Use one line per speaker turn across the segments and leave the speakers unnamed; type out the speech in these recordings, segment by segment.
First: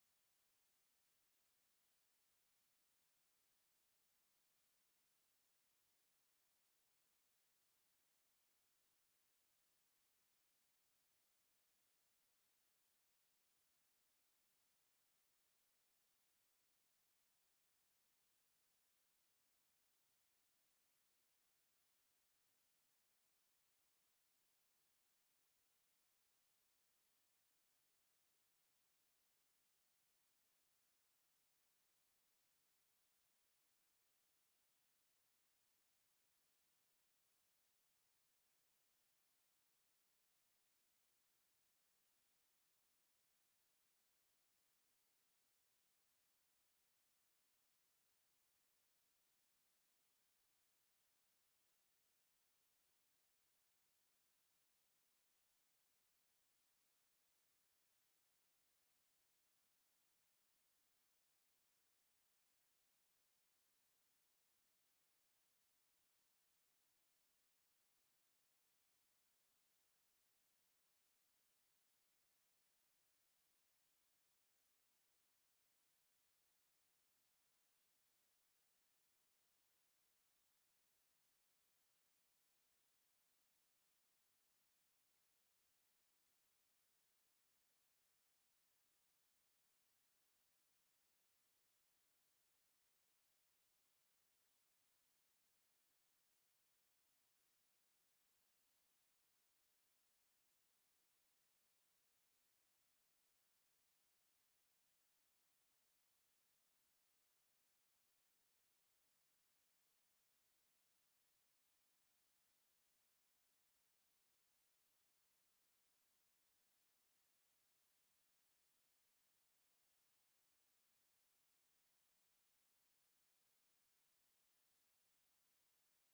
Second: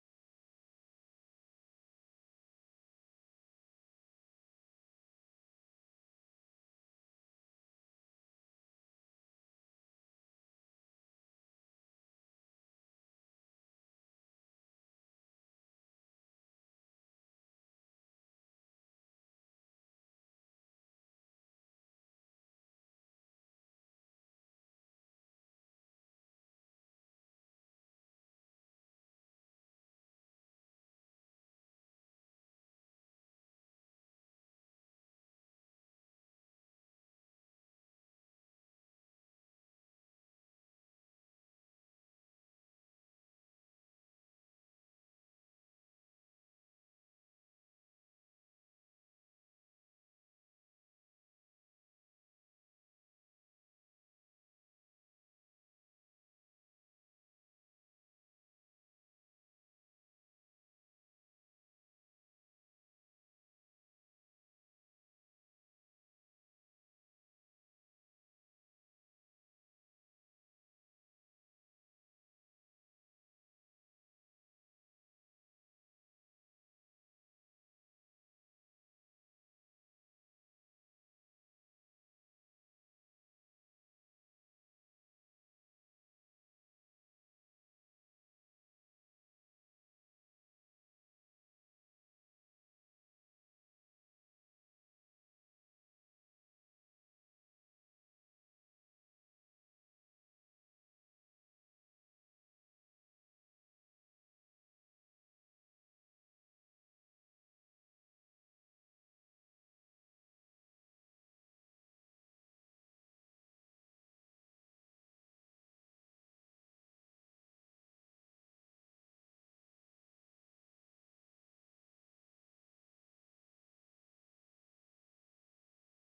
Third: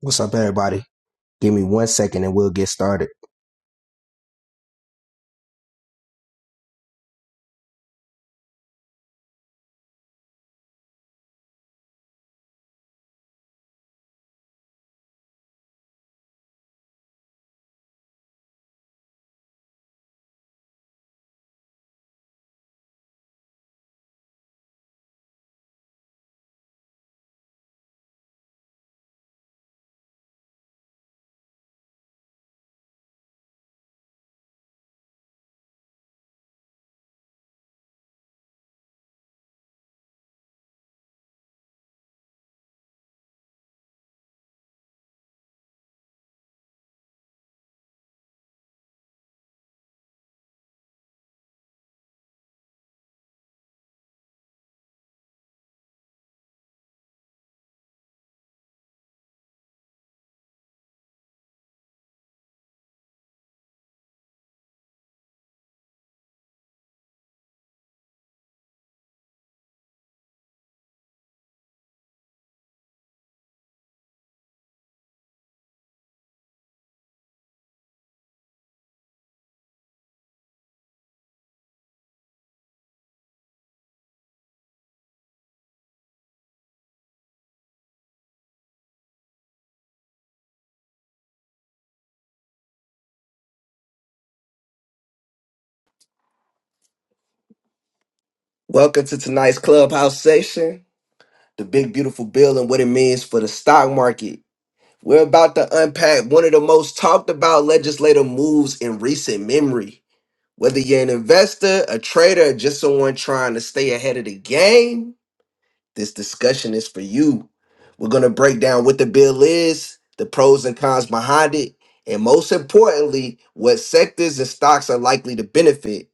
What's up, everybody? Give me one second and we'll get started. Welcome to tonight's clubhouse session, the big beautiful bill and what it means for the stock market. We're about to unpack one of the most talked about legislative moves in recent memory. Whether you're an investor, a trader, or just someone trying to stay ahead of the game, this discussion is for you. We're going to break down what the bill is, the pros and cons behind it, and most importantly, what sectors and stocks are likely to benefit.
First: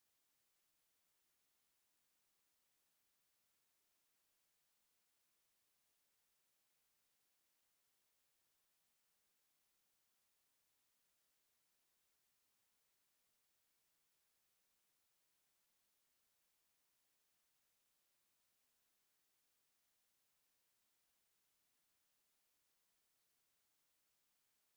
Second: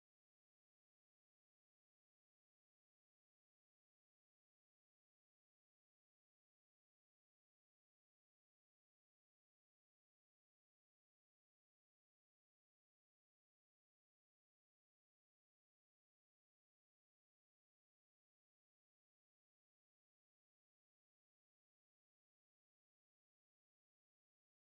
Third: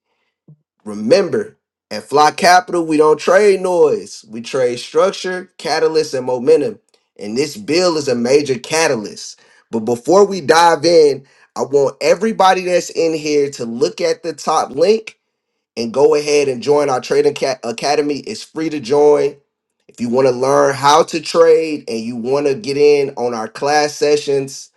Remember, at Fly Capital, we don't trade noise. We trade structure, catalyst, and momentum. And this bill is a major catalyst. But before we dive in, I want everybody that's in here to look at the top link and go ahead and join our Trading Ca- Academy. It's free to join. If you want to learn how to trade and you want to get in on our class sessions,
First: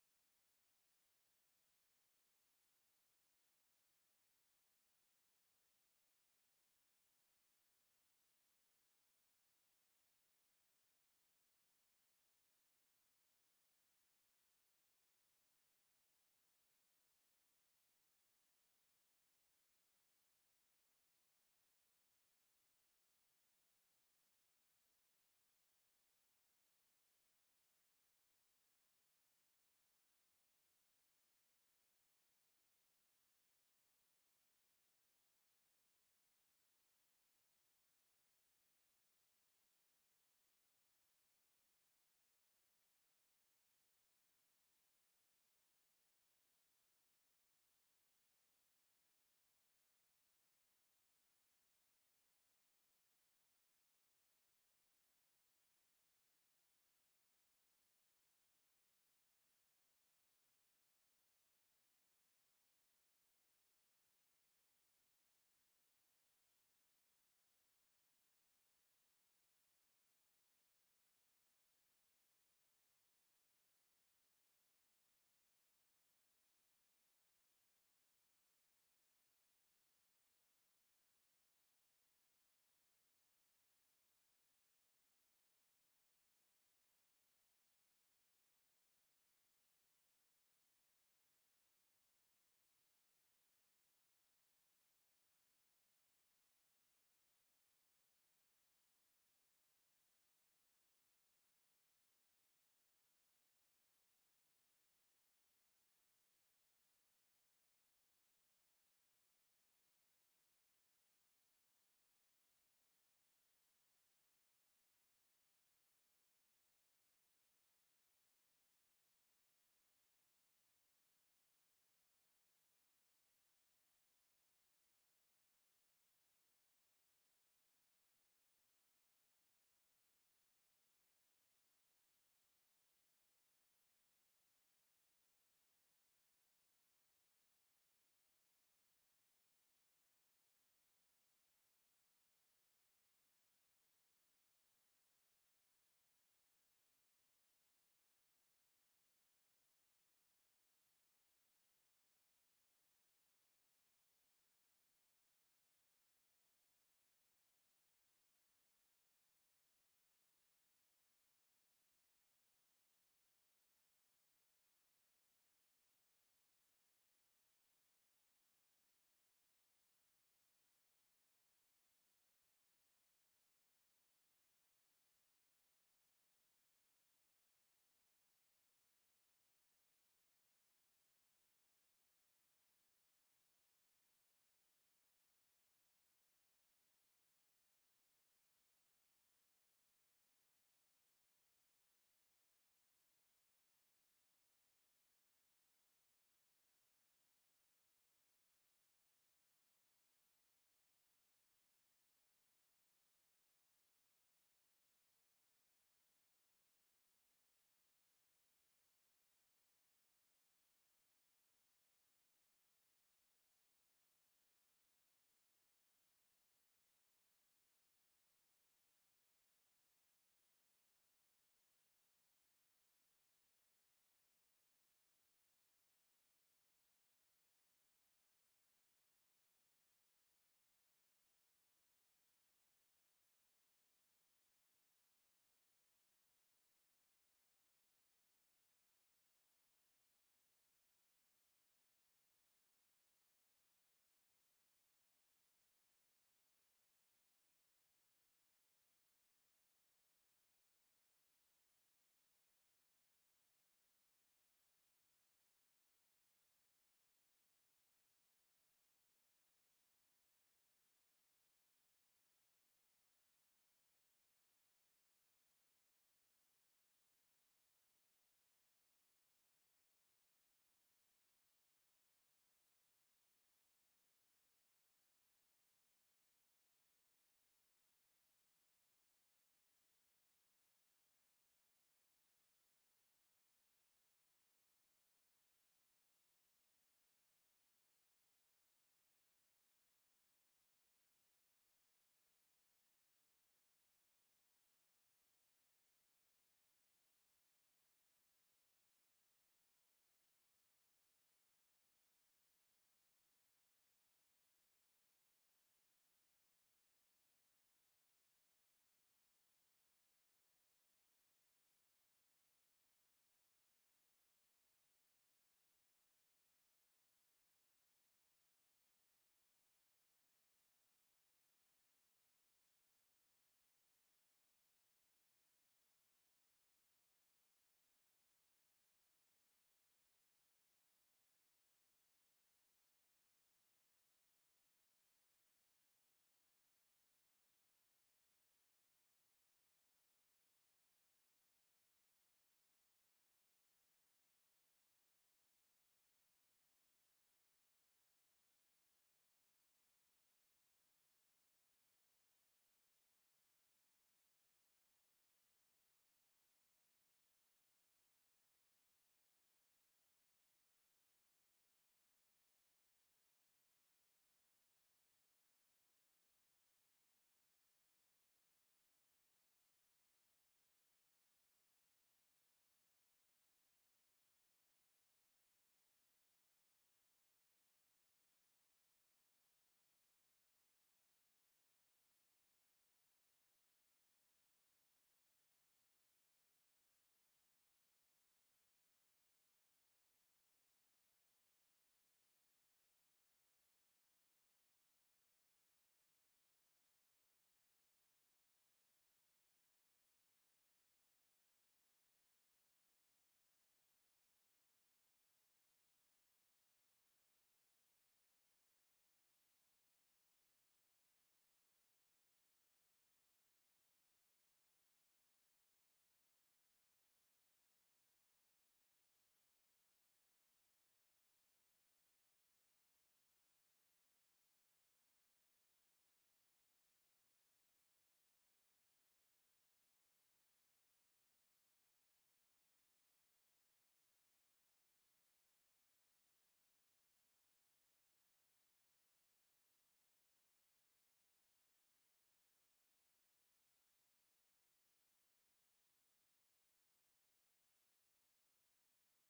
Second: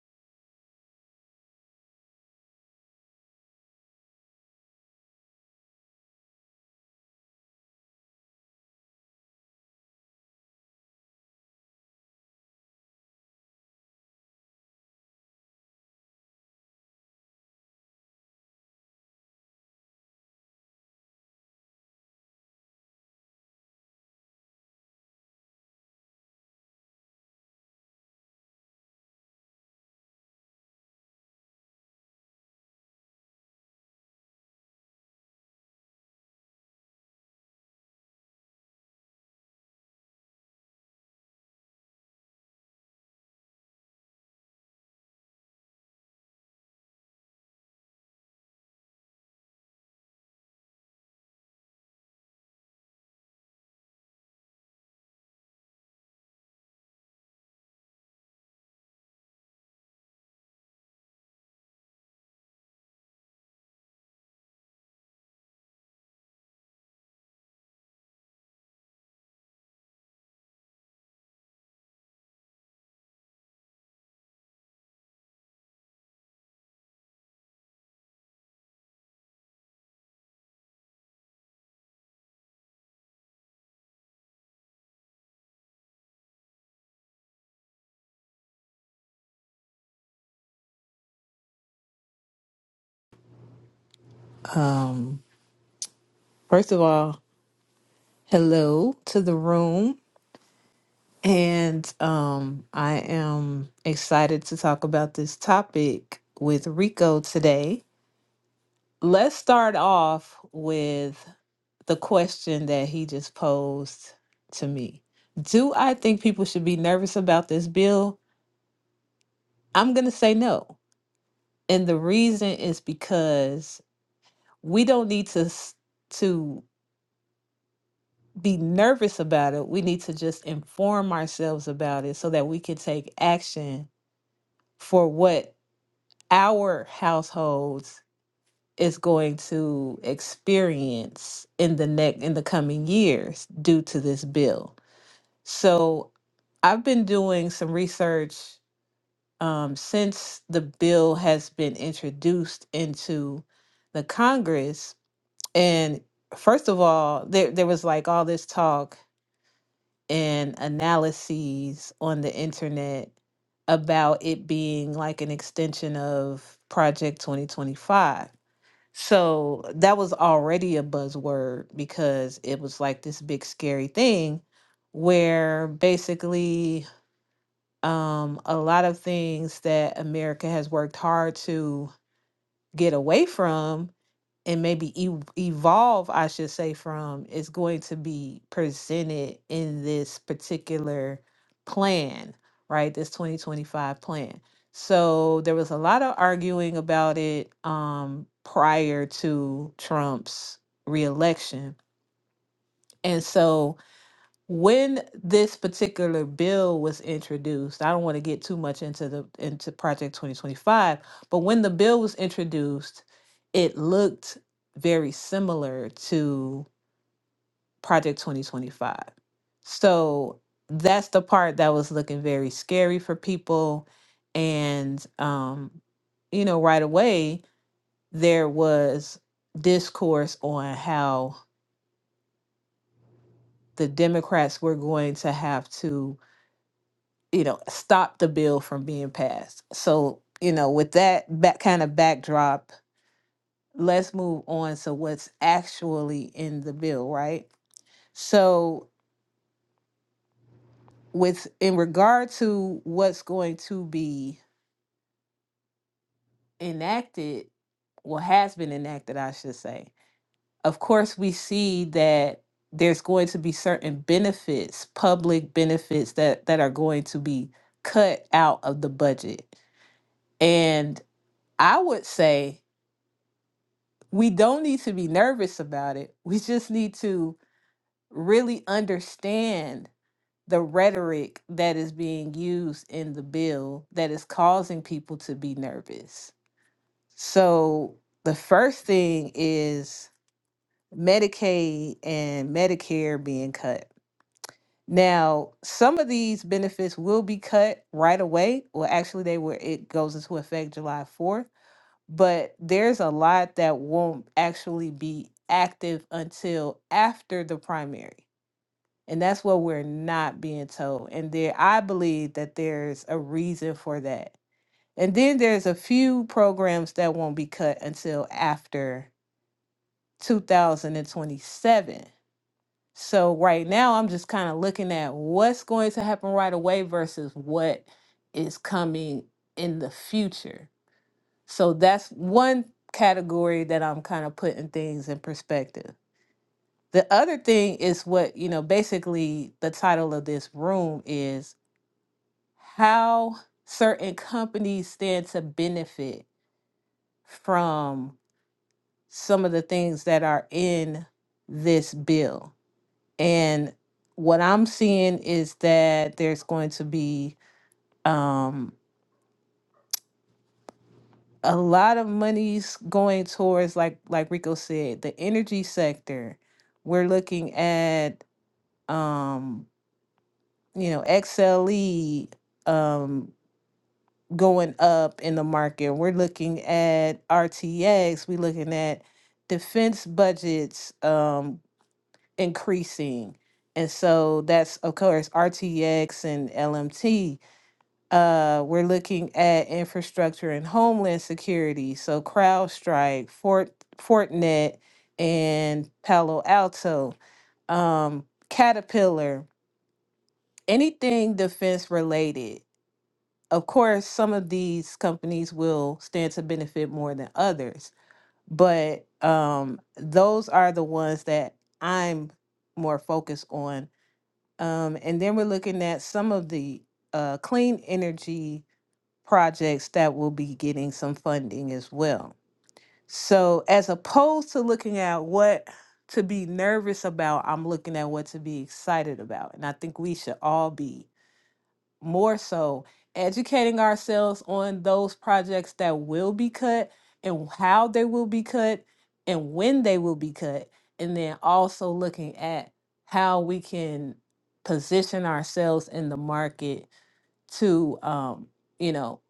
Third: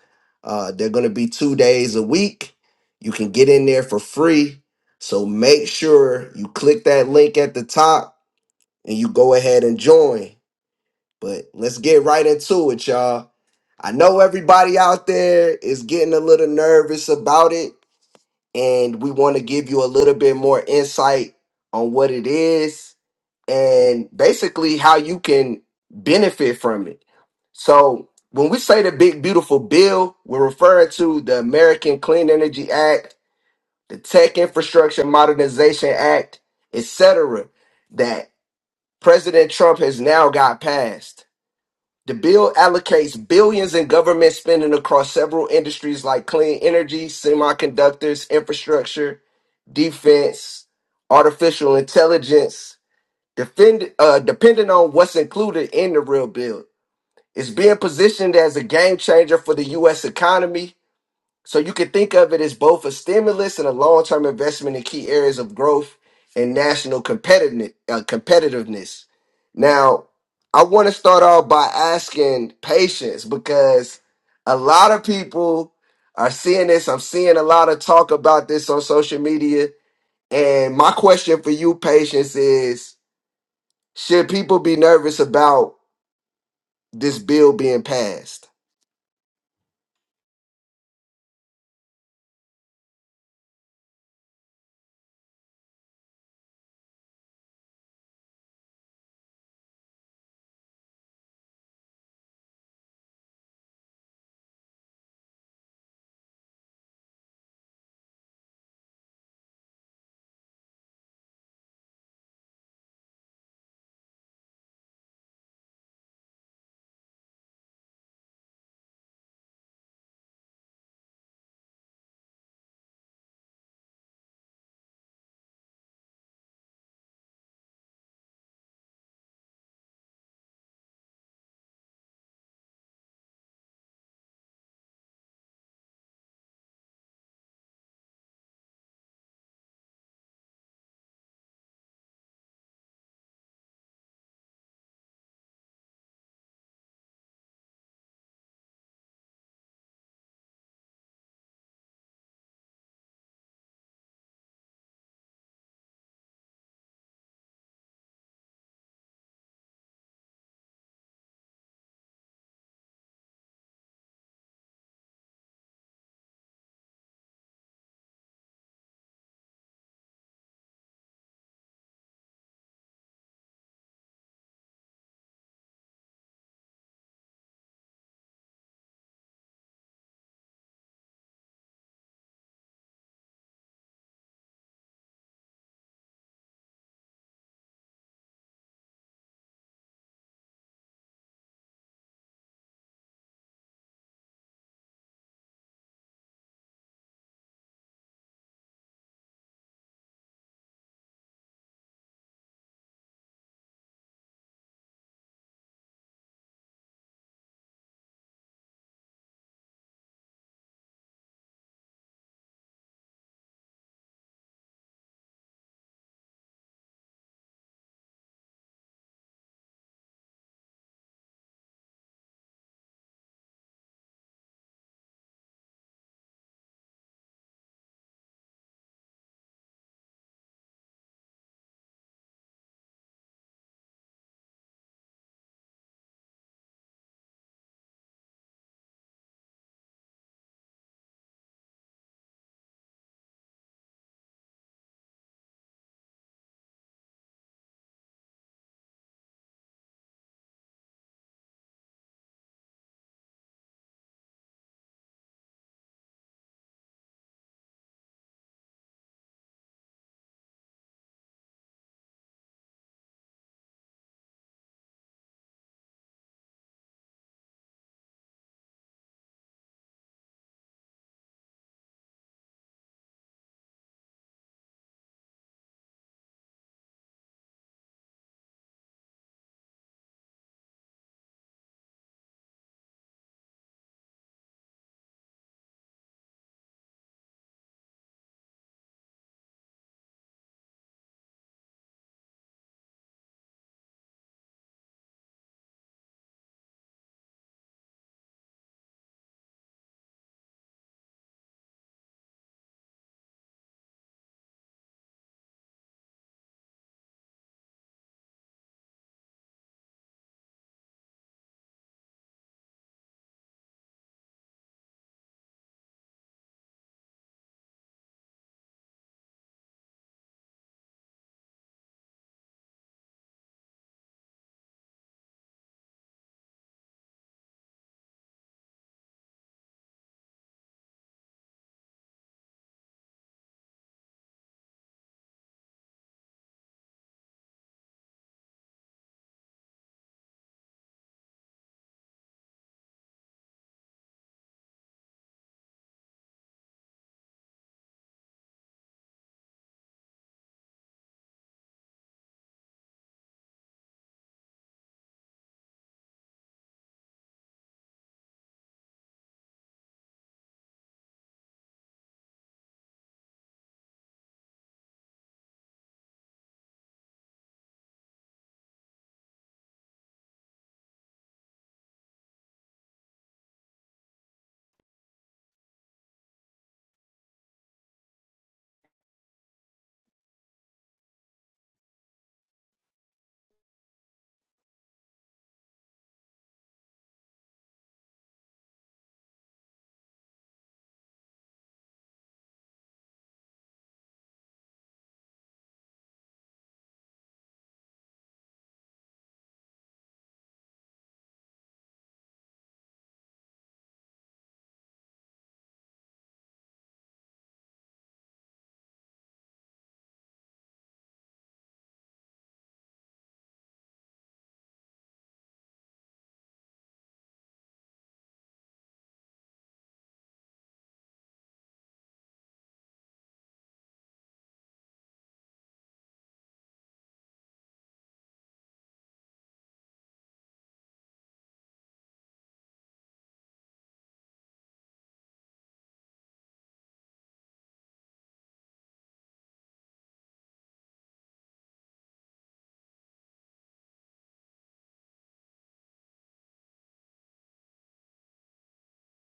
uh, they're going to be two days a week. You can get in there for free. So make sure you click that link at the top and you go ahead and join. But let's get right into it, y'all. I know everybody out there is getting a little nervous about it and we want to give you a little bit more insight on what it is and basically how you can benefit from it. So, when we say the big beautiful bill, we're referring to the American Clean Energy Act, the Tech Infrastructure Modernization Act, etc. that President Trump has now got passed. The bill allocates billions in government spending across several industries like clean energy, semiconductors, infrastructure, defense, artificial intelligence. Defend, uh, depending on what's included in the real bill, it's being positioned as a game changer for the U.S. economy so you can think of it as both a stimulus and a long-term investment in key areas of growth and national competitiveness. Uh, competitiveness. Now, I want to start off by asking patience because a lot of people are seeing this. I'm seeing a lot of talk about this on social media. And my question for you, patience, is should people be nervous about this bill being passed?
Um, first of all, hello to the room. And um, I am excited to talk about this topic with Rico today. Let's start off with the question that he just posed to me Do I think people should be nervous about this bill? I'm going to say no. And the reason is because we don't need to s- to be nervous about it. We need to just inform ourselves about it so that we can take action for what our households is going to experience in the next in the coming years due to this bill. So I've been doing some research um, since the bill has been introduced into the Congress. And first of all, there there was like all this talk and analyses on the internet about it being like an extension of Project 2025. So that was already a buzzword because it was like this big scary thing where basically um, a lot of things that America has worked hard to get away from and maybe ev- evolve, I should say, from is going to be presented in this particular plan, right? This 2025 plan. So there was a lot of arguing about it um, prior to Trump's reelection. And so when this particular bill was introduced i don't want to get too much into the into project 2025 but when the bill was introduced it looked very similar to project 2025 so that's the part that was looking very scary for people and um you know right away there was discourse on how the democrats were going to have to you know, stop the bill from being passed. So, you know, with that back kind of backdrop, let's move on to what's actually in the bill, right? So, with in regard to what's going to be enacted, well, has been enacted, I should say. Of course, we see that there's going to be certain benefits, public benefits that that are going to be cut out of the budget. And I would say we don't need to be nervous about it. We just need to really understand the rhetoric that is being used in the bill that is causing people to be nervous. So, the first thing is Medicaid and Medicare being cut. Now, some of these benefits will be cut right away. Well, actually, they were, it goes into effect July 4th but there's a lot that won't actually be active until after the primary. And that's what we're not being told. And there I believe that there's a reason for that. And then there's a few programs that won't be cut until after 2027. So right now I'm just kind of looking at what's going to happen right away versus what is coming in the future so that's one category that I'm kind of putting things in perspective. The other thing is what, you know, basically the title of this room is how certain companies stand to benefit from some of the things that are in this bill. And what I'm seeing is that there's going to be um, a lot of money's going towards like like Rico said, the energy sector. We're looking at um, you know, XLE um going up in the market. We're looking at RTX, we're looking at defense budgets um increasing. And so that's of course RTX and LMT Uh, we're looking at infrastructure and homeland security. So CrowdStrike, Fort, Fortinet, and Palo Alto, um, Caterpillar, anything defense related. Of course, some of these companies will stand to benefit more than others, but um, those are the ones that I'm more focused on. Um, and then we're looking at some of the uh, clean energy projects that will be getting some funding as well. So, as opposed to looking at what to be nervous about, I'm looking at what to be excited about. And I think we should all be more so educating ourselves on those projects that will be cut and how they will be cut and when they will be cut. And then also looking at how we can position ourselves in the market to um, you know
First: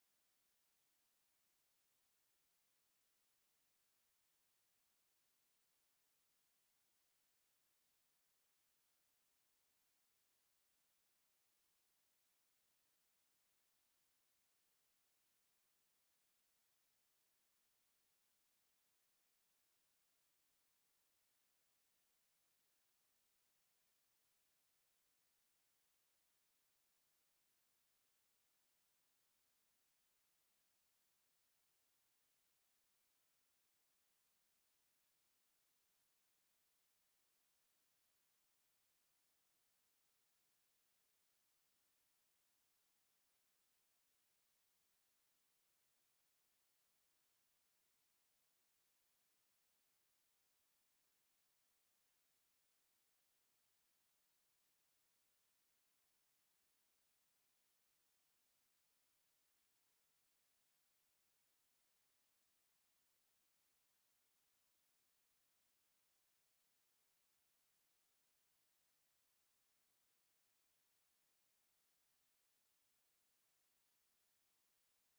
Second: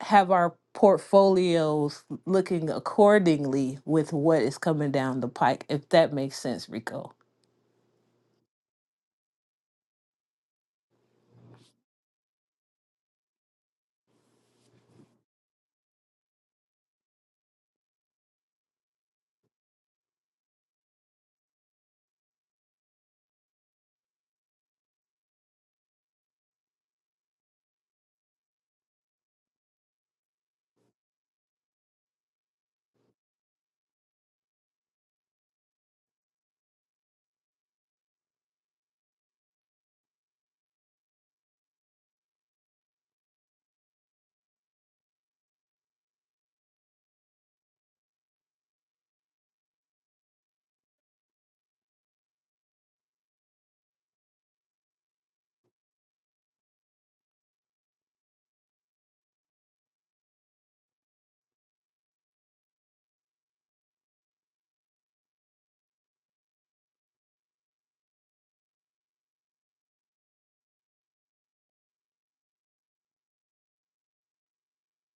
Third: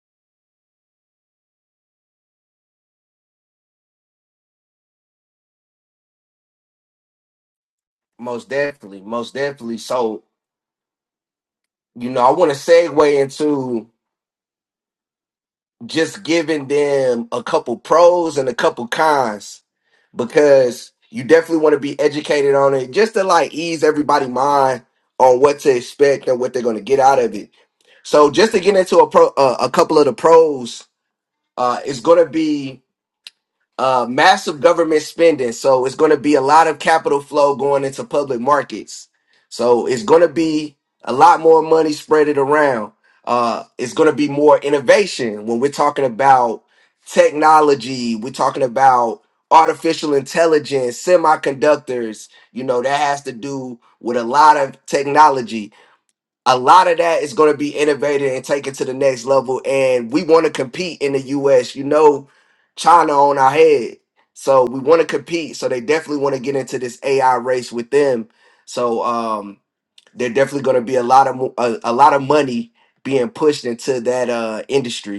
have our portfolios looking accordingly with what is coming down the pike, if that makes sense, Rico.
Most definitely. Most definitely. So, you know, I want to segue into just giving them a couple pros and a couple cons because you definitely want to be educated on it just to like ease everybody mind on what to expect and what they're going to get out of it. So just to get into a pro, uh, a couple of the pros, uh, it's going to be uh, massive government spending. So it's going to be a lot of capital flow going into public markets. So it's going to be a lot more money spread it around. Uh, it's going to be more innovation when we're talking about technology. We're talking about artificial intelligence, semiconductors. You know that has to do with a lot of technology a lot of that is going to be innovated and taken to the next level. And we want to compete in the U.S. You know, China on our head, so we want to compete. So they definitely want to get into this AI race with them. So um, they're definitely going to be a lot of mo- a, a lot of money being pushed into that uh, industry.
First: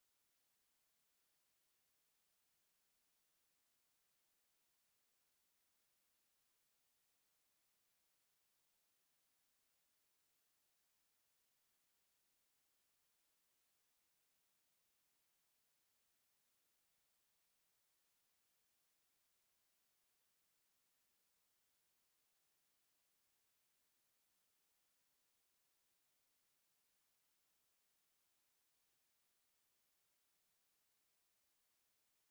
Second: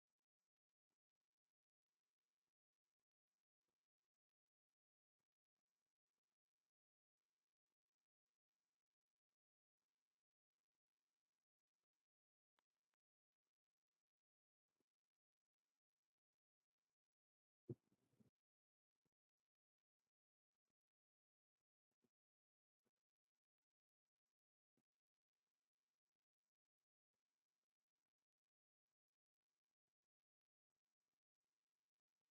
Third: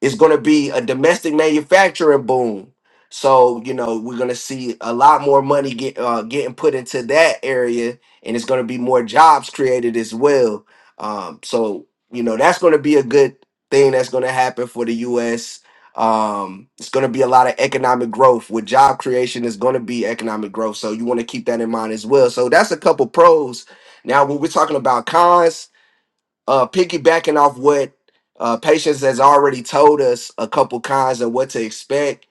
It's going to be a domestic manufacturing boom. So you know we're going to see a lot more money get uh, getting put into that area, and it's going to be more jobs created as well. Um, so you know that's going to be a good thing that's going to happen for the U.S. Um, it's going to be a lot of economic growth with job creation. Is going to be economic growth, so you want to keep that in mind as well. So that's a couple pros. Now, when we're talking about cons, uh, piggybacking off what uh, Patience has already told us a couple cons of what to expect,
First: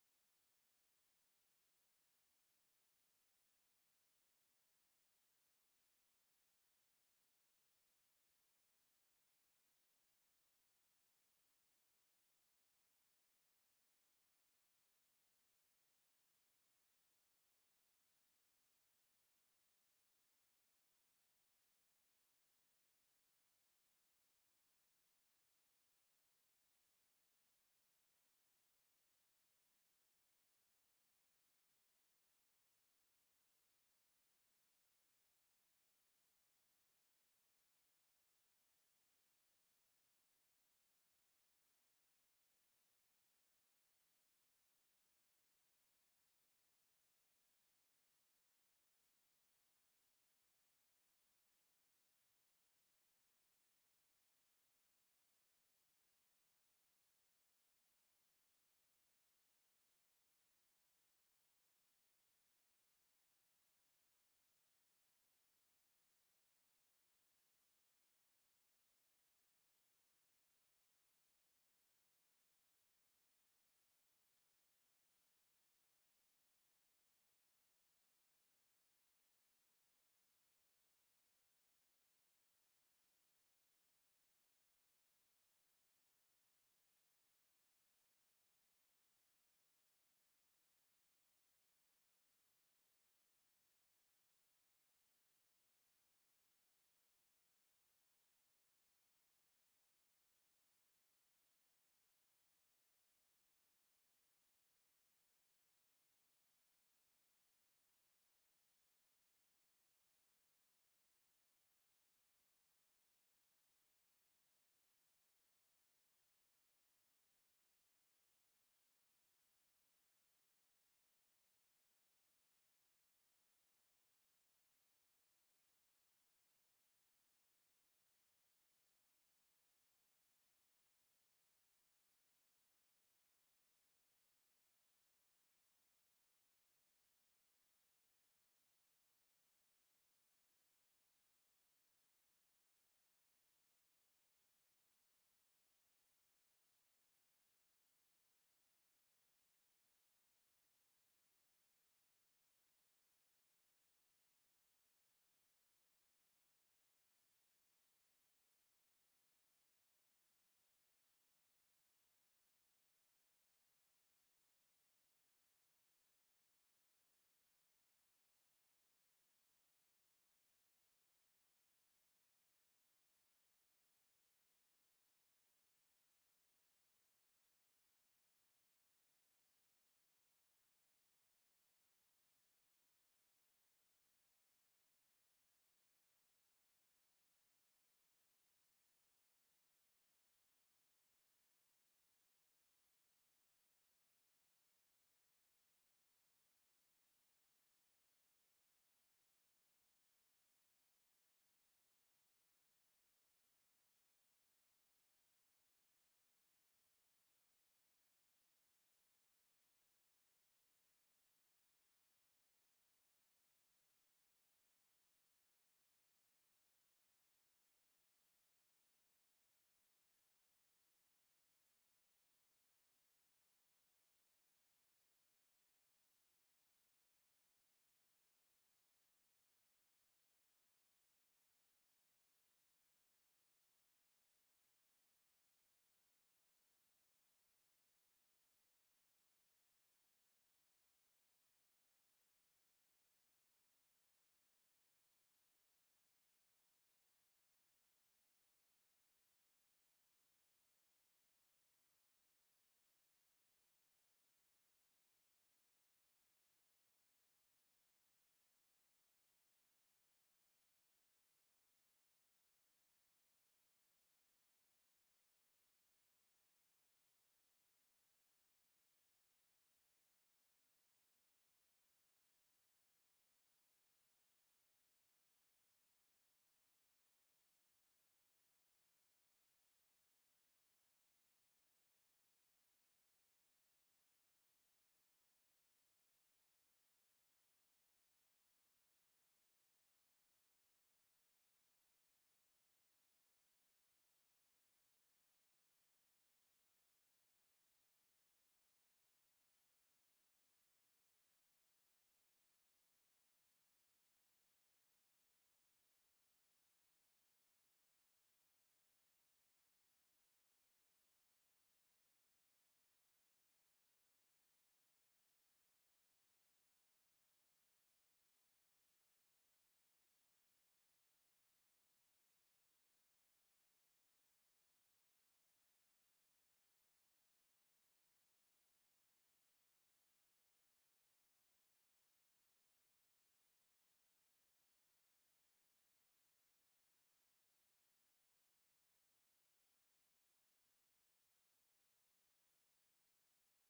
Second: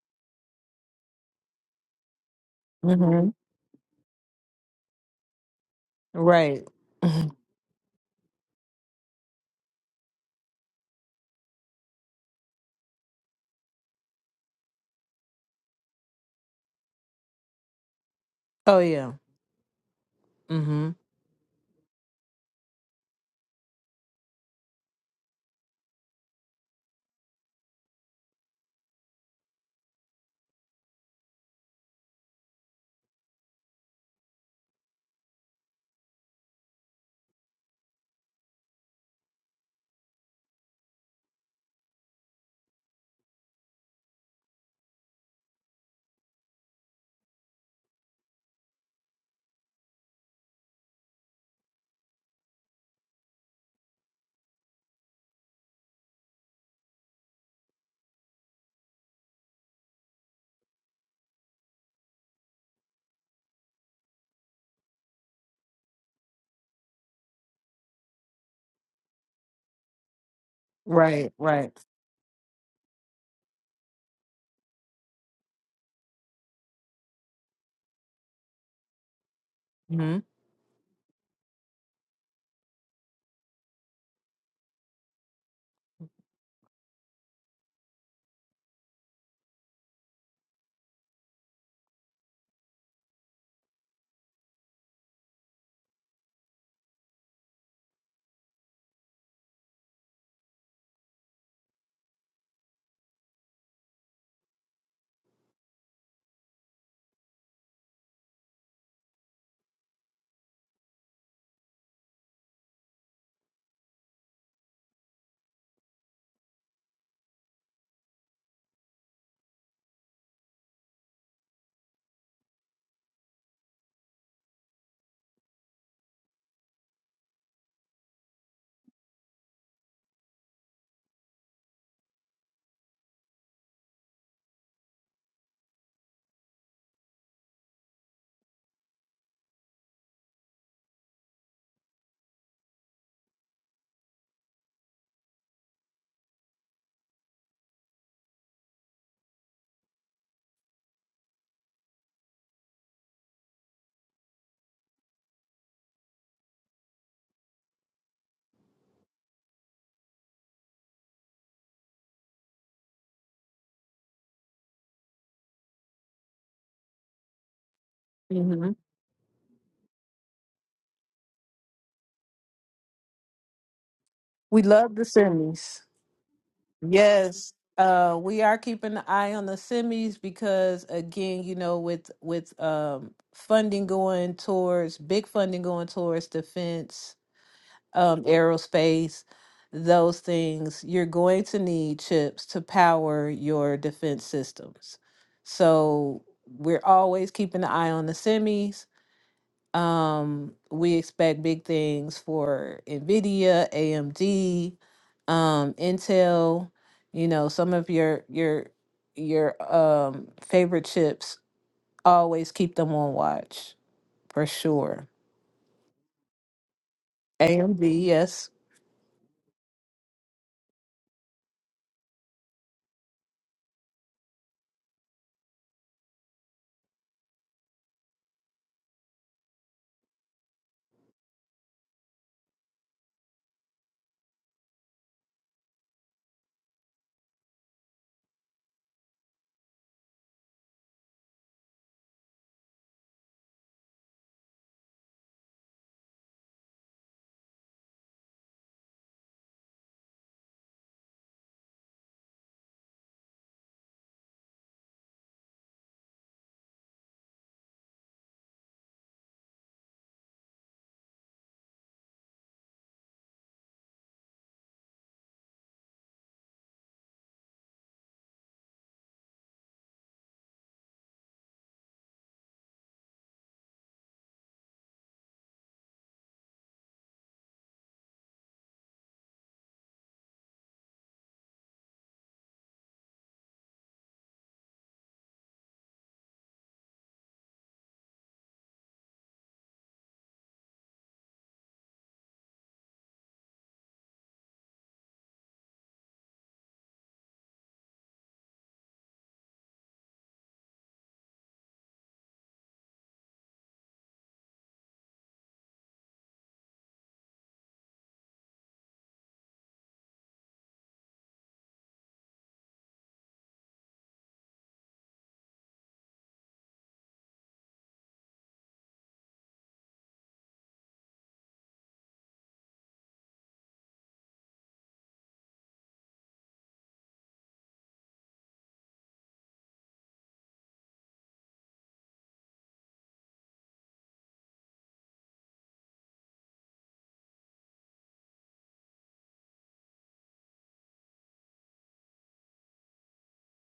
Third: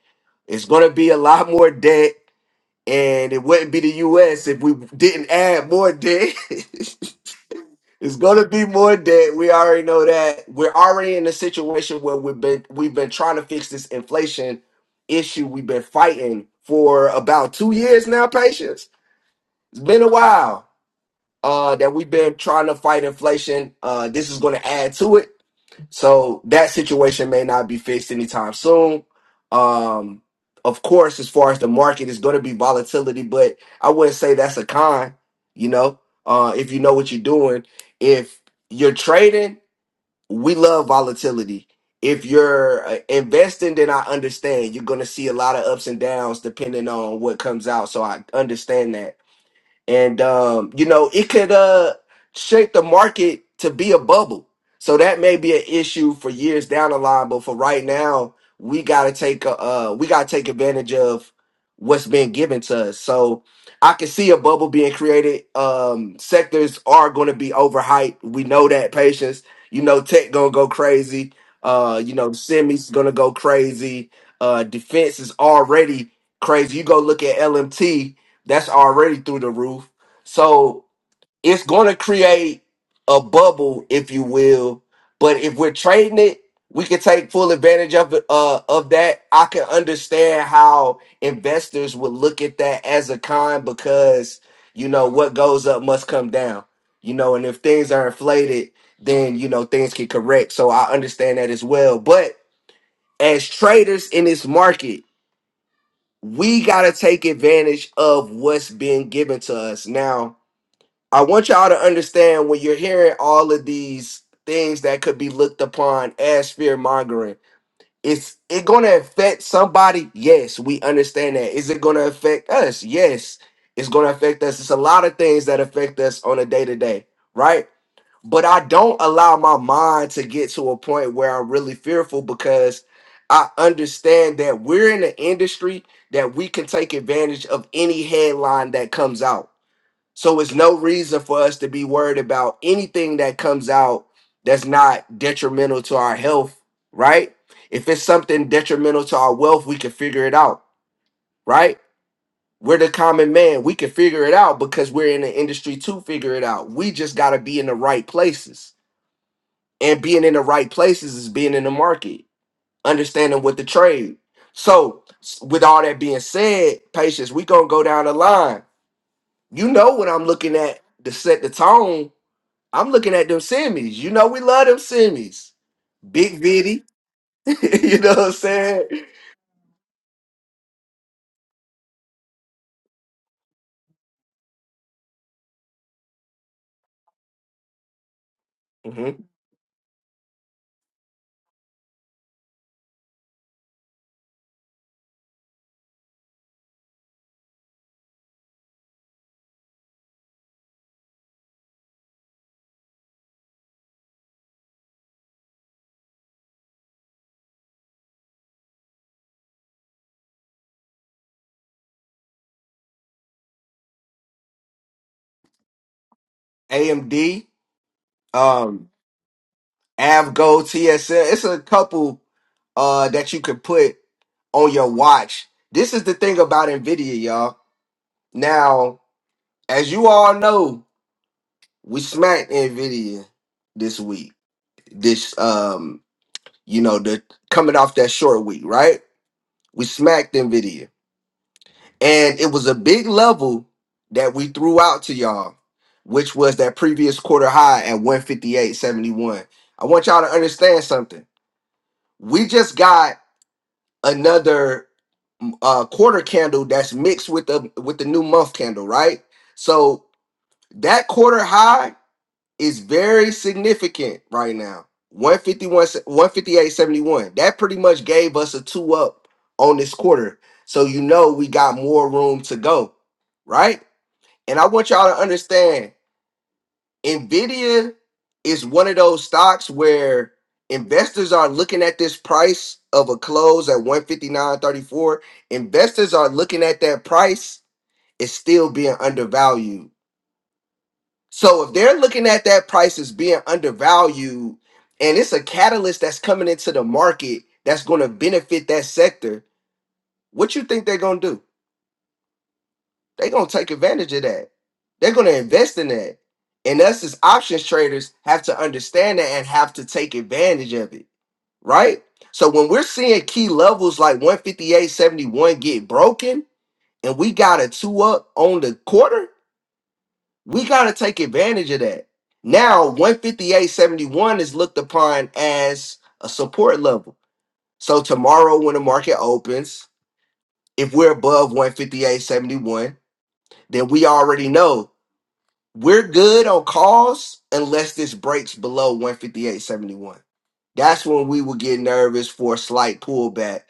it's going to be a lot more debt,
hmm
and it wouldn't be the U.S. if we didn't add more debt.
Right. Mhm.
it's going to be more debt. We already know that. We're already in a situation where we've been we've been trying to fix this inflation issue. We've been fighting for about two years now.
Oh
Patience.
yeah.
It's been a
Mm
while
hmm
uh, that we've been trying to fight inflation. Uh, this is going to add to it so that situation may not be fixed anytime soon. Um, of course, as far as the market, is going to be volatility, but I wouldn't say that's a con. You know, uh, if you know what you're doing, if you're trading, we love volatility. If you're uh, investing, then I understand you're going to see a lot of ups and downs depending on what comes out. So I understand that and um, you know it could uh, shape the market to be a bubble. So that may be an issue for years down the line, but for right now, we gotta take a, uh, we gotta take advantage of what's been given to us. So I can see a bubble being created. Um, sectors are going to be overhyped. We know that patience. You know, tech gonna go crazy.
Right. Right.
Uh, you know, semis gonna go crazy. Uh, defense is already crazy. You go look at LMT that's already through the roof.
hmm
So it's going to create a bubble, if you will. But if we're trading it, we can take full advantage of it, uh, of that. I can understand how investors would look at that as a con because you know what goes up must come down. You know, and if things are inflated, then you know things can correct. So I understand that as well. But as traders in this market, we got to take advantage of what's being given to us. Now, I want y'all to understand when you're hearing all of these things that could be looked upon as fear mongering, it's it going to affect somebody? Yes, we understand that. Is it going to affect us? Yes, it's going to affect us. It's a lot of things that affect us on a day to day, right? but I don't allow my mind to get to a point where I'm really fearful because I understand that we're in an industry that we can take advantage of any headline that comes out. So it's no reason for us to be worried about anything that comes out that's not detrimental to our health, right? If it's something detrimental to our wealth, we can figure it out, right? We're the common man. We can figure it out because we're in the industry to figure it out. We just got to be in the right places and being in the right places is being in the market, understanding what the trade. So, s- with all that being said, patience, we gonna go down the line.
hmm
You know what I'm looking at to set the tone. I'm looking at them semis. You know we
We
love them
love the
semis.
semis.
Big Vitty,
Yes.
you know what
Uh,
I'm
we are
saying?
keeping an eye on the semis because again, you know, with with um funding going towards big funding going towards defense, um,
Mhm.
aerospace, those things, you're going to need chips to power your defense systems. So we're always keeping an eye on the semis. Um, we expect big things for NVIDIA, AMD, um, Intel, you know, some of your your your um favorite chips, always keep them on watch for sure.
AMD,
AMD, yes.
um, Avgo, TSL. It's a couple uh that you could put on your watch. This is the thing about Nvidia, y'all. Now as you all know, we smacked Nvidia this week. This um, you know, the coming off that short week, right? We smacked Nvidia, and it was a big level that we threw out to y'all, which was that previous quarter high at 158.71. I want y'all to understand something. We just got another mm, uh, quarter candle that's mixed with the with the new month candle, right? So that quarter high is very significant right now. 151 158.71. That pretty much gave us a two up on this quarter. So you know we got more room to go, right? And I want y'all to understand Nvidia is one of those stocks where investors are looking at this price of a close at 159.34. Investors are looking at that price, it's still being undervalued so if they're looking at that price as being undervalued, and it's a catalyst that's coming into the market that's going to benefit that sector, what you think they're going to do? They're going to take advantage of that. They're going to invest in that. And us as options traders have to understand that and have to take advantage of it, right? So when we're seeing key levels like 158.71 get broken and we got a two up on the quarter, We got to take advantage of that. Now, 158.71 is looked upon as a support level. So, tomorrow, when the market opens, if we're above 158.71, then we already know we're good on calls unless this breaks below 158.71. That's when we will get nervous for a slight pullback.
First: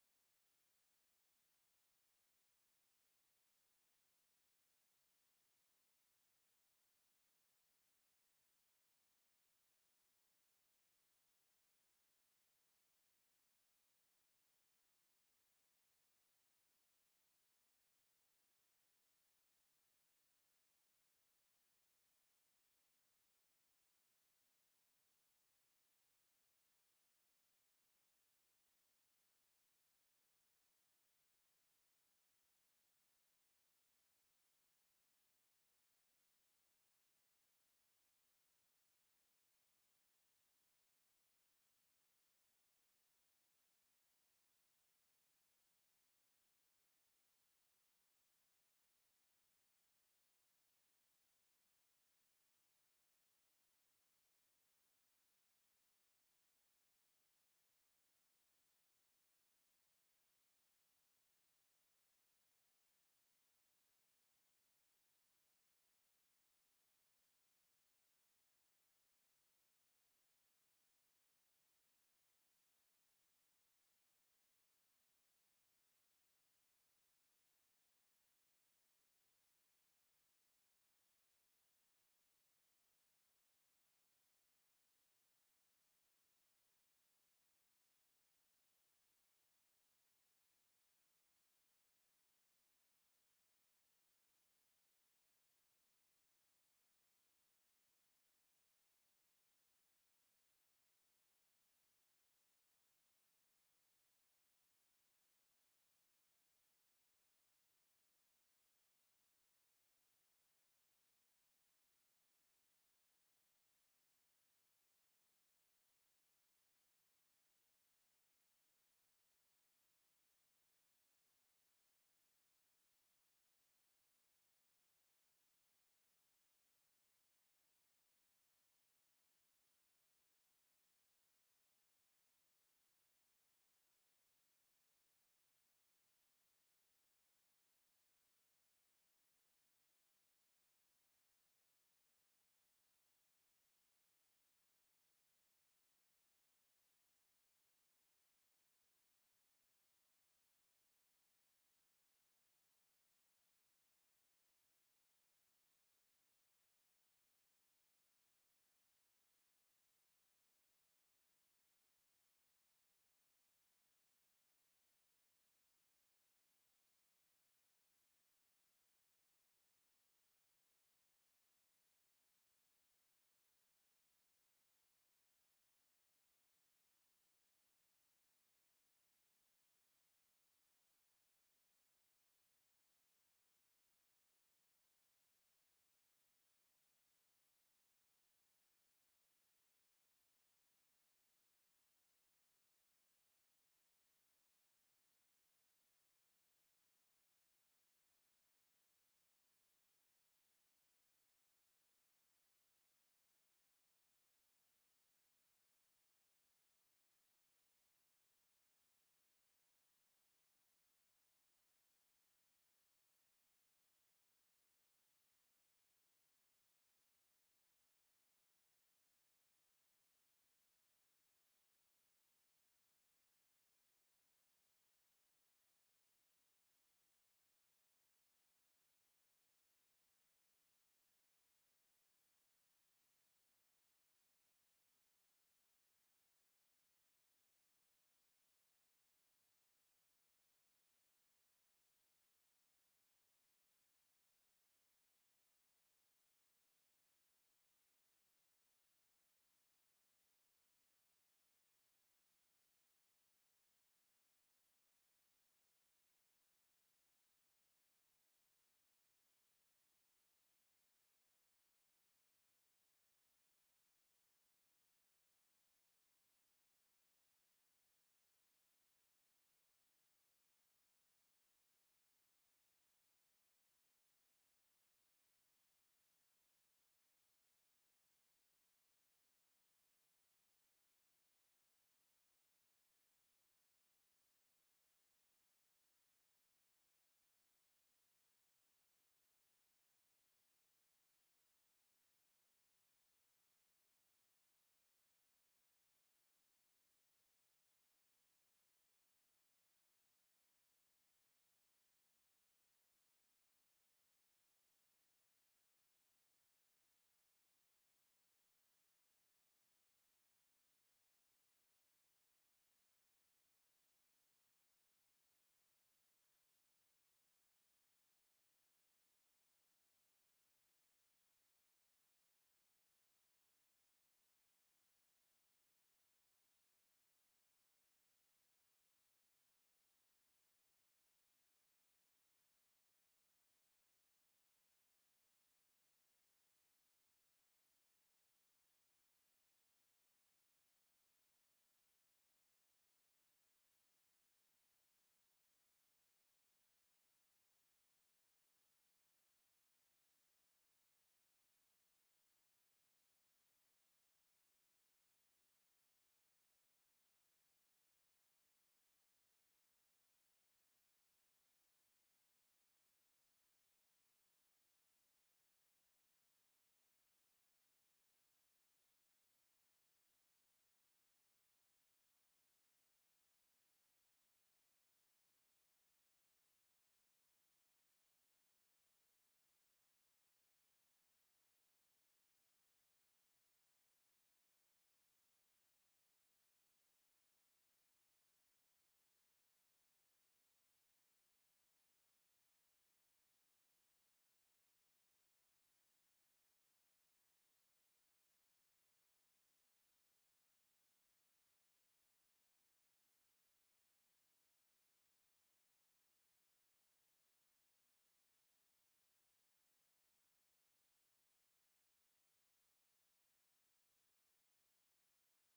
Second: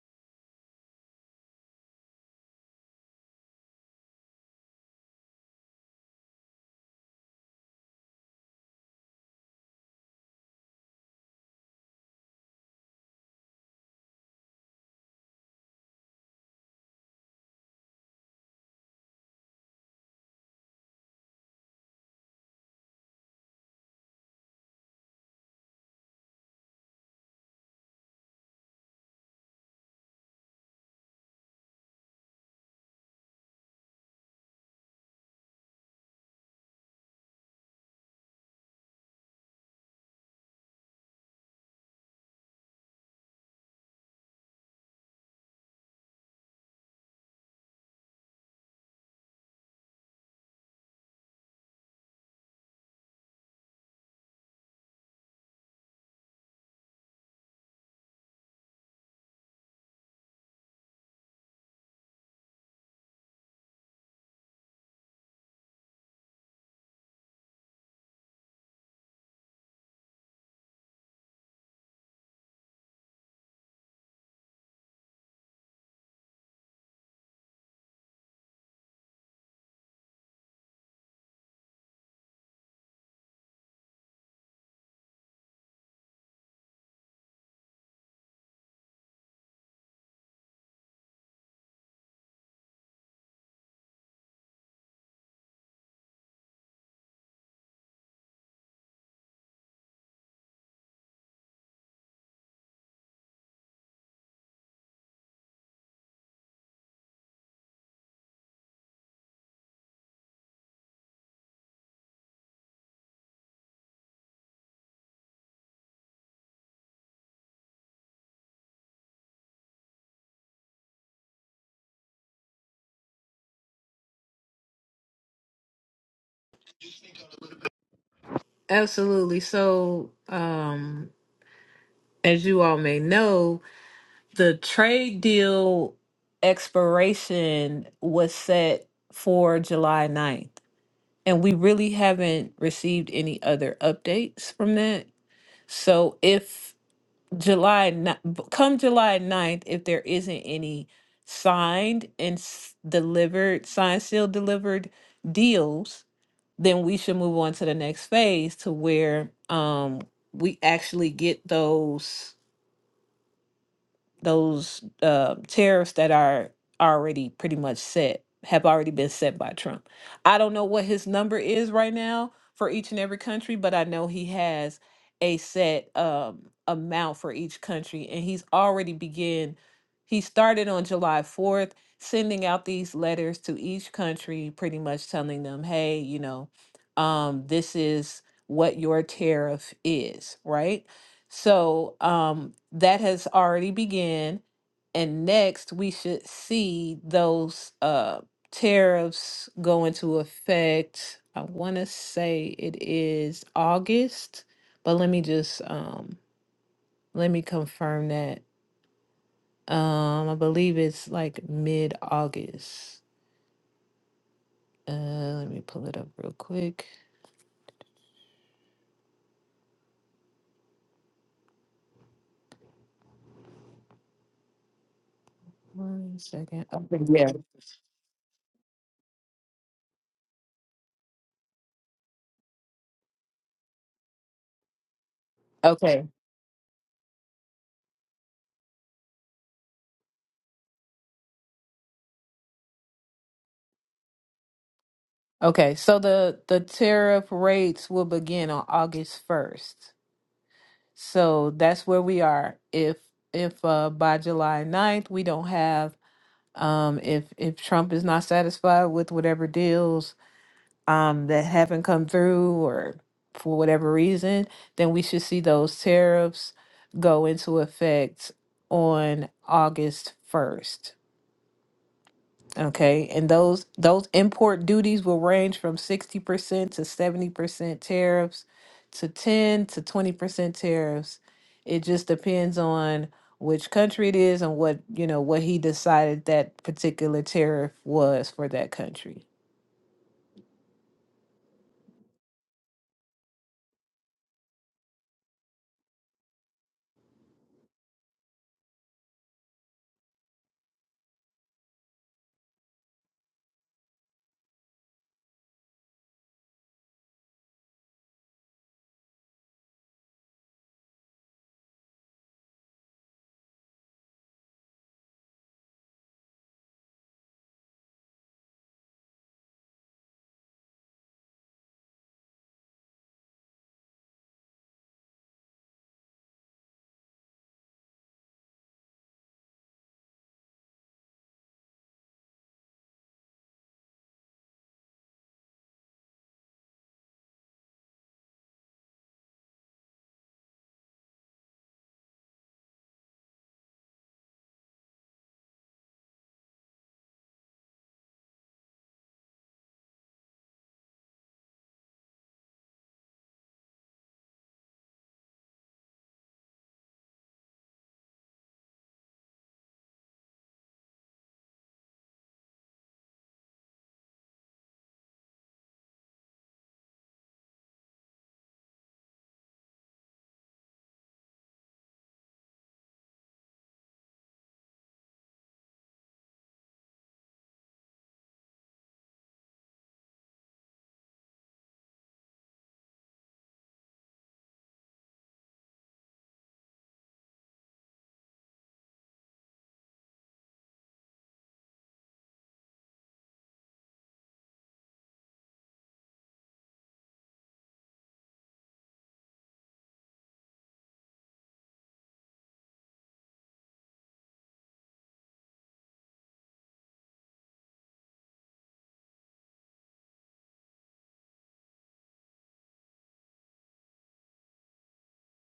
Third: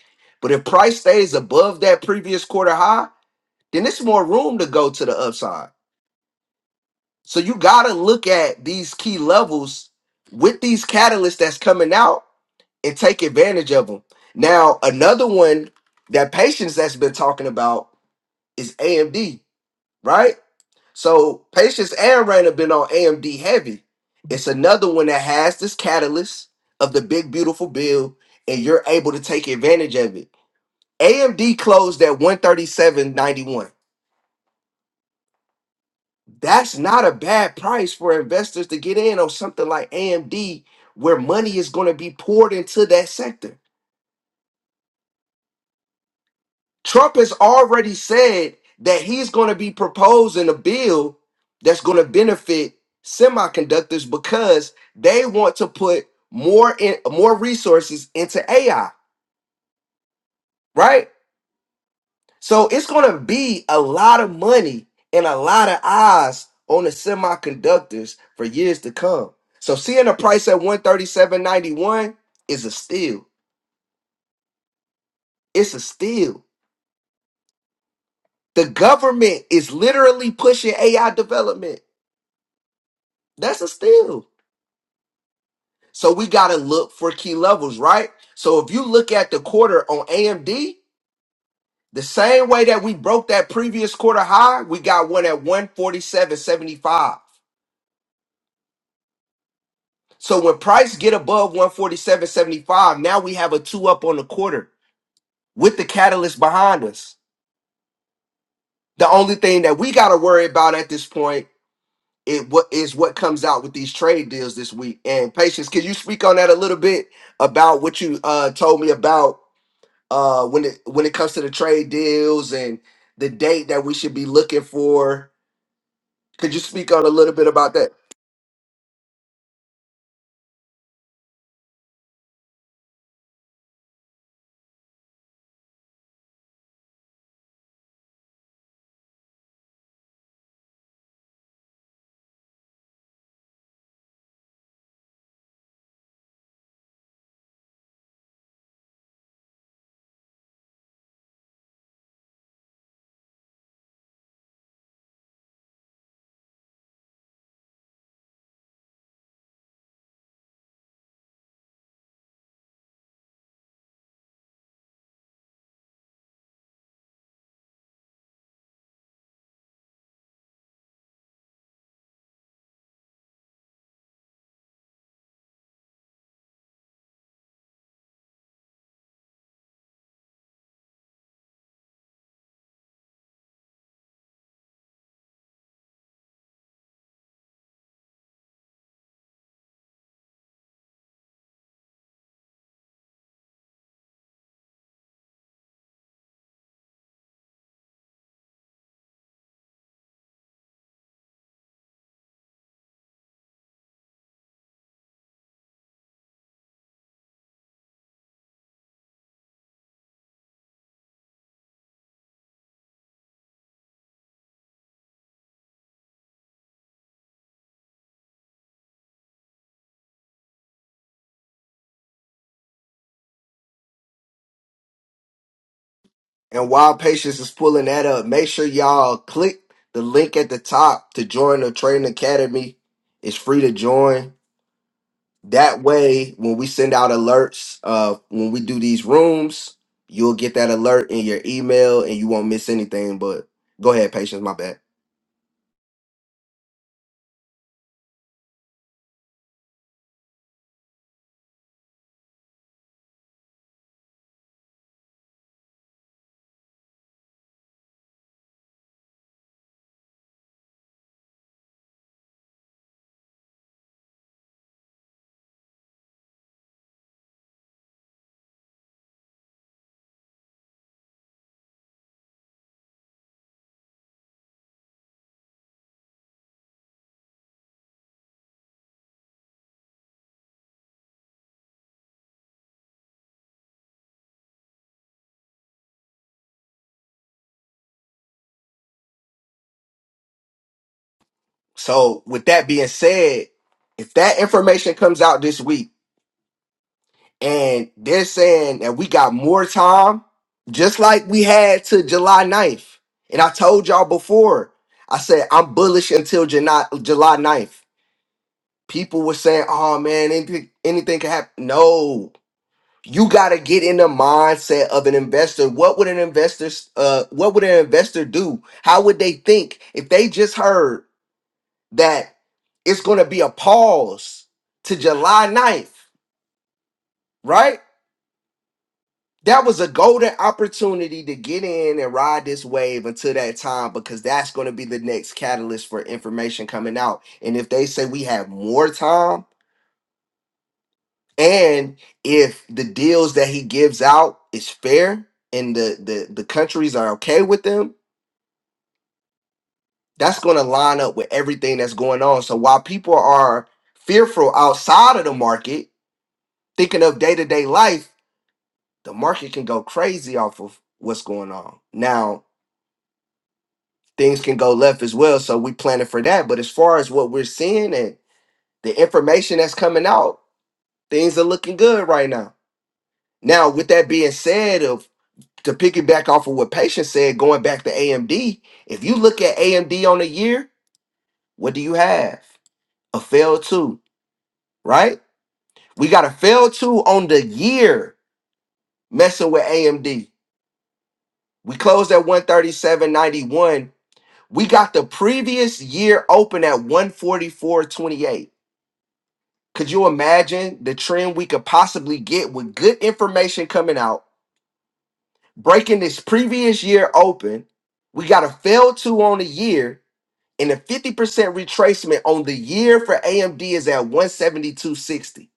But if price stays above that previous quarter high, then it's more room to go to the upside. So you gotta look at these key levels with these catalysts that's coming out and take advantage of them. Now, another one that patience that's been talking about is AMD, right? So patience and Rain have been on AMD heavy. It's another one that has this catalyst of the big beautiful bill, and you're able to take advantage of it. AMD closed at 137.91. that's not a bad price for investors to get in on something like AMD, where money is going to be poured into that sector. Trump has already said that he's going to be proposing a bill that's going to benefit semiconductors because they want to put more in more resources into AI, right? So it's going to be a lot of money and a lot of eyes on the semiconductors for years to come. So seeing the price at 137.91 is a steal. It's a steal. The government is literally pushing AI development. That's a steal. So we got to look for key levels, right? So if you look at the quarter on AMD, the same way that we broke that previous quarter high, we got one at 147.75. So when price get above 147.75, now we have a two up on the quarter with the catalyst behind us. The only thing that we got to worry about at this point it what is what comes out with these trade deals this week. And patience, can you speak on that a little bit about what you uh told me about uh when it when it comes to the trade deals and the date that we should be looking for? Could you speak on a little bit about that?
Absolutely. So, um, as you all may know, the trade deal expiration was set for July ninth, and we really haven't received any other updates from that. So, if July ni- come July ninth, if there isn't any signed and s- delivered, signed, sealed, delivered deals, then we should move on to the next phase to where um we actually get those those uh, tariffs that are already pretty much set have already been set by Trump. I don't know what his number is right now for each and every country, but I know he has a set um, amount for each country, and he's already begin. He started on July fourth, sending out these letters to each country, pretty much telling them, "Hey, you know, um, this is what your tariff is, right?" So um, that has already begun. And next, we should see those uh, tariffs go into effect. I want to say it is August, but let me just um, let me confirm that. Um, I believe it's like mid August. Uh, let me pull it up real quick. One second.
And while
Okay, yeah.
Patience is pulling that up, make sure y'all click the link at the top to join the Trading Academy. It's free to join. That
Okay.
way, when we send out alerts, uh, when we do these rooms, you'll get that alert in your email and you won't miss anything. But go ahead, Patience, my bad.
Okay, so the the tariff rates will begin on August 1st. So that's where we are. If if uh by July ninth we don't have um if if Trump is not satisfied with whatever deals um that haven't come through or for whatever reason, then we should see those tariffs go into effect on August 1st. Okay, and those those import duties will range from 60% to 70% tariffs to 10 to 20% tariffs. It just depends on which country it is and what, you know, what he decided that particular tariff was for that country.
So, with that being said, if that information comes out this week, and they're saying that we got more time, just like we had to July ninth. And I told y'all before, I said I'm bullish until July, July 9th. People were saying, oh man, anything, anything can happen. No, you gotta get in the mindset of an investor. What would an investor uh what would an investor do? How would they think if they just heard that it's gonna be a pause to July ninth, right? that was a golden opportunity to get in and ride this wave until that time because that's going to be the next catalyst for information coming out. And if they say we have more time and if the deals that he gives out is fair and the the, the countries are okay with them, that's going to line up with everything that's going on. So while people are fearful outside of the market, thinking of day-to-day life, the market can go crazy off of what's going on. Now, things can go left as well. So we planning for that. But as far as what we're seeing and the information that's coming out, things are looking good right now. Now, with that being said, of to piggyback off of what patient said, going back to AMD, if you look at AMD on a year, what do you have? A fail two, right? We got a fail two on the year messing with AMD. We closed at 137.91. We got the previous year open at 144.28 Could you imagine the trend we could possibly get with good information coming out, breaking this previous year open? We got a fail two on the year and a 50% retracement on the year for AMD is at 172.60.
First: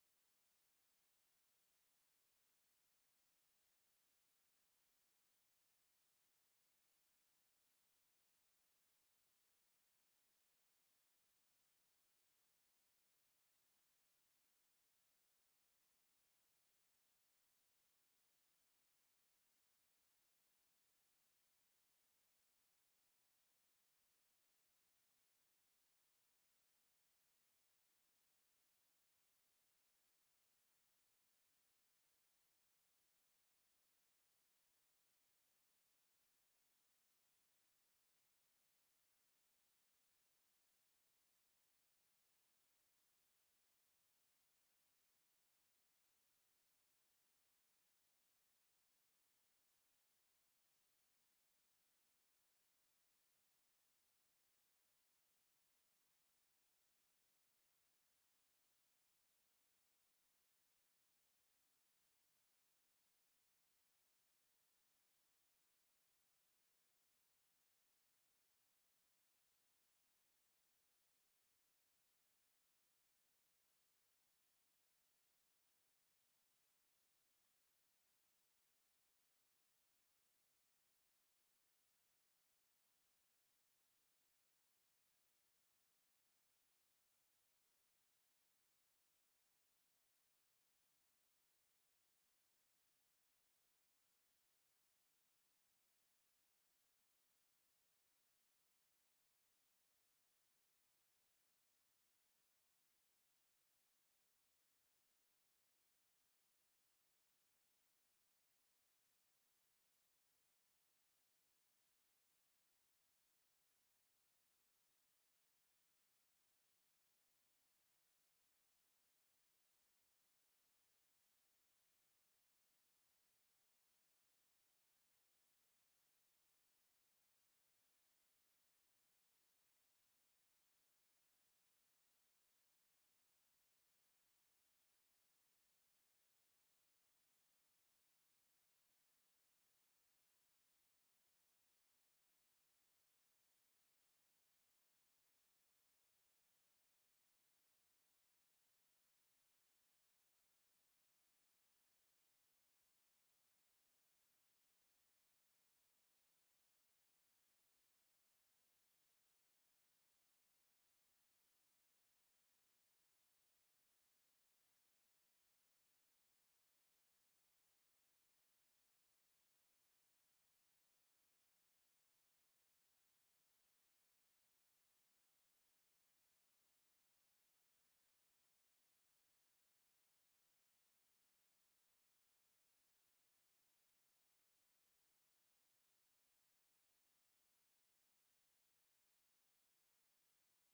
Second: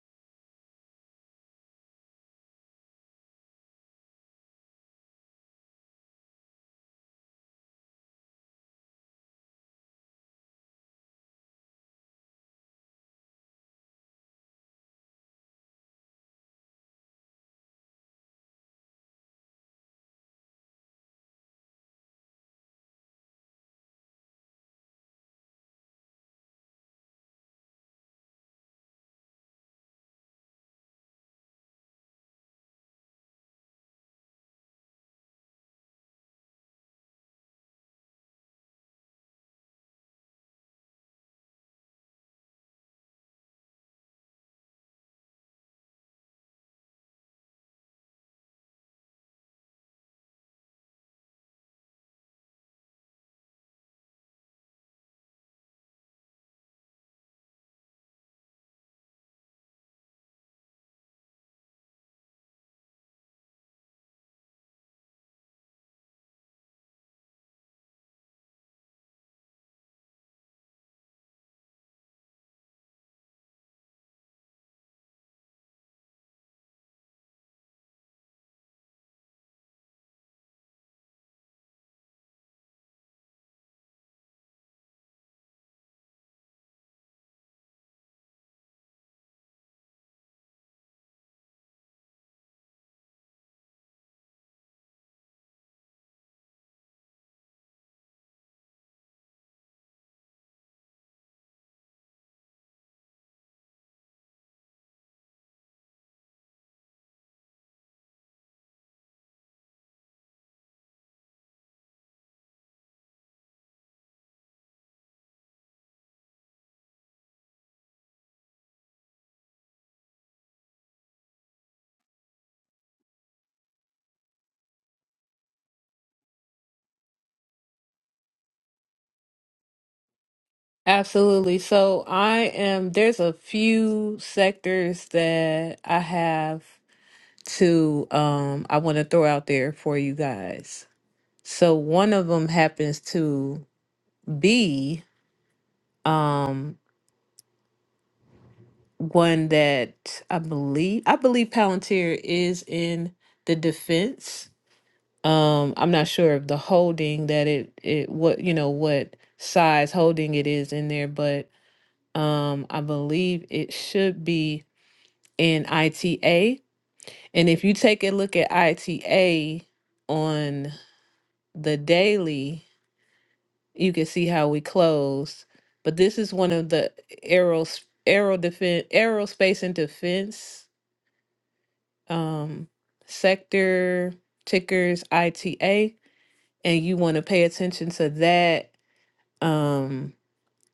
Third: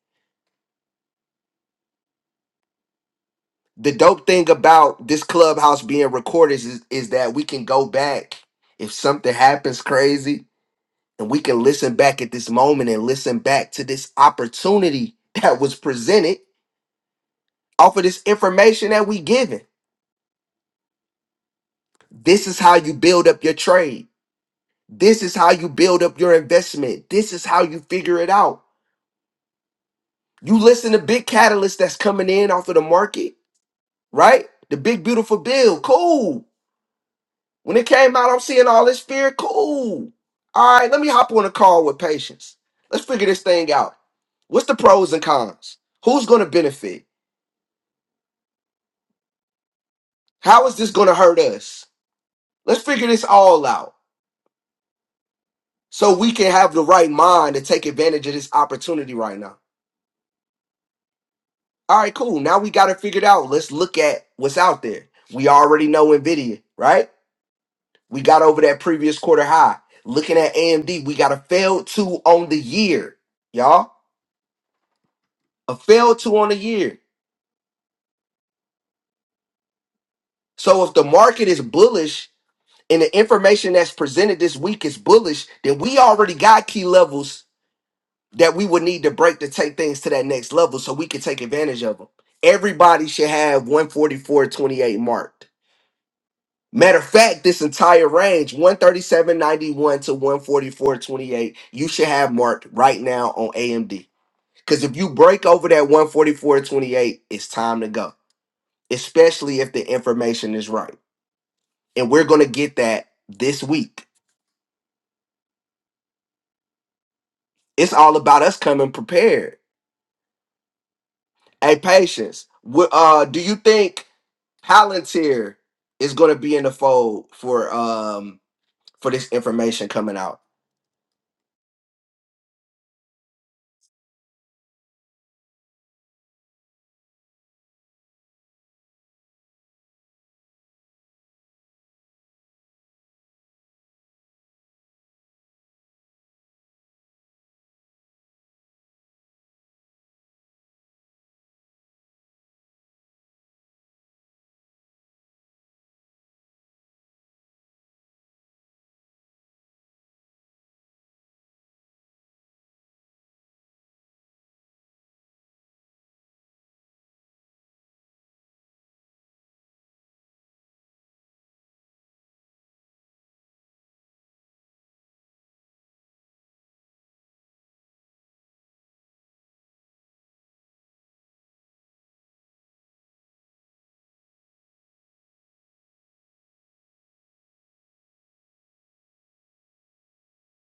The dope thing about this clubhouse being recorded is, is that we can go back if something happens crazy and we can listen back at this moment and listen back to this opportunity that was presented off of this information that we given. This is how you build up your trade. This is how you build up your investment. This is how you figure it out. You listen to big catalyst that's coming in off of the market, right? The big beautiful bill, cool. When it came out, I'm seeing all this fear, cool. All right, let me hop on a call with patience. Let's figure this thing out. What's the pros and cons? Who's going to benefit? How is this going to hurt us? Let's figure this all out so we can have the right mind to take advantage of this opportunity right now. All right, cool. Now we got it figured out. Let's look at what's out there. We already know Nvidia, right? We got over that previous quarter high. Looking at AMD, we got a failed two on the year, y'all. A failed two on the year. So if the market is bullish and the information that's presented this week is bullish, then we already got key levels that we would need to break to take things to that next level so we can take advantage of them. Everybody should have 144.28 marked. Matter of fact, this entire range, 137.91 to 144.28, you should have marked right now on AMD. Because if you break over that 144.28, it's time to go, especially if the information is right. And we're going to get that this week. It's all about us coming prepared. Hey, patience. wh- Uh, do you think Palantir is going to be in the fold for um for this information coming out?
Absolutely. So I am there's a few sectors that I have to um I want to throw out there for you guys. So one of them happens to B, um, one that I believe I believe Palantir is in the defense. Um, I'm not sure of the holding that it it what you know what size holding it is in there, but um, I believe it should be in ITA. And if you take a look at ITA on the daily, you can see how we close. But this is one of the aeros aero defense aerospace and defense um, sector tickers ITA, and you want to pay attention to that. Um,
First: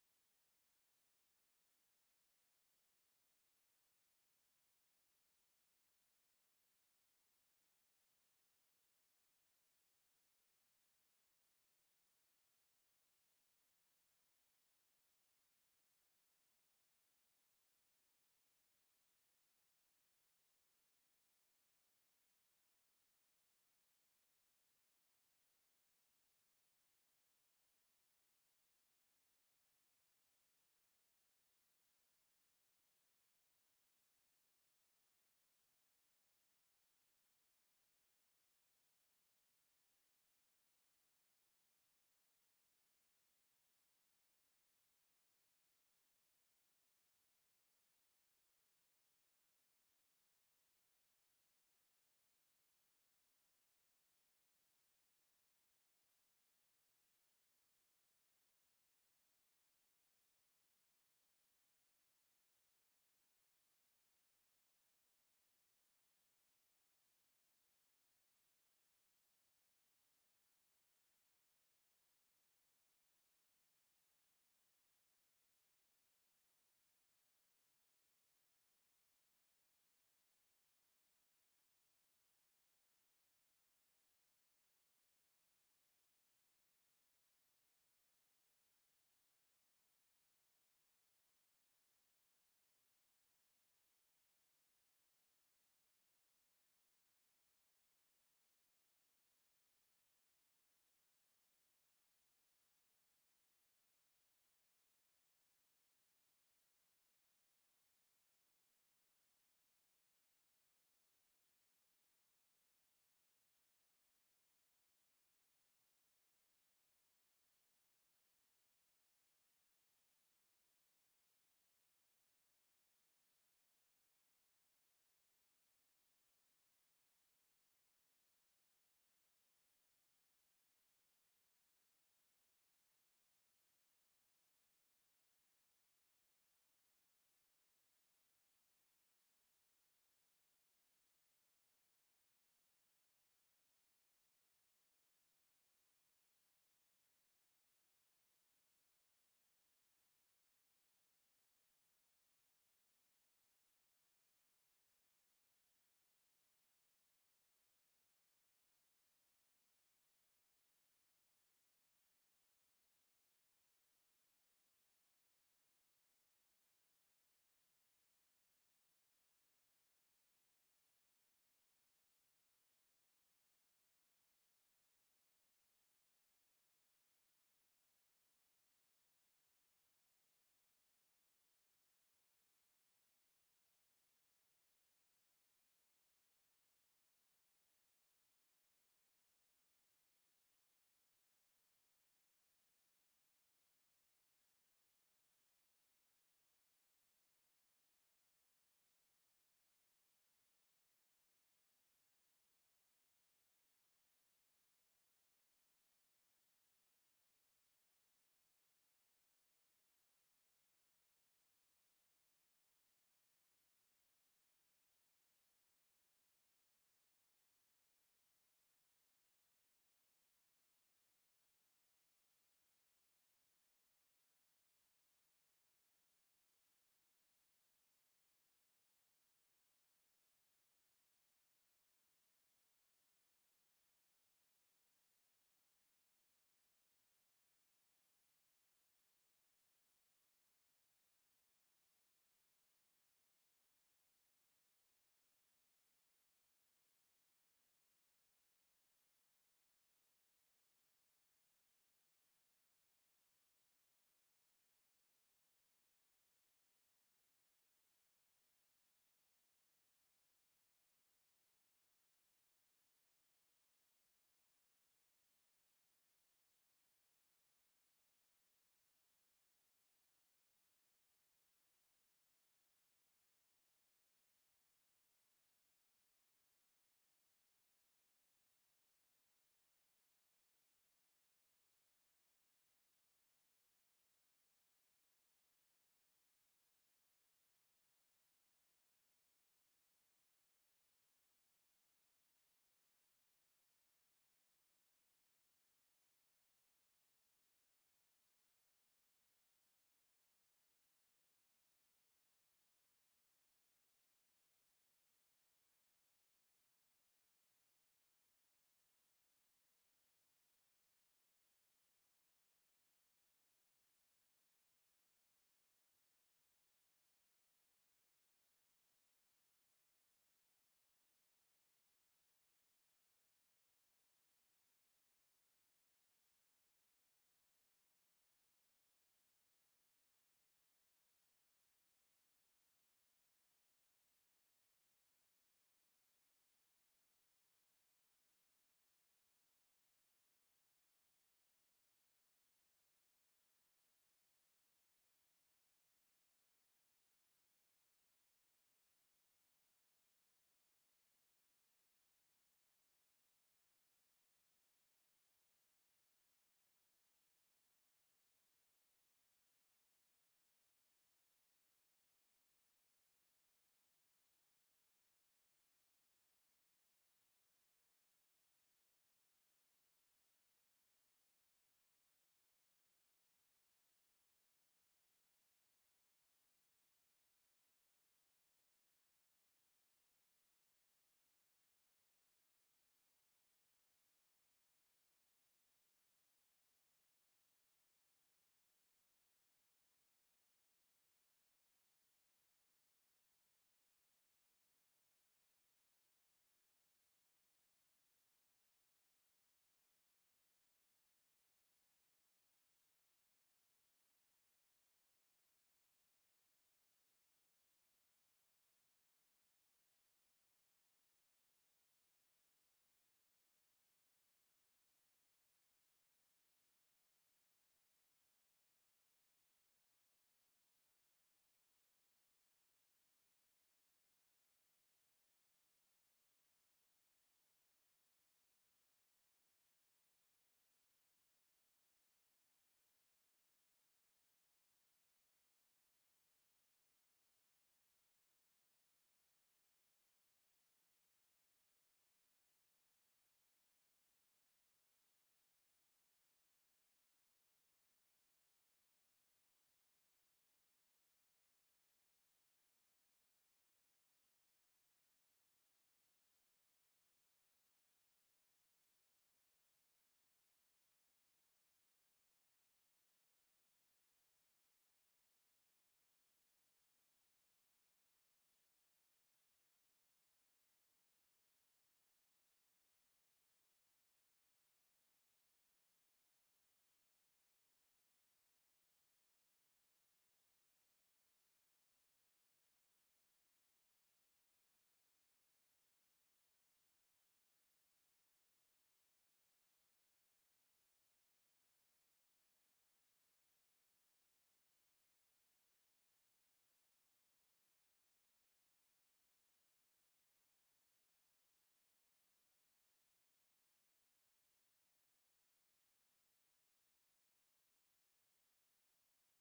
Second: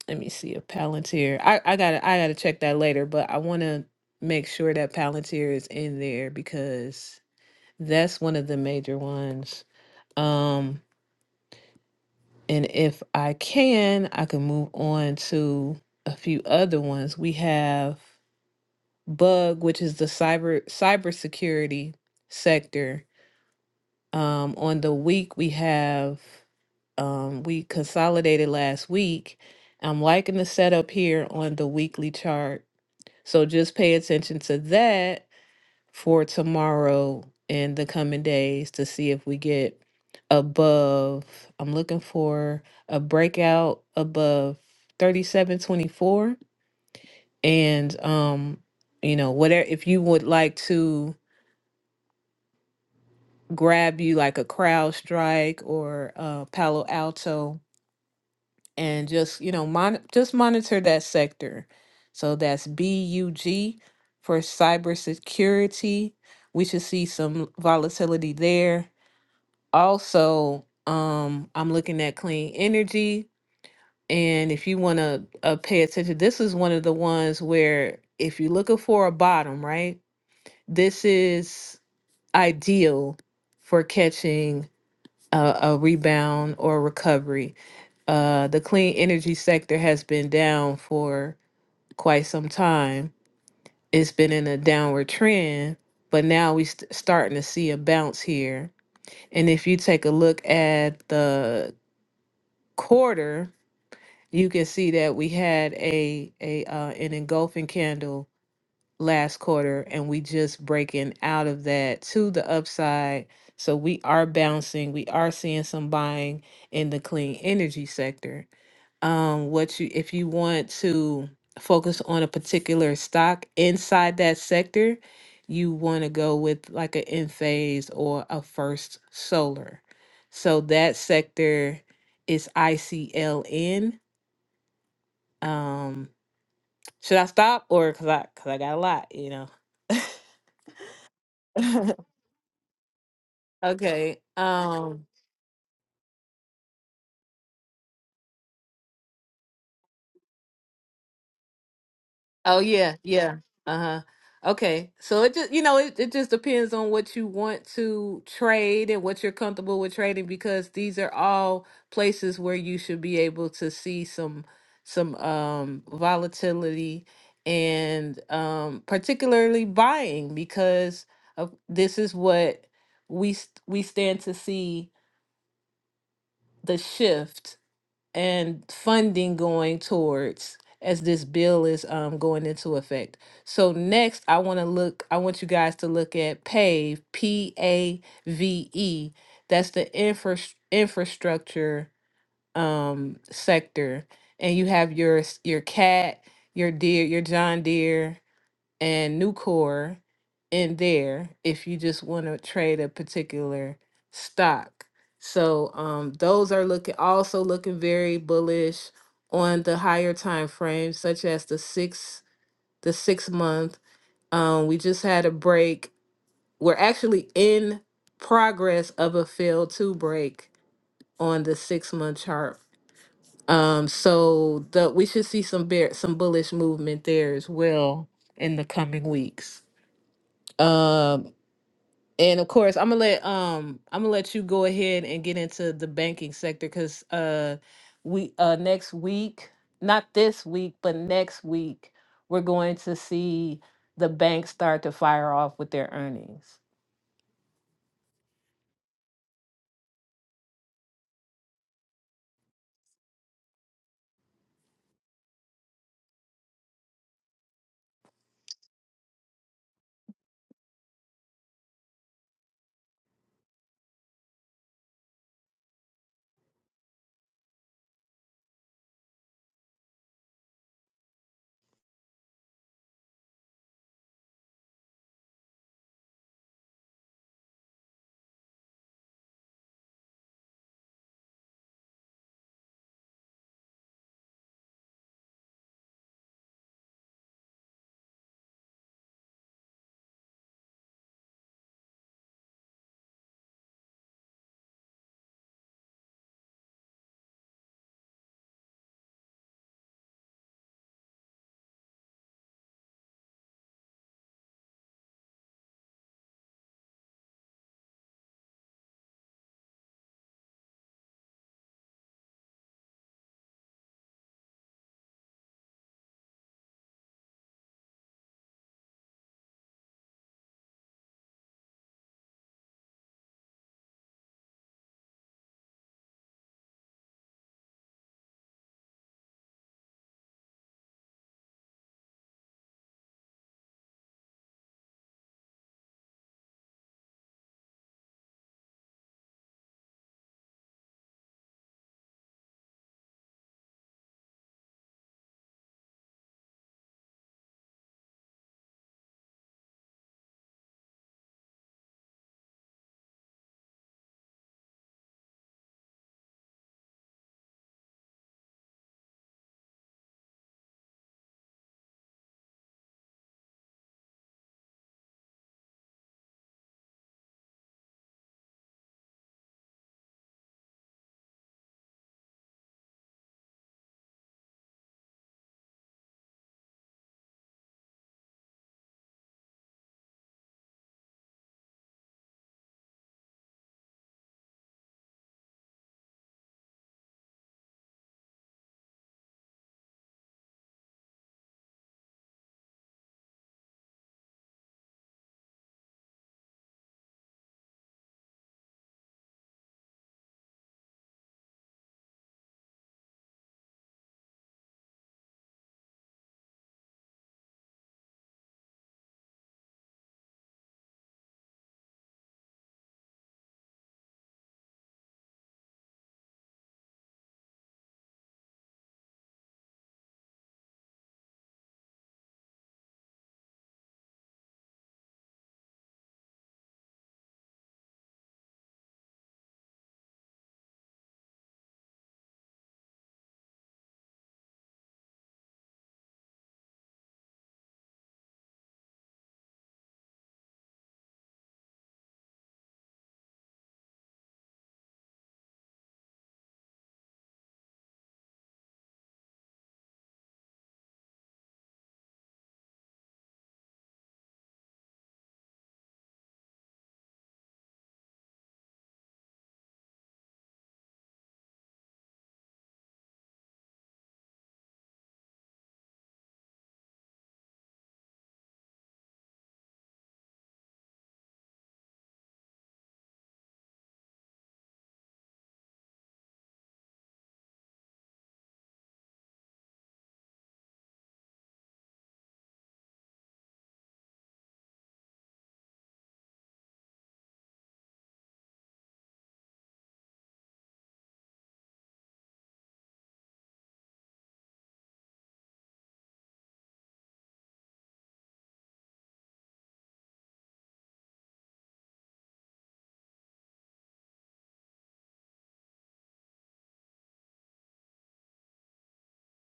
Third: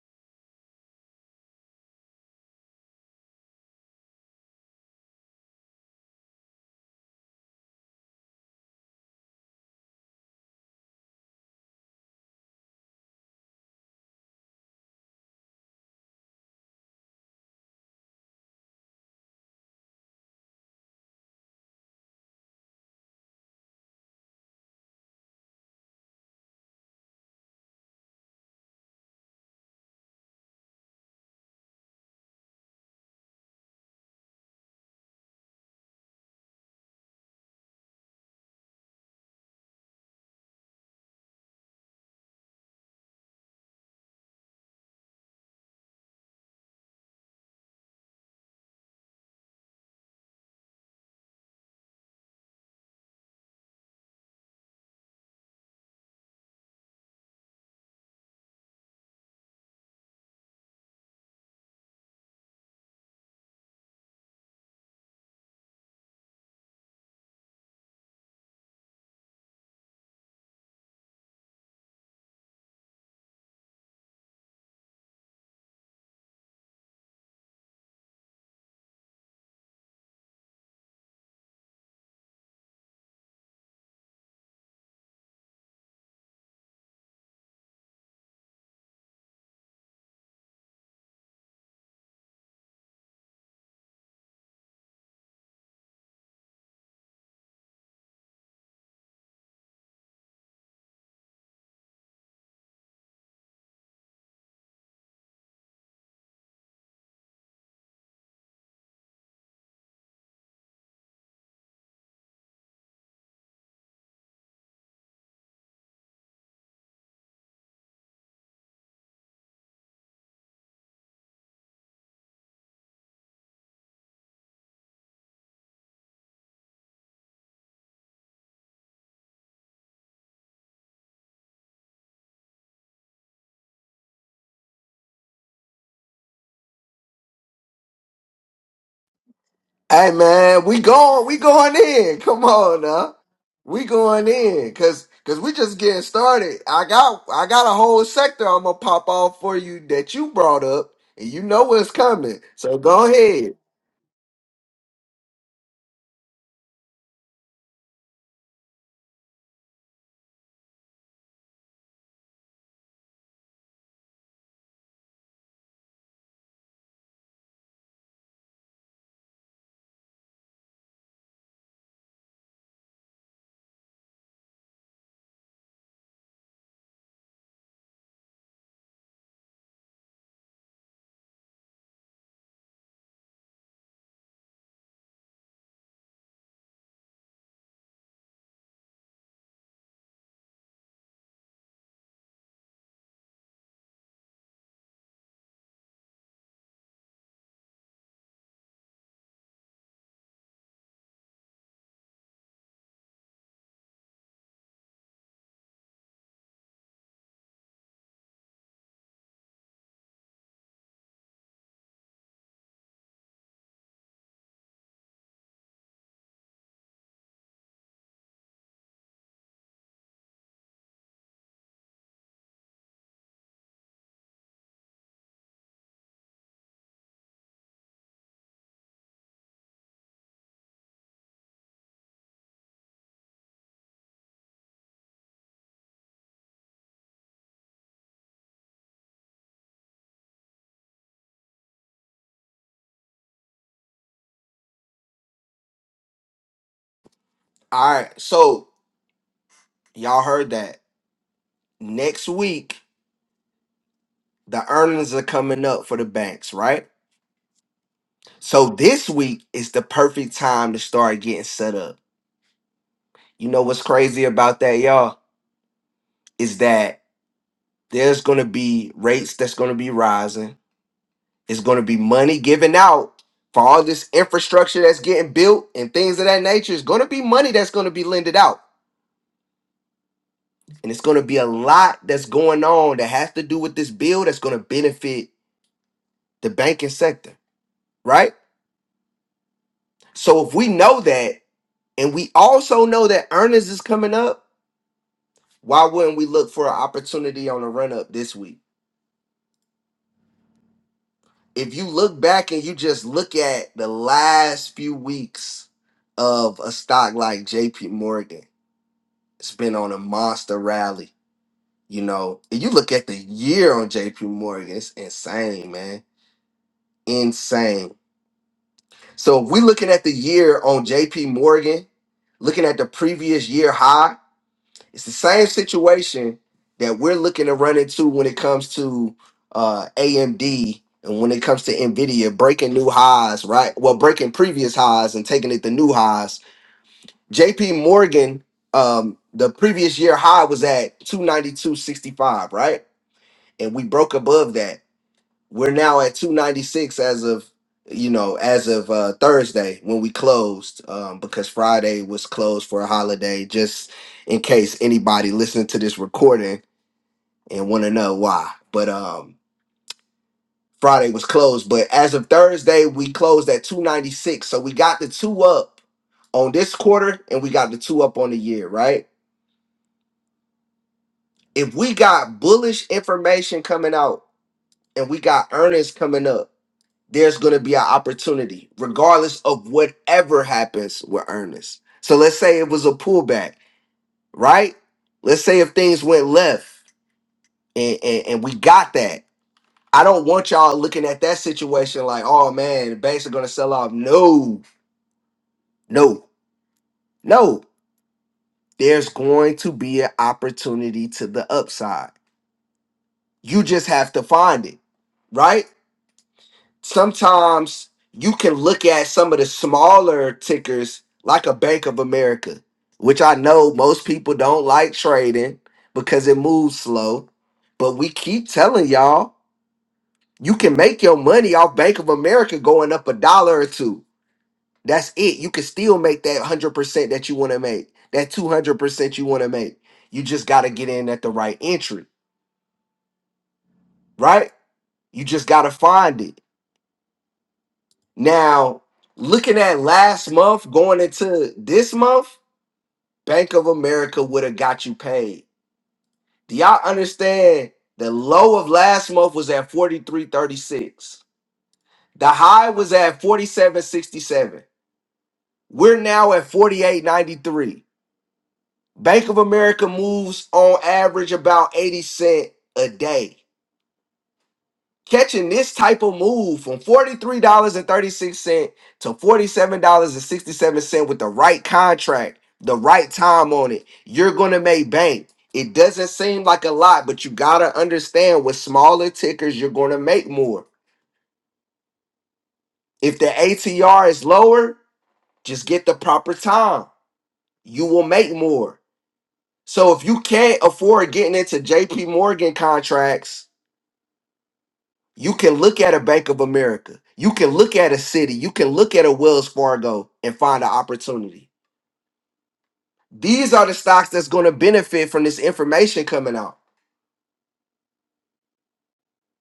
let me see a Palantir. I I gotta I gotta check that later, but I want to make sure that Palantir is in there because that's one of the major ones. Um, And if I can, I can move on to a few other ones. We have Bug, which is the cyber cybersecurity sector. Um, on the week we have um, we consolidated last week. I'm liking the setup here on the weekly chart. So just pay attention to that for tomorrow and the coming days to see if we get above. I'm looking for a breakout above 3724 and um you know whatever if you would like to grab you like a crowd strike or uh Palo Alto and just you know mon- just monitor that sector. So that's BUG for cybersecurity. We should see some volatility there also um i'm looking at clean energy and if you want to uh, pay attention this is one of the ones where if you're looking for a bottom right this is ideal for catching a, a rebound or recovery uh the clean energy sector has been down for quite some time it's been in a downward trend but now we're starting to see a bounce here and if you take a look at the quarter, you can see that we had a a uh, an engulfing candle last quarter, and we just breaking out of that to the upside. So we are bouncing. We are seeing some buying in the clean energy sector um what you if you want to focus on a particular stock inside that sector you want to go with like an Enphase or a first solar so that sector is icln um should i stop or because i because i got a lot you know
Hey man, we going, we going in. Come on now, we
okay
going in,
um
cause cause we just getting started. I got I got a whole sector I'm gonna pop off for you that you brought up, and you know what's coming.
Oh
So
yeah,
go
yeah.
ahead.
Uh-huh. Okay. So it just you know, it, it just depends on what you want to trade and what you're comfortable with trading because these are all places where you should be able to see some some um volatility and um particularly buying because of, this is what we st- we stand to see the shift and funding going towards as this bill is um, going into effect. So next, I want to look. I want you guys to look at PAVE, P A V E. That's the infra- infrastructure um, sector, and you have your s- your CAT, your Deere, your John Deere and Nucor in there if you just want to trade a particular stock. So um, those are looking also looking very bullish on the higher time frames, such as the six the six month. Um, we just had a break. We're actually in progress of a failed to break on the six month chart. Um, so the we should see some bear some bullish movement there as well in the coming weeks. Um, And of course, I'm gonna let um I'm gonna let you go ahead and get into the banking sector because uh we uh next week, not this week, but next week, we're going to see the banks start to fire off with their earnings.
All right, so y'all heard that. Next week the earnings are coming up for the banks, right? So this week is the perfect time to start getting set up. You know what's crazy about that, y'all, is that there's going to be rates that's going to be rising It's going to be money given out for all this infrastructure that's getting built and things of that nature. It's going to be money that's going to be lended out. And it's going to be a lot that's going on that has to do with this bill that's going to benefit the banking sector, right? So if we know that, and we also know that earnings is coming up, why wouldn't we look for an opportunity on the run up this week? If you look back and you just look at the last few weeks of a stock like JP Morgan, it's been on a monster rally. You know, and you look at the year on JP Morgan, it's insane, man. Insane. So if we looking at the year on JP Morgan, looking at the previous year high, it's the same situation that we're looking to run into when it comes to uh AMD and when it comes to Nvidia breaking new highs, right? Well, breaking previous highs and taking it to new highs JP Morgan, um, the previous year high was at 292.65, right? And we broke above that. We're now at 296 as of you know, as of uh Thursday when we closed, um, because Friday was closed for a holiday, just in case anybody listening to this recording and wanna know why. But um Friday was closed, but as of Thursday, we closed at 296. So we got the two up on this quarter and we got the two up on the year, right? if we got bullish information coming out and we got earnings coming up, there's going to be an opportunity, regardless of whatever happens with earnings. So let's say it was a pullback, right? Let's say if things went left and, and, and we got that. I don't want y'all looking at that situation like, oh man, the banks are going to sell off. No, no, no. There's going to be an opportunity to the upside. You just have to find it, right? sometimes you can look at some of the smaller tickers like a Bank of America, which I know most people don't like trading because it moves slow. But we keep telling y'all you can make your money off Bank of America going up a dollar or two. That's it. You can still make that 100% that you want to make, that 200% you want to make. You just got to get in at the right entry, right? You just got to find it. Now, looking at last month going into this month, Bank of America would have got you paid. Do y'all understand? The low of last month was at 43.36. The high was at 47.67. We're now at 48.93. Bank of America moves on average about 80 cent a day. Catching this type of move from $43.36 to $47.67 with the right contract, the right time on it, you're going to make bank. It doesn't seem like a lot, but you got to understand with smaller tickers, you're going to make more. If the ATR is lower, just get the proper time. You will make more. So if you can't afford getting into JP Morgan contracts, You can look at a Bank of America. You can look at a City. You can look at a Wells Fargo and find an opportunity. These are the stocks that's going to benefit from this information coming out.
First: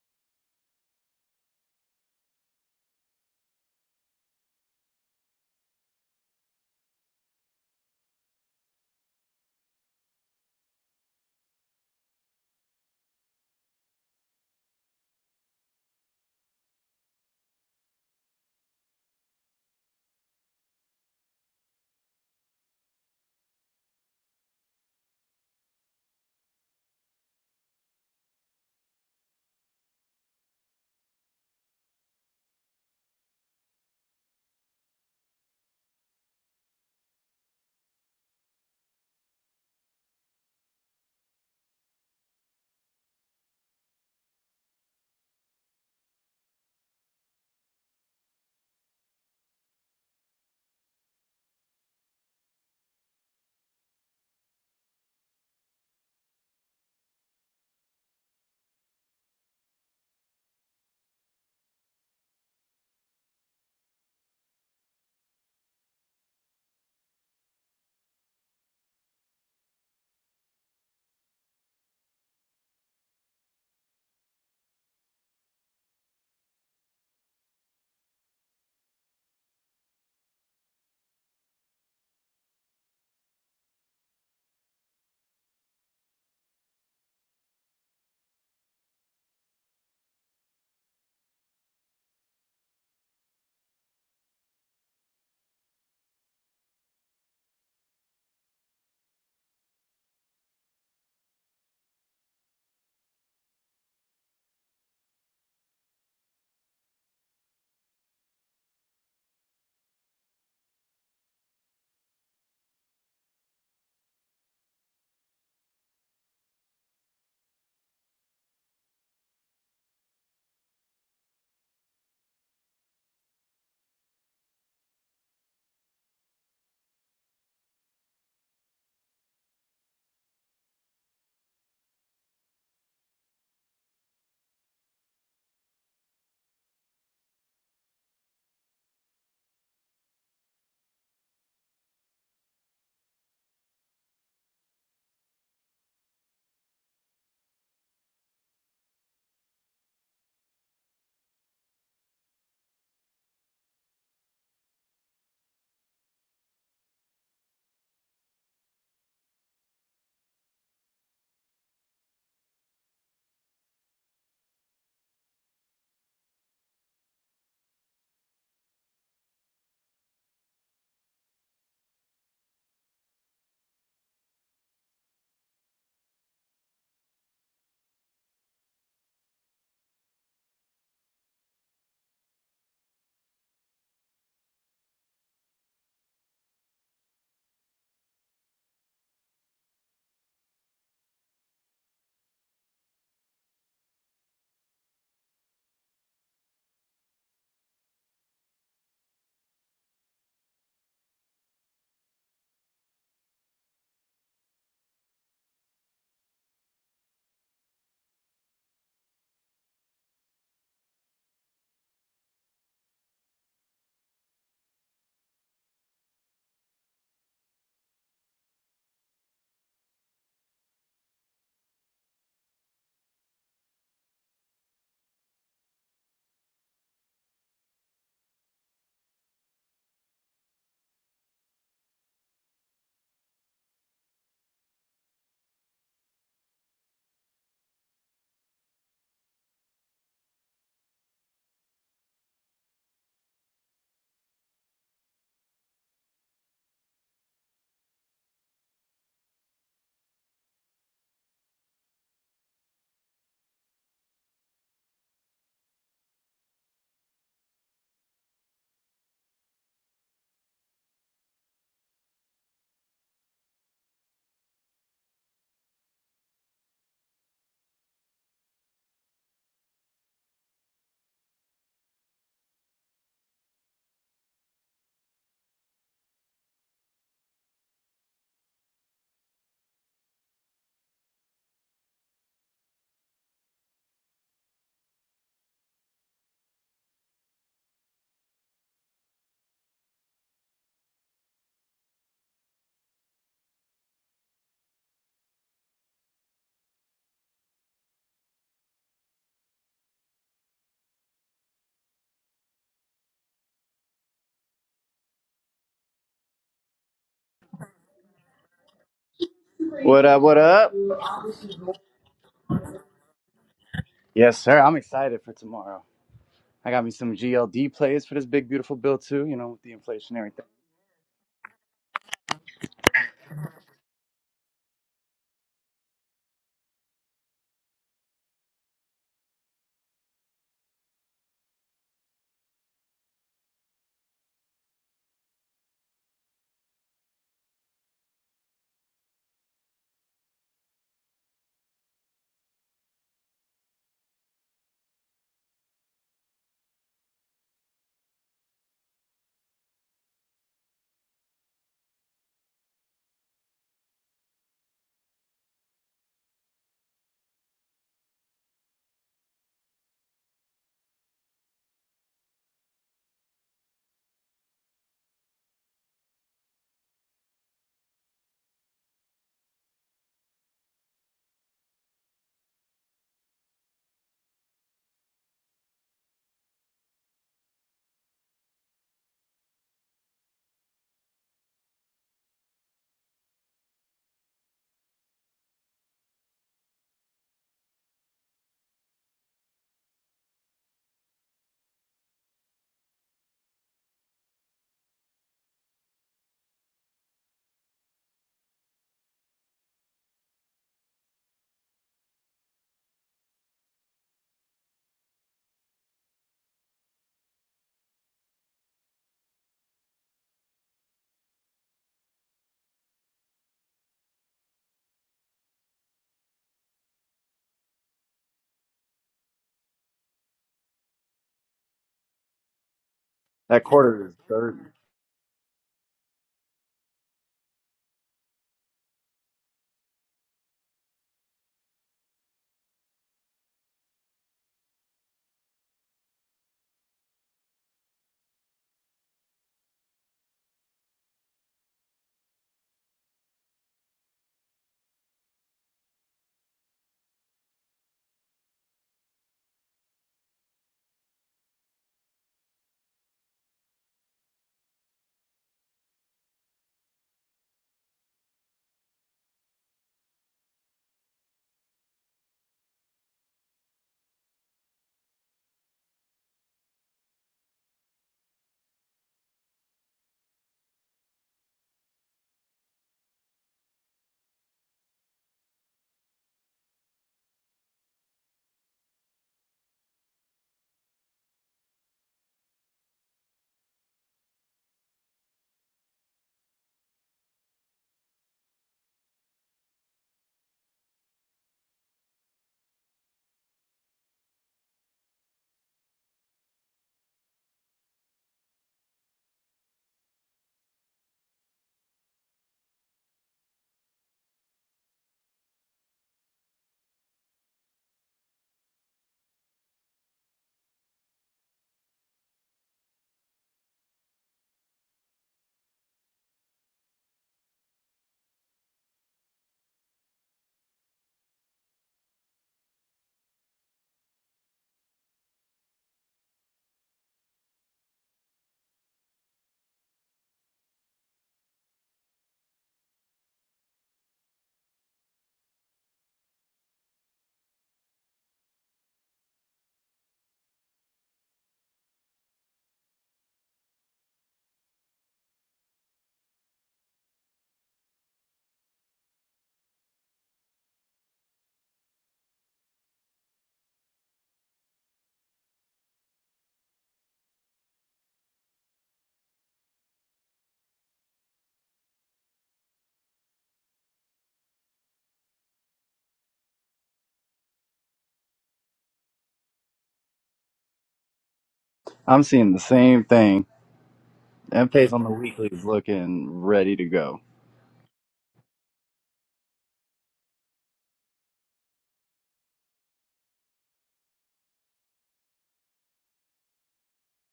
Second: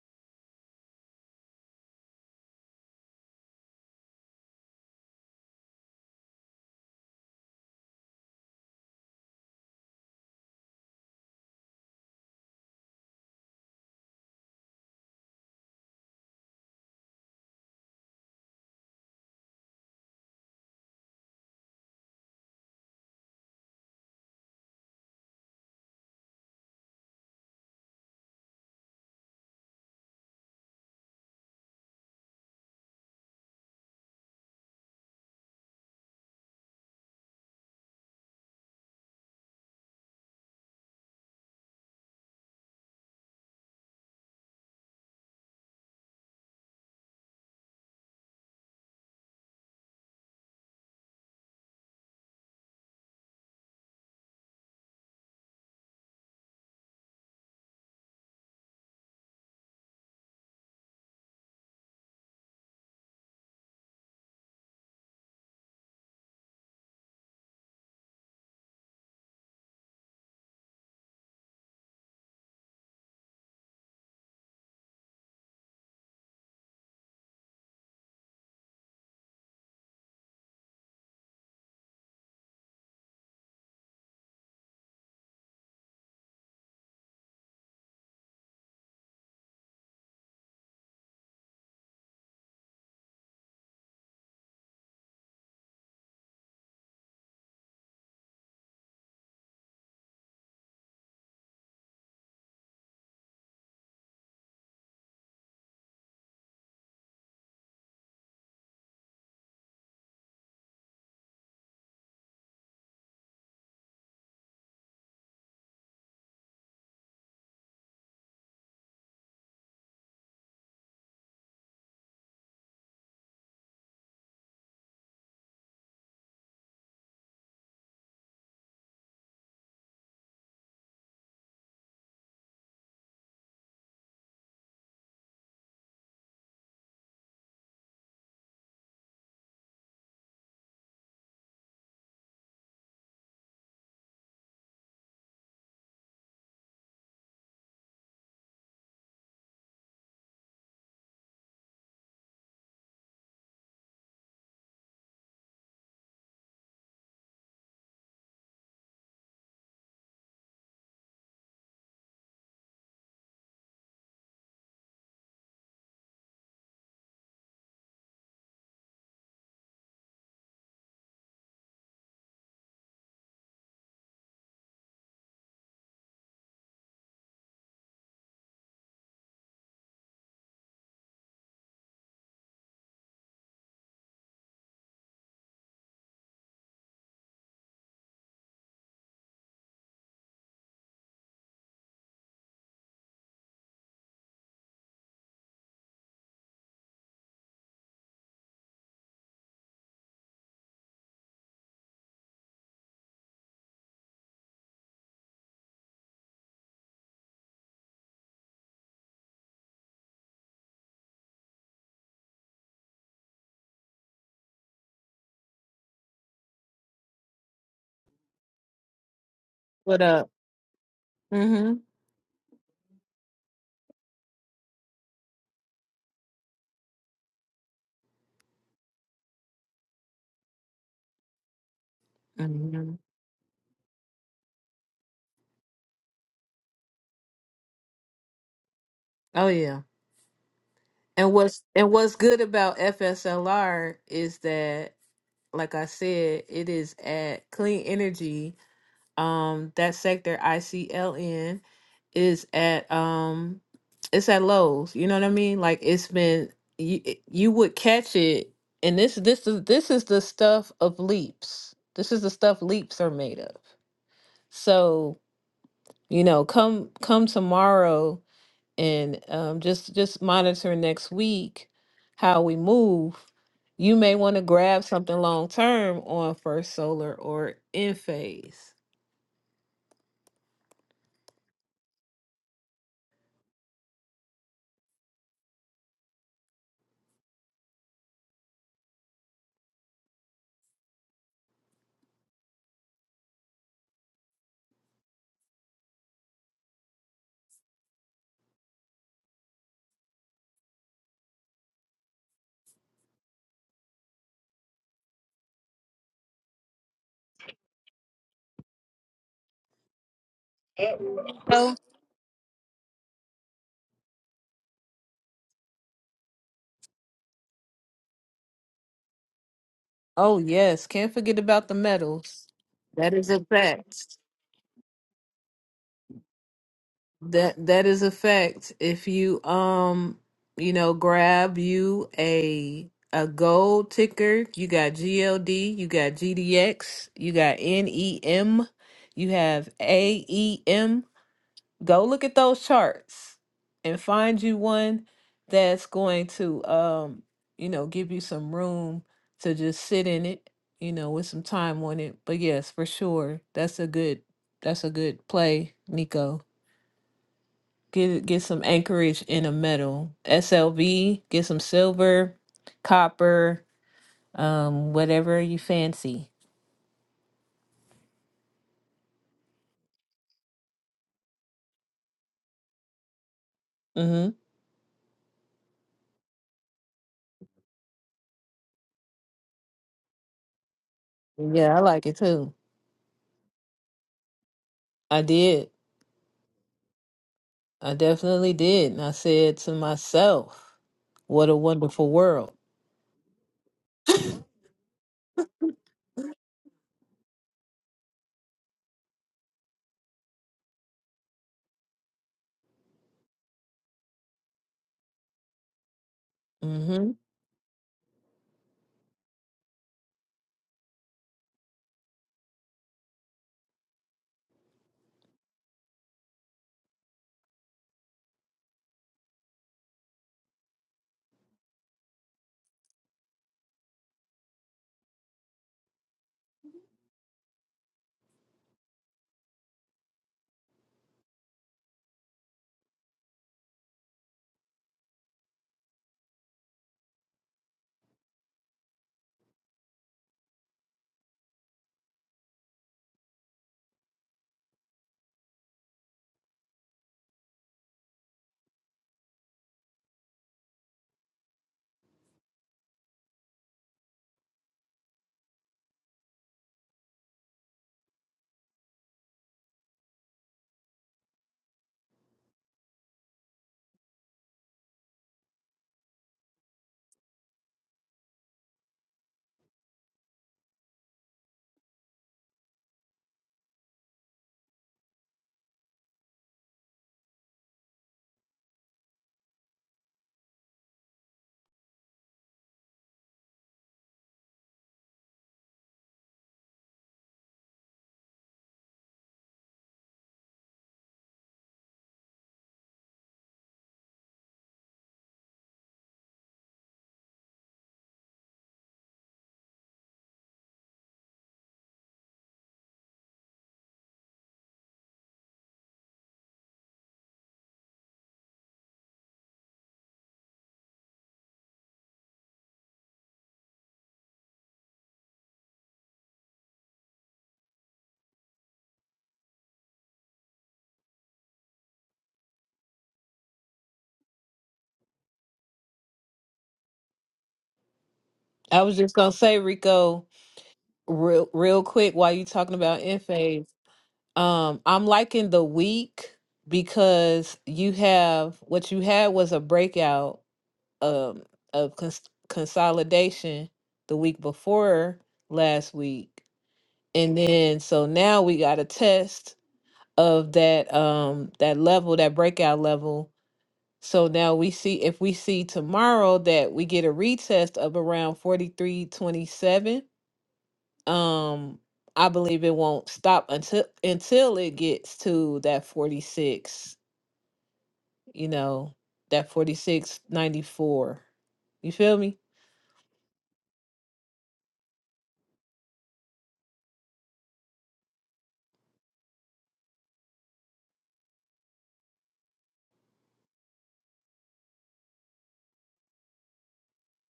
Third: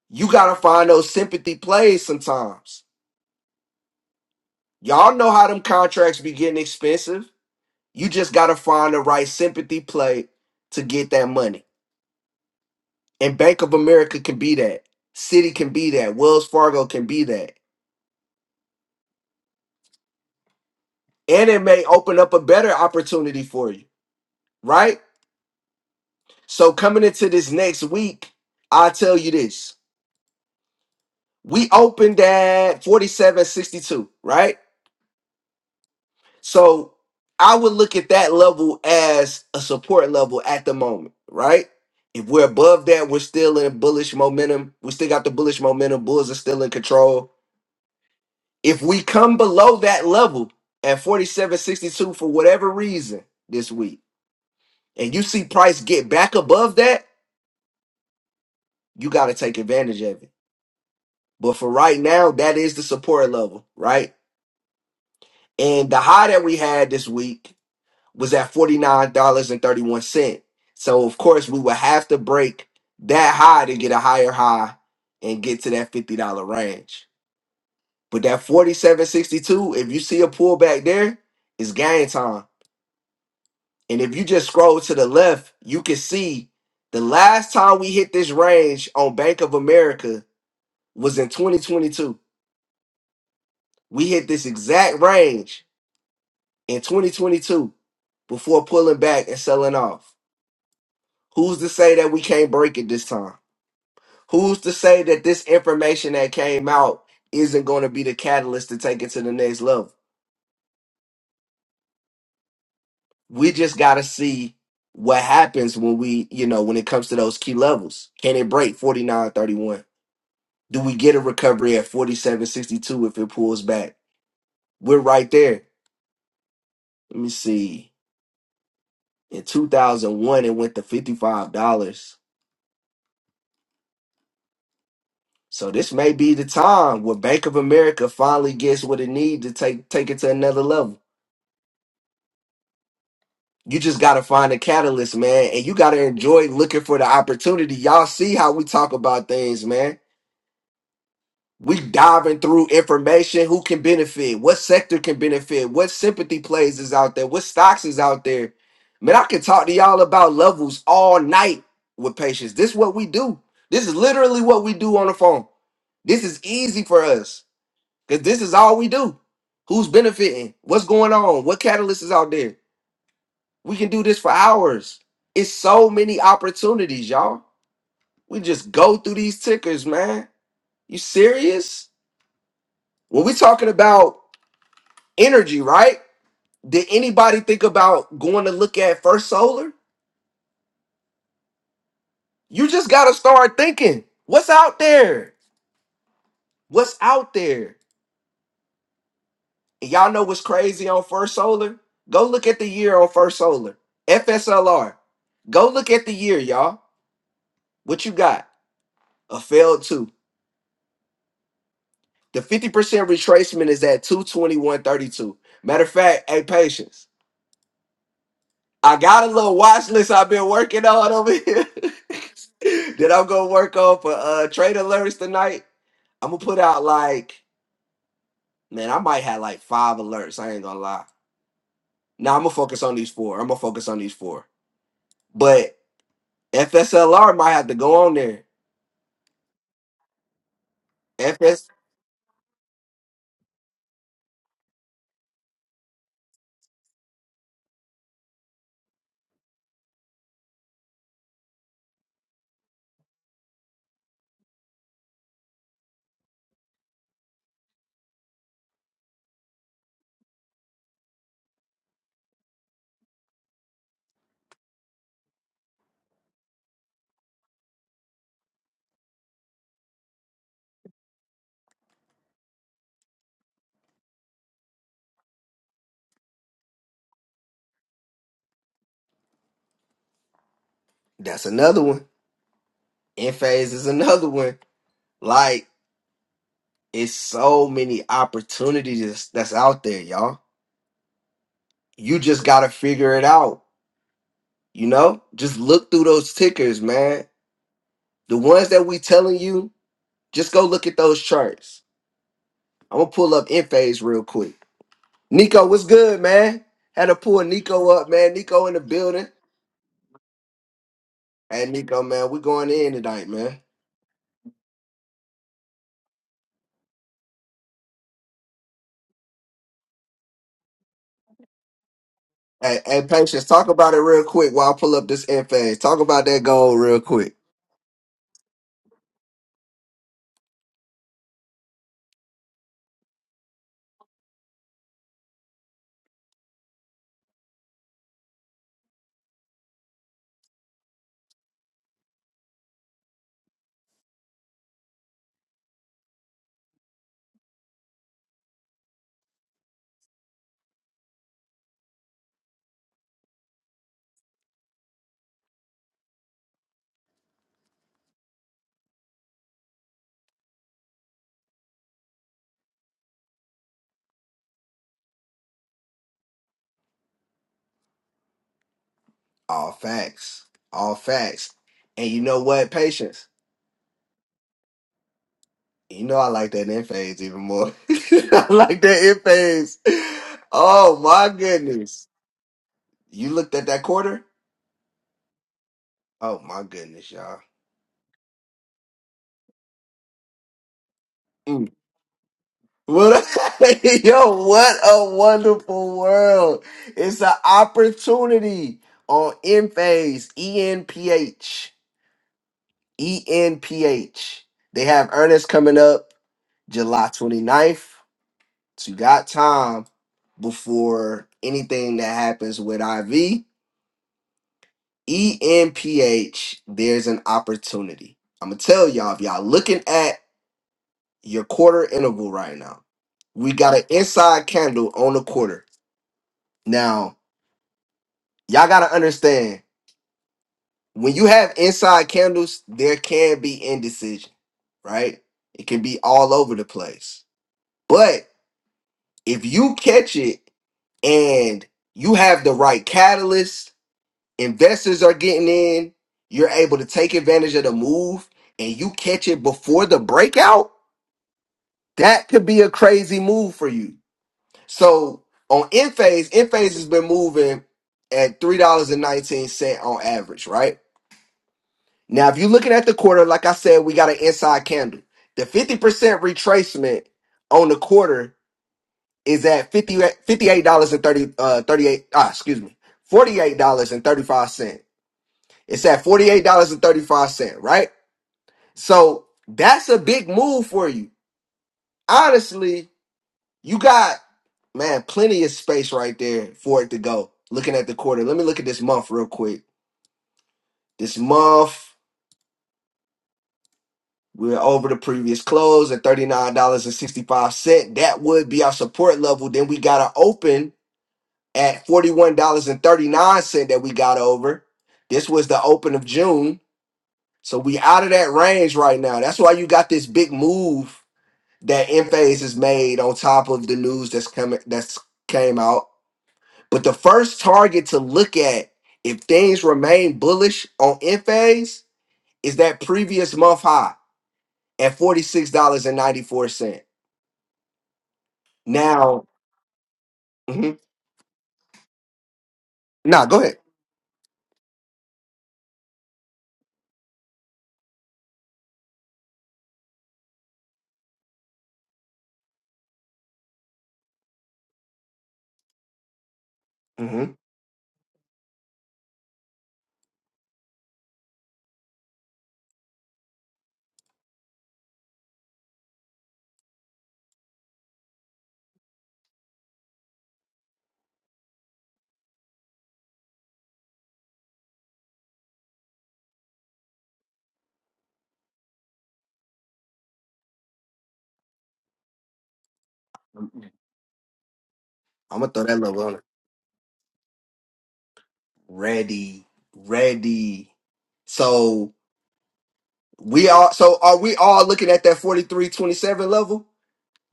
You got to find those sympathy plays sometimes. Y'all know how them contracts be getting expensive. You just got to find the right sympathy play to get that money. And Bank of America can be that. City can be that. Wells Fargo can be that. And it may open up a better opportunity for you, right? So coming into this next week, I tell you this. We opened at 4762, right? So I would look at that level as a support level at the moment, right? If we're above that, we're still in bullish momentum. We still got the bullish momentum. Bulls are still in control. If we come below that level at 4762 for whatever reason this week, and you see price get back above that, you got to take advantage of it But for right now, that is the support level, right? And the high that we had this week was at $49.31. So of course we would have to break that high to get a higher high and get to that $50 range. But that 47.62, if you see a pullback there, it's game time. And if you just scroll to the left, you can see the last time we hit this range on Bank of America was in 2022. We hit this exact range in 2022 before pulling back and selling off? Who's to say that we can't break it this time? Who's to say that this information that came out isn't going to be the catalyst to take it to the next level? We just got to see what happens when we, you know, when it comes to those key levels. Can it break 49.31? Do we get a recovery at 47.62 if it pulls back? We're right there. Let me see. In 2001, it went to $55. So this may be the time where Bank of America finally gets what it needs to take take it to another level. You just gotta find a catalyst, man, and you gotta enjoy looking for the opportunity. Y'all see how we talk about things, man. We diving through information. Who can benefit? What sector can benefit? What sympathy plays is out there? What stocks is out there? Man, I can talk to y'all about levels all night with patients. This is what we do. This is literally what we do on the phone. This is easy for us Because this is all we do. Who's benefiting? What's going on? What catalyst is out there? We can do this for hours. It's so many opportunities, y'all. We just go through these tickers, man. You serious? When we're talking about energy, right? Did anybody think about going to look at First Solar? You just got to start thinking what's out there? What's out there? And y'all know what's crazy on First Solar? Go look at the year on First Solar, FSLR. Go look at the year, y'all. What you got? A failed two. The 50% retracement is at 221.32. Matter of fact, hey, patience. I got a little watch
What
list I've
up?
been working on over here
Mm-hmm.
that I'm gonna work on for uh trade alerts tonight. I'm gonna put out like, man, I might have like five alerts. I ain't gonna lie. Now I'm gonna focus
mm-hmm.
on these four. I'm gonna focus on these four. But FSLR might have to go on there.
Oh yeah. And what's
FS,
and what's good about FSLR is that, like I said, it is at clean energy Um, that sector ICLN is at um, it's at Lowe's. You know what I mean? Like it's been you it- you would catch it, and this this is this is the stuff of leaps. This is the stuff leaps are made of. So you know, come come tomorrow and um, just just monitor next week how we move you may want to grab something long term on First Solar or Enphase.
that's another one. Enphase is another one. Like It's so many opportunities that's out there, y'all. You just gotta figure it out. You know, just look through those tickers, man. The ones that we telling you, just go look at those charts. I'm gonna pull up Enphase real quick. Nico, what's good, man? Had to pull Nico up, man. Nico in the building.
What up, what up?
Hey, Nico, man, we going in tonight, man.
Yes, sir. I'm excited for tomorrow. I got me some GLD plays for this big, beautiful bill, too, you know, with the inflationary
Oh
thing.
yes, can't forget about the medals.
Hey, hey,
That is a
patience, talk about it
fact.
real quick while I pull up this Enphase. Talk about that goal real quick.
That that is a fact. If you um, you know, grab you a a gold ticker, you got GLD, you got GDX, you got NEM, you have AEM. Go look at those charts and find you one that's going to um, you know, give you some room to just sit in it, you know, with some time on it. But yes, for sure. That's a good that's a good play, Nico. Get get some anchorage in a metal. SLV, get some silver, copper, um, whatever you fancy.
All facts. All facts. And you know what, patience?
Mm-hmm.
You know I like that end phase even more. I like that end phase. Oh my
Yeah, I like
goodness.
it too.
You looked at that quarter?
I did.
Oh my goodness, y'all.
I definitely did. And I said to myself, what a
Mm.
wonderful world.
What a, yo, what a wonderful world. It's an opportunity on end phase, E N P H E N P H. They have Ernest coming up July
hmm
29th. So you got time before anything that happens with IV E N P H. there's an opportunity. I'm gonna tell y'all if y'all looking at your quarter interval right now, we
That
got an
quarter is
inside
dirty.
candle on the quarter. Now, y'all gotta understand when you have inside candles, there can be indecision, right? It can be all over the place. But if you catch it and you have the right catalyst investors are getting in, you're able to take advantage of the move and you catch it before the breakout, that could be a crazy move for you. So on Enphase, Enphase has been moving at $3.19 on average, right? Now, if you're looking at the quarter, like I said, we got an inside candle. The 50% retracement on the quarter is at fifty fifty eight $58.30, uh, 38, ah, excuse me, $48.35. It's at $48.35, right? So that's a big move for you. Honestly, you got, man, plenty of space right there for it to go. Looking at the quarter, let me look at this month real quick. This month, we're over the previous close at $39.65. That would be our support level. Then we got to open at $41.39 that we got over. This was the open of June. So we out of that range right now. That's why you got this big move that Enphase has made on top of the news that's coming that's came out. But the first target to look at if things remain bullish on Enphase is that previous month high at forty six dollars and ninety four cent.
I was just
Now,
gonna say, Rico,
mhm.
real real quick, while you talking about in
nah, go ahead.
phase, um, I'm liking the week because you have what you had was a breakout um of cons- consolidation the week before last week,
hmm
and then so now we got a test of that um that level, that breakout level So now we see if we see tomorrow that we get a retest of around 4327, um I believe it won't stop until until it gets to that 46, you know, that 4694. You feel
I'm
me?
seeing the same thing.
I'm
That pays on the weekly
gonna throw
is
that level on it.
looking ready to go.
Ready, ready. So we all so are we all looking at that forty three twenty seven level?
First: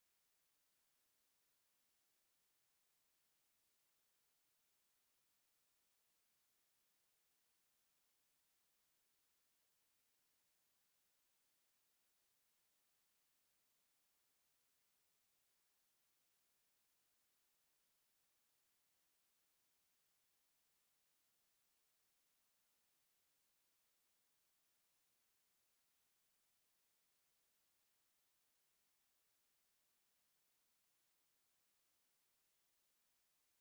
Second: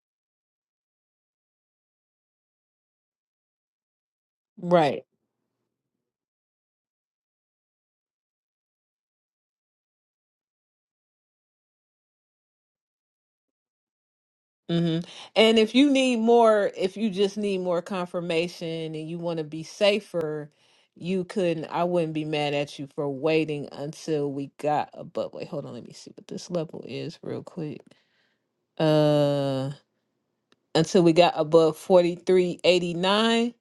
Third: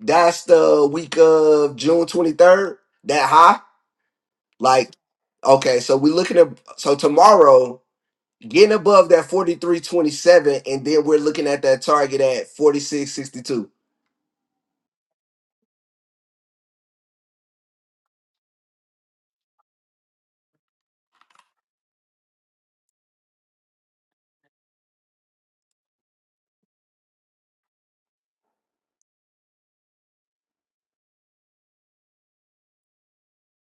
That's the week of June 23rd, that high.
Right.
Like, okay, so we're looking at so tomorrow getting above that 43.27, and then we're looking at that target at 46.62.
hmm And if you need more, if you just need more confirmation and you want to be safer, you couldn't, I wouldn't be mad at you for waiting until we got above. Wait, hold on. Let me see what this level is real quick. Uh, until we got above 4389.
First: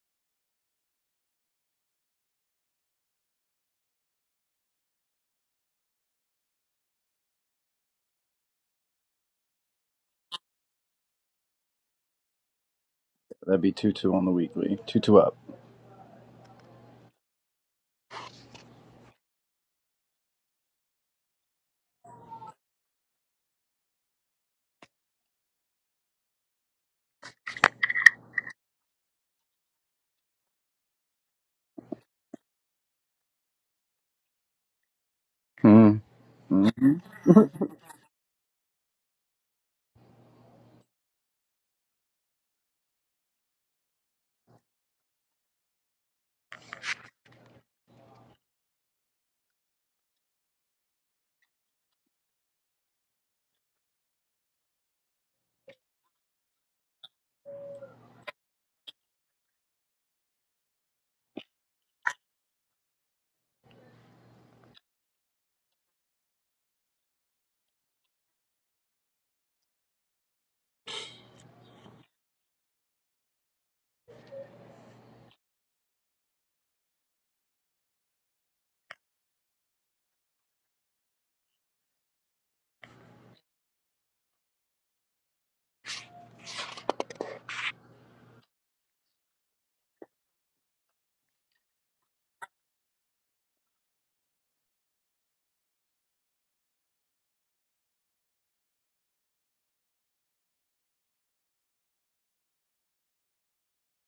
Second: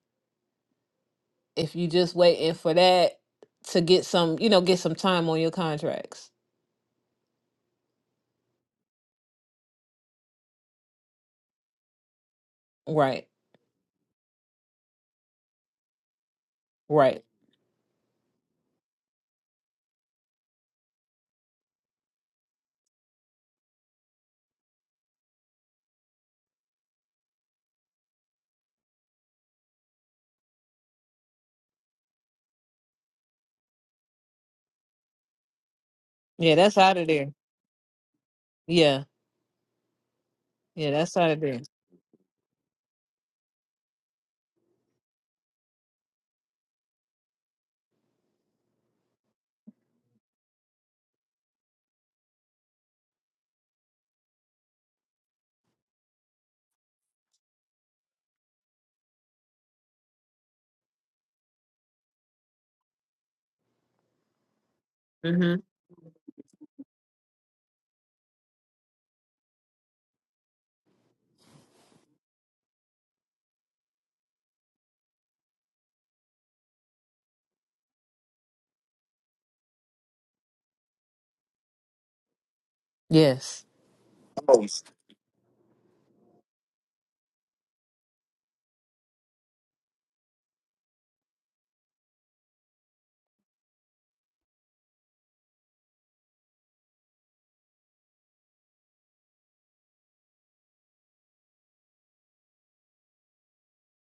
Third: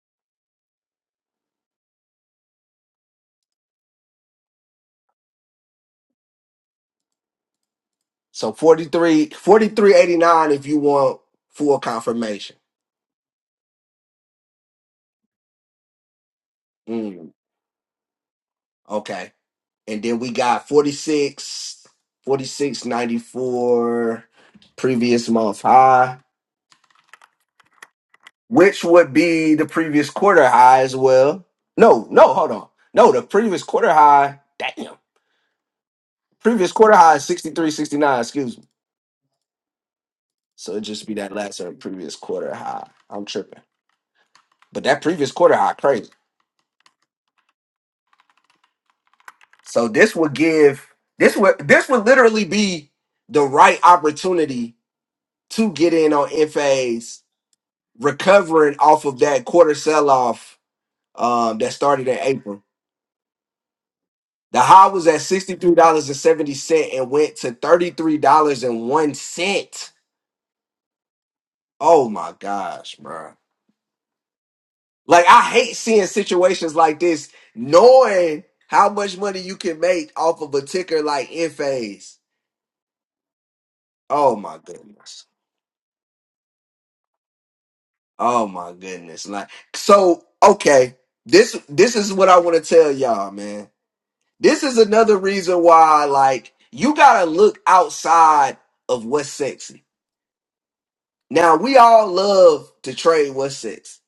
If you just waiting for that to get some, you know, get some time on your contracts.
So forty three, forty three eighty nine, if you want full confirmation.
Right.
That'd be 2 2 on the weekly. 2 2 up.
Right.
Mm, okay. And then we got forty six, forty six ninety four previous month high, which would be the previous quarter high as well. No, no, hold on. No, the previous quarter high. Damn.
Hmm.
Yeah,
Previous
that's
quarter
out of
high is
there.
63, sixty-nine, excuse me.
Yeah.
So it
Yeah,
just be
that's
that
out of
last
there.
or previous quarter high. I'm tripping. But that previous quarter high crazy. So this would give this would this would literally be the right opportunity to get in on FAs recovering off of that quarter sell off um, that started in April. The high was at
hmm
$63.70 and seventy cent and went to $33.01. Oh my gosh, bro. Like I hate seeing situations like this, knowing how much money you can make off of a ticker like Enphase.
Yes.
Oh my goodness. Oh my goodness. Like so okay. This this is what I want to tell y'all, man. This is another reason why like you gotta look outside of what's sexy. Now we all love to trade what's sexy,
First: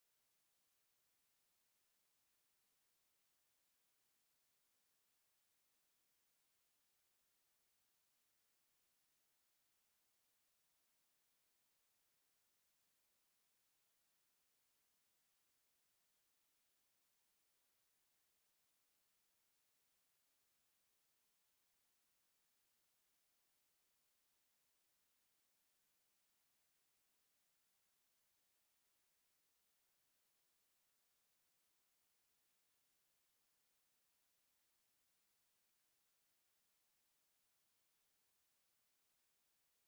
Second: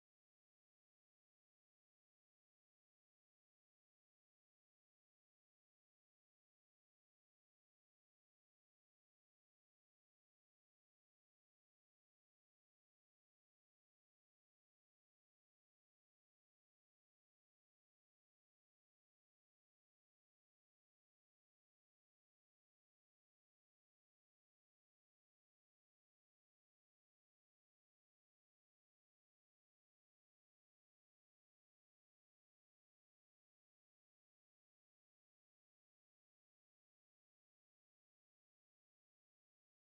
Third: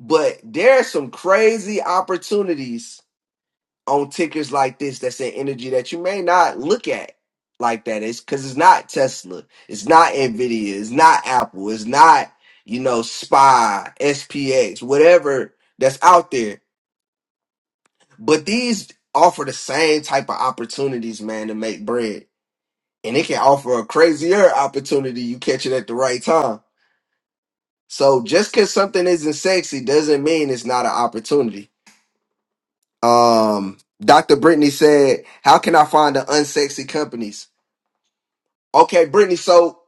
but there are some crazy opportunities on tickers like this that's an energy that you may not look at like that. It's because it's not tesla it's not nvidia it's not apple it's not you know spy spx whatever that's out there but these offer the same type of opportunities man to make bread and it can offer a crazier opportunity you catch it at the right time so just because something isn't sexy doesn't mean it's not an opportunity um Dr. Brittany said, How can I find the unsexy companies? Okay, Brittany. So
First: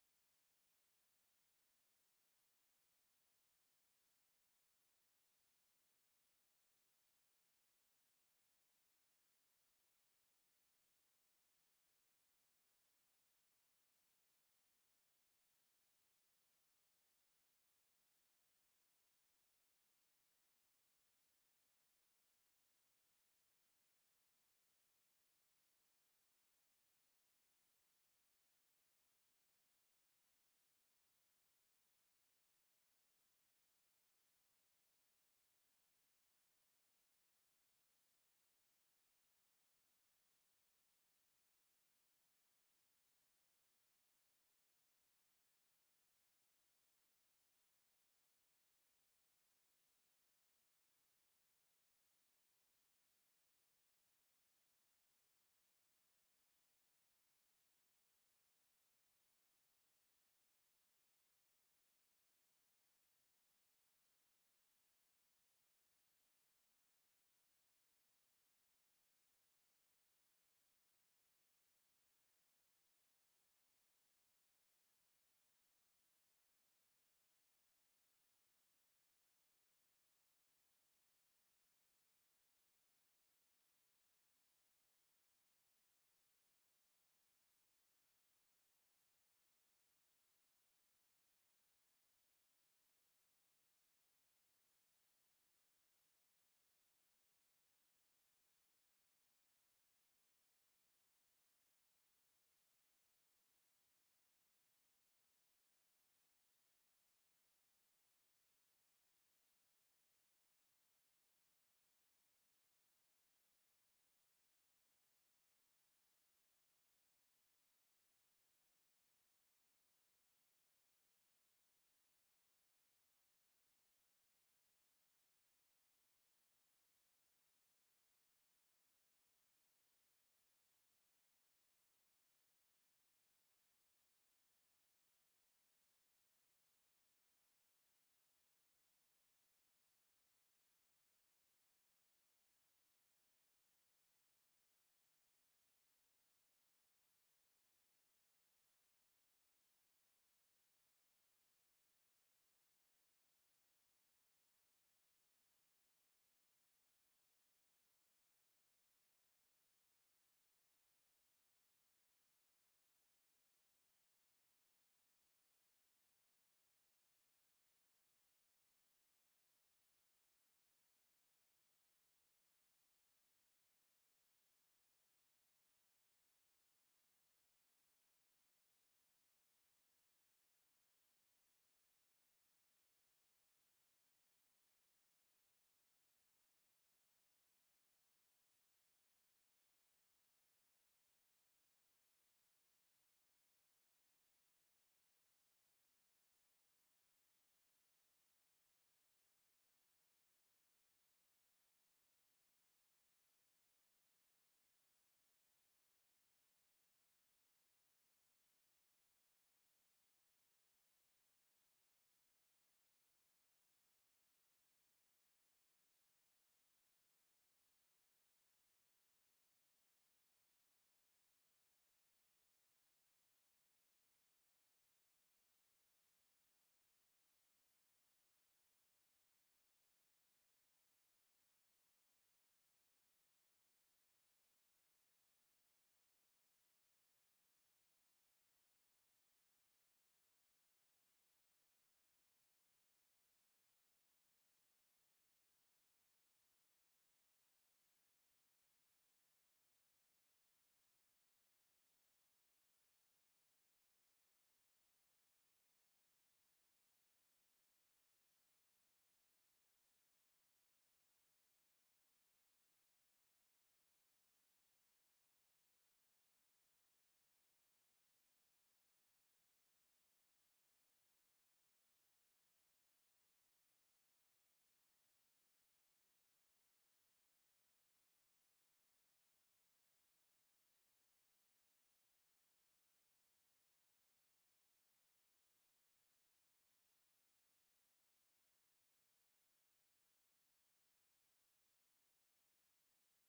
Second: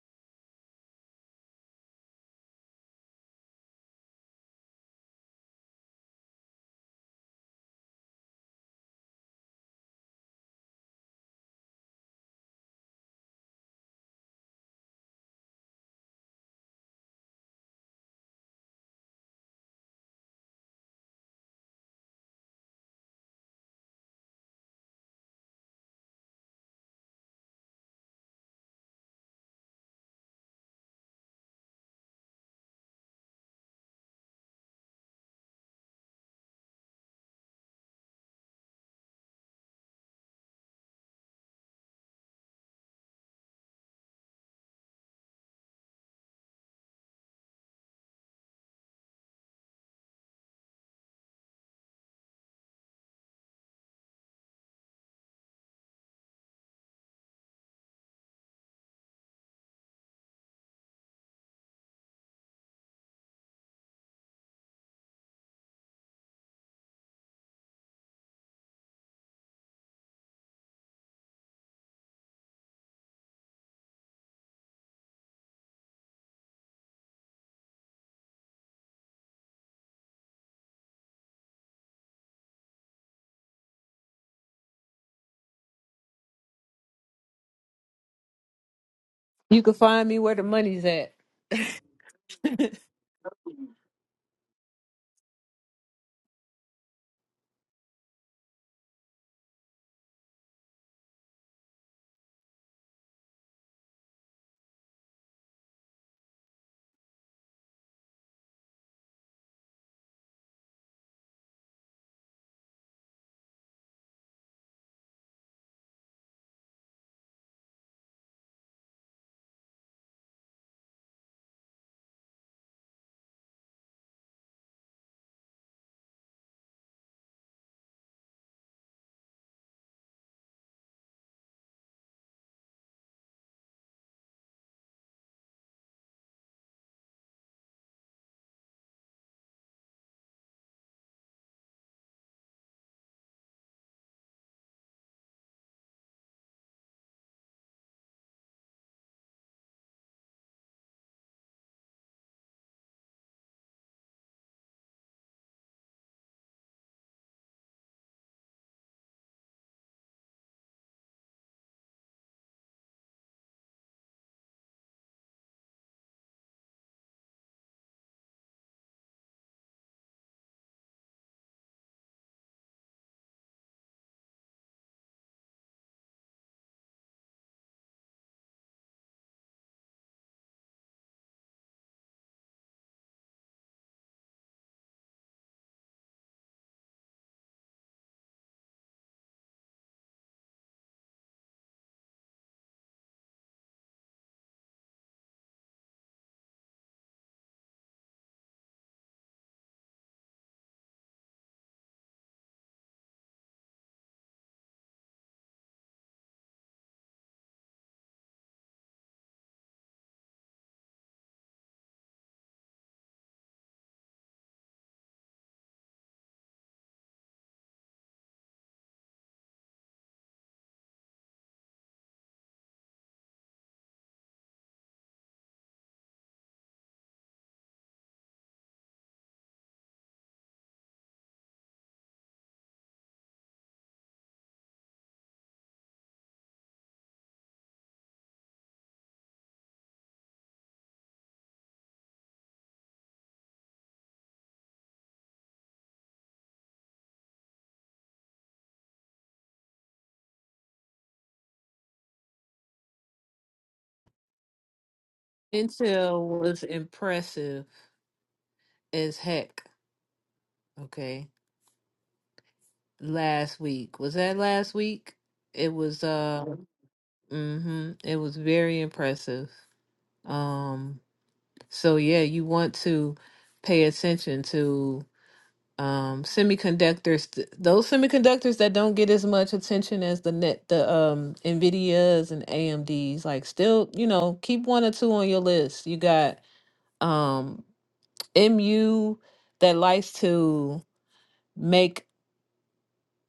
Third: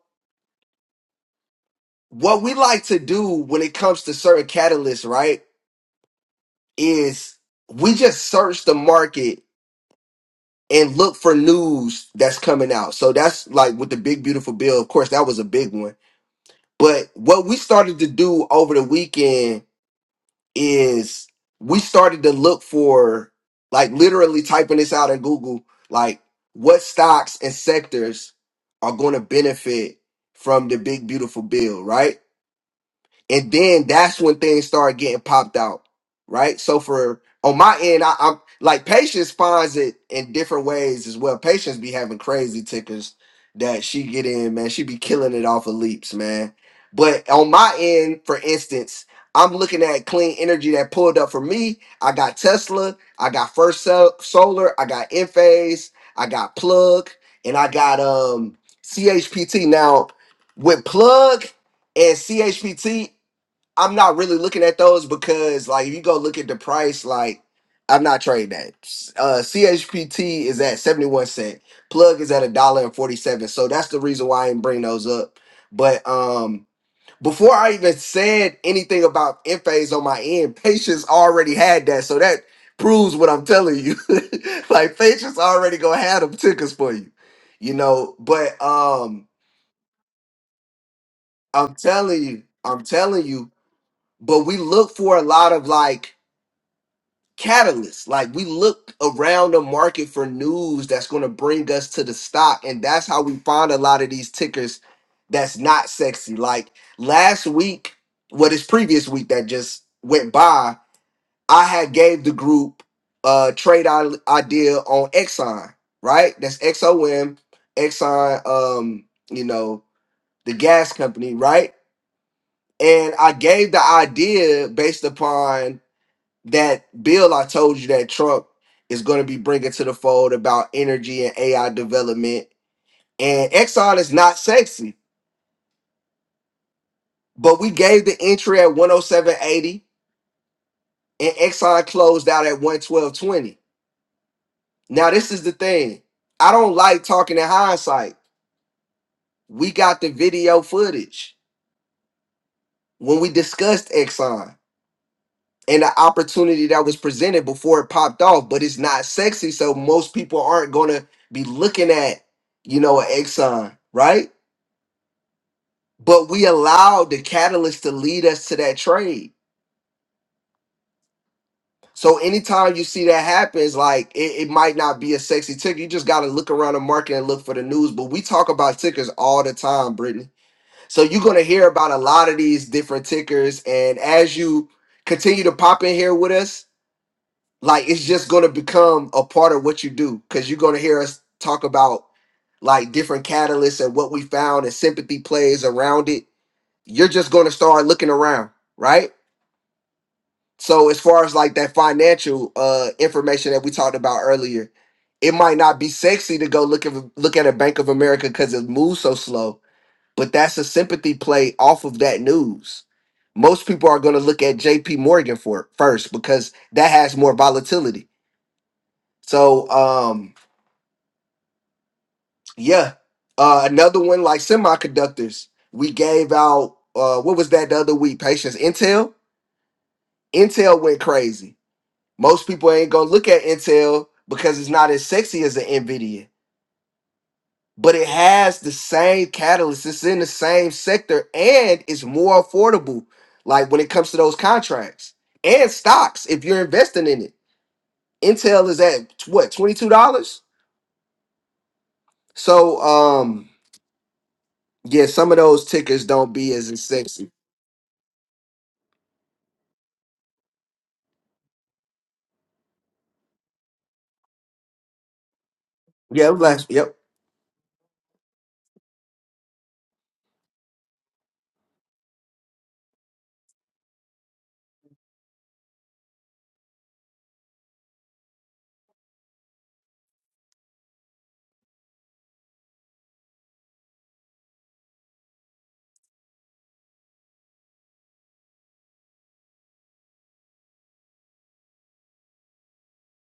what we like to do when it comes to certain catalysts, right, is we just search the market and look for news that's coming out. So that's like with the big beautiful bill. Of course, that was a big one. But what we started to do over the weekend is we started to look for like literally typing this out in Google, like what stocks and sectors are going to benefit from the big beautiful bill, right? and then that's when things start getting popped out, right? So for on my end, I, I'm like patience finds it in different ways as well. Patience be having crazy tickers that she get in, man. She be killing it off of leaps, man. But on my end, for instance, I'm looking at clean energy that pulled up for me. I got Tesla, I got First Sol- Solar, I got Enphase, I got Plug, and I got um CHPT. Now with Plug and CHPT I'm not really looking at those because like if you go look at the price, like I'm not trading that. Uh CHPT is at 71 cent. Plug is at a dollar and 47. So that's the reason why I didn't bring those up. But um before I even said anything about phase on my end, patience already had that. So that proves what I'm telling you. like patience already gonna have them tickets for you. You know, but um
You can find me where the money's at.
I'm telling you, I'm telling you, but we look for a lot of like catalyst. Like we look around the market for news that's going to bring us to the stock, and that's how we find a lot of these tickers that's not sexy. Like last week, what is previous week that just went by, I had gave the group a trade i- idea on Exxon, right? That's XOM, Exxon, um, you know, the gas company, right? And I gave the idea based upon that bill I told you that Trump is going to be bringing to the fold about energy and AI development. And Exxon is not sexy, but we gave the entry at 107.80 and Exxon closed out at 112.20. Now, this is the thing I don't like talking in hindsight. We got the video footage when we discussed Exxon. and the opportunity that was presented before it popped off, but it's not sexy. So most people aren't gonna be looking at, you know, an Exxon, right? But we allowed the catalyst to lead us to that trade. So anytime you see that happens, like it, it might not be a sexy ticker. You just gotta look around the market and look for the news. But we talk about tickers all the time, Brittany. So you're gonna hear about a lot of these different tickers. And as you continue to pop in here with us, like it's just going to become a part of what you do because you're going to hear us talk about like different catalysts and what we found and sympathy plays around it you're just going to start looking around right so as far as like that financial uh information that we talked about earlier it might not be sexy to go look at look at a bank of america because it moves so slow but that's a sympathy play off of that news most people are going to look at jp morgan for first because that has more volatility so um yeah. Uh another one like semiconductors. We gave out uh what was that the other week? Patience. Intel. Intel went crazy. Most people ain't gonna look at Intel because it's not as sexy as an Nvidia. But it has the same catalyst. It's in the same sector and it's more affordable. Like when it comes to those contracts and stocks, if you're investing in it, Intel is at what twenty two dollars. So um Yeah, some of those tickers
Intel
don't be
was
as as sexy.
impressive as heck. Okay, last week was that last week? It was.
Yeah, I'm
Uh,
like, yep.
mm-hmm. It was very impressive. Um. So yeah, you want to pay attention to um semiconductors. th- Those semiconductors that don't get as much attention as the net, the um Nvidias and AMDs. Like still, you know, keep one or two on your list. You got. um MU that likes to make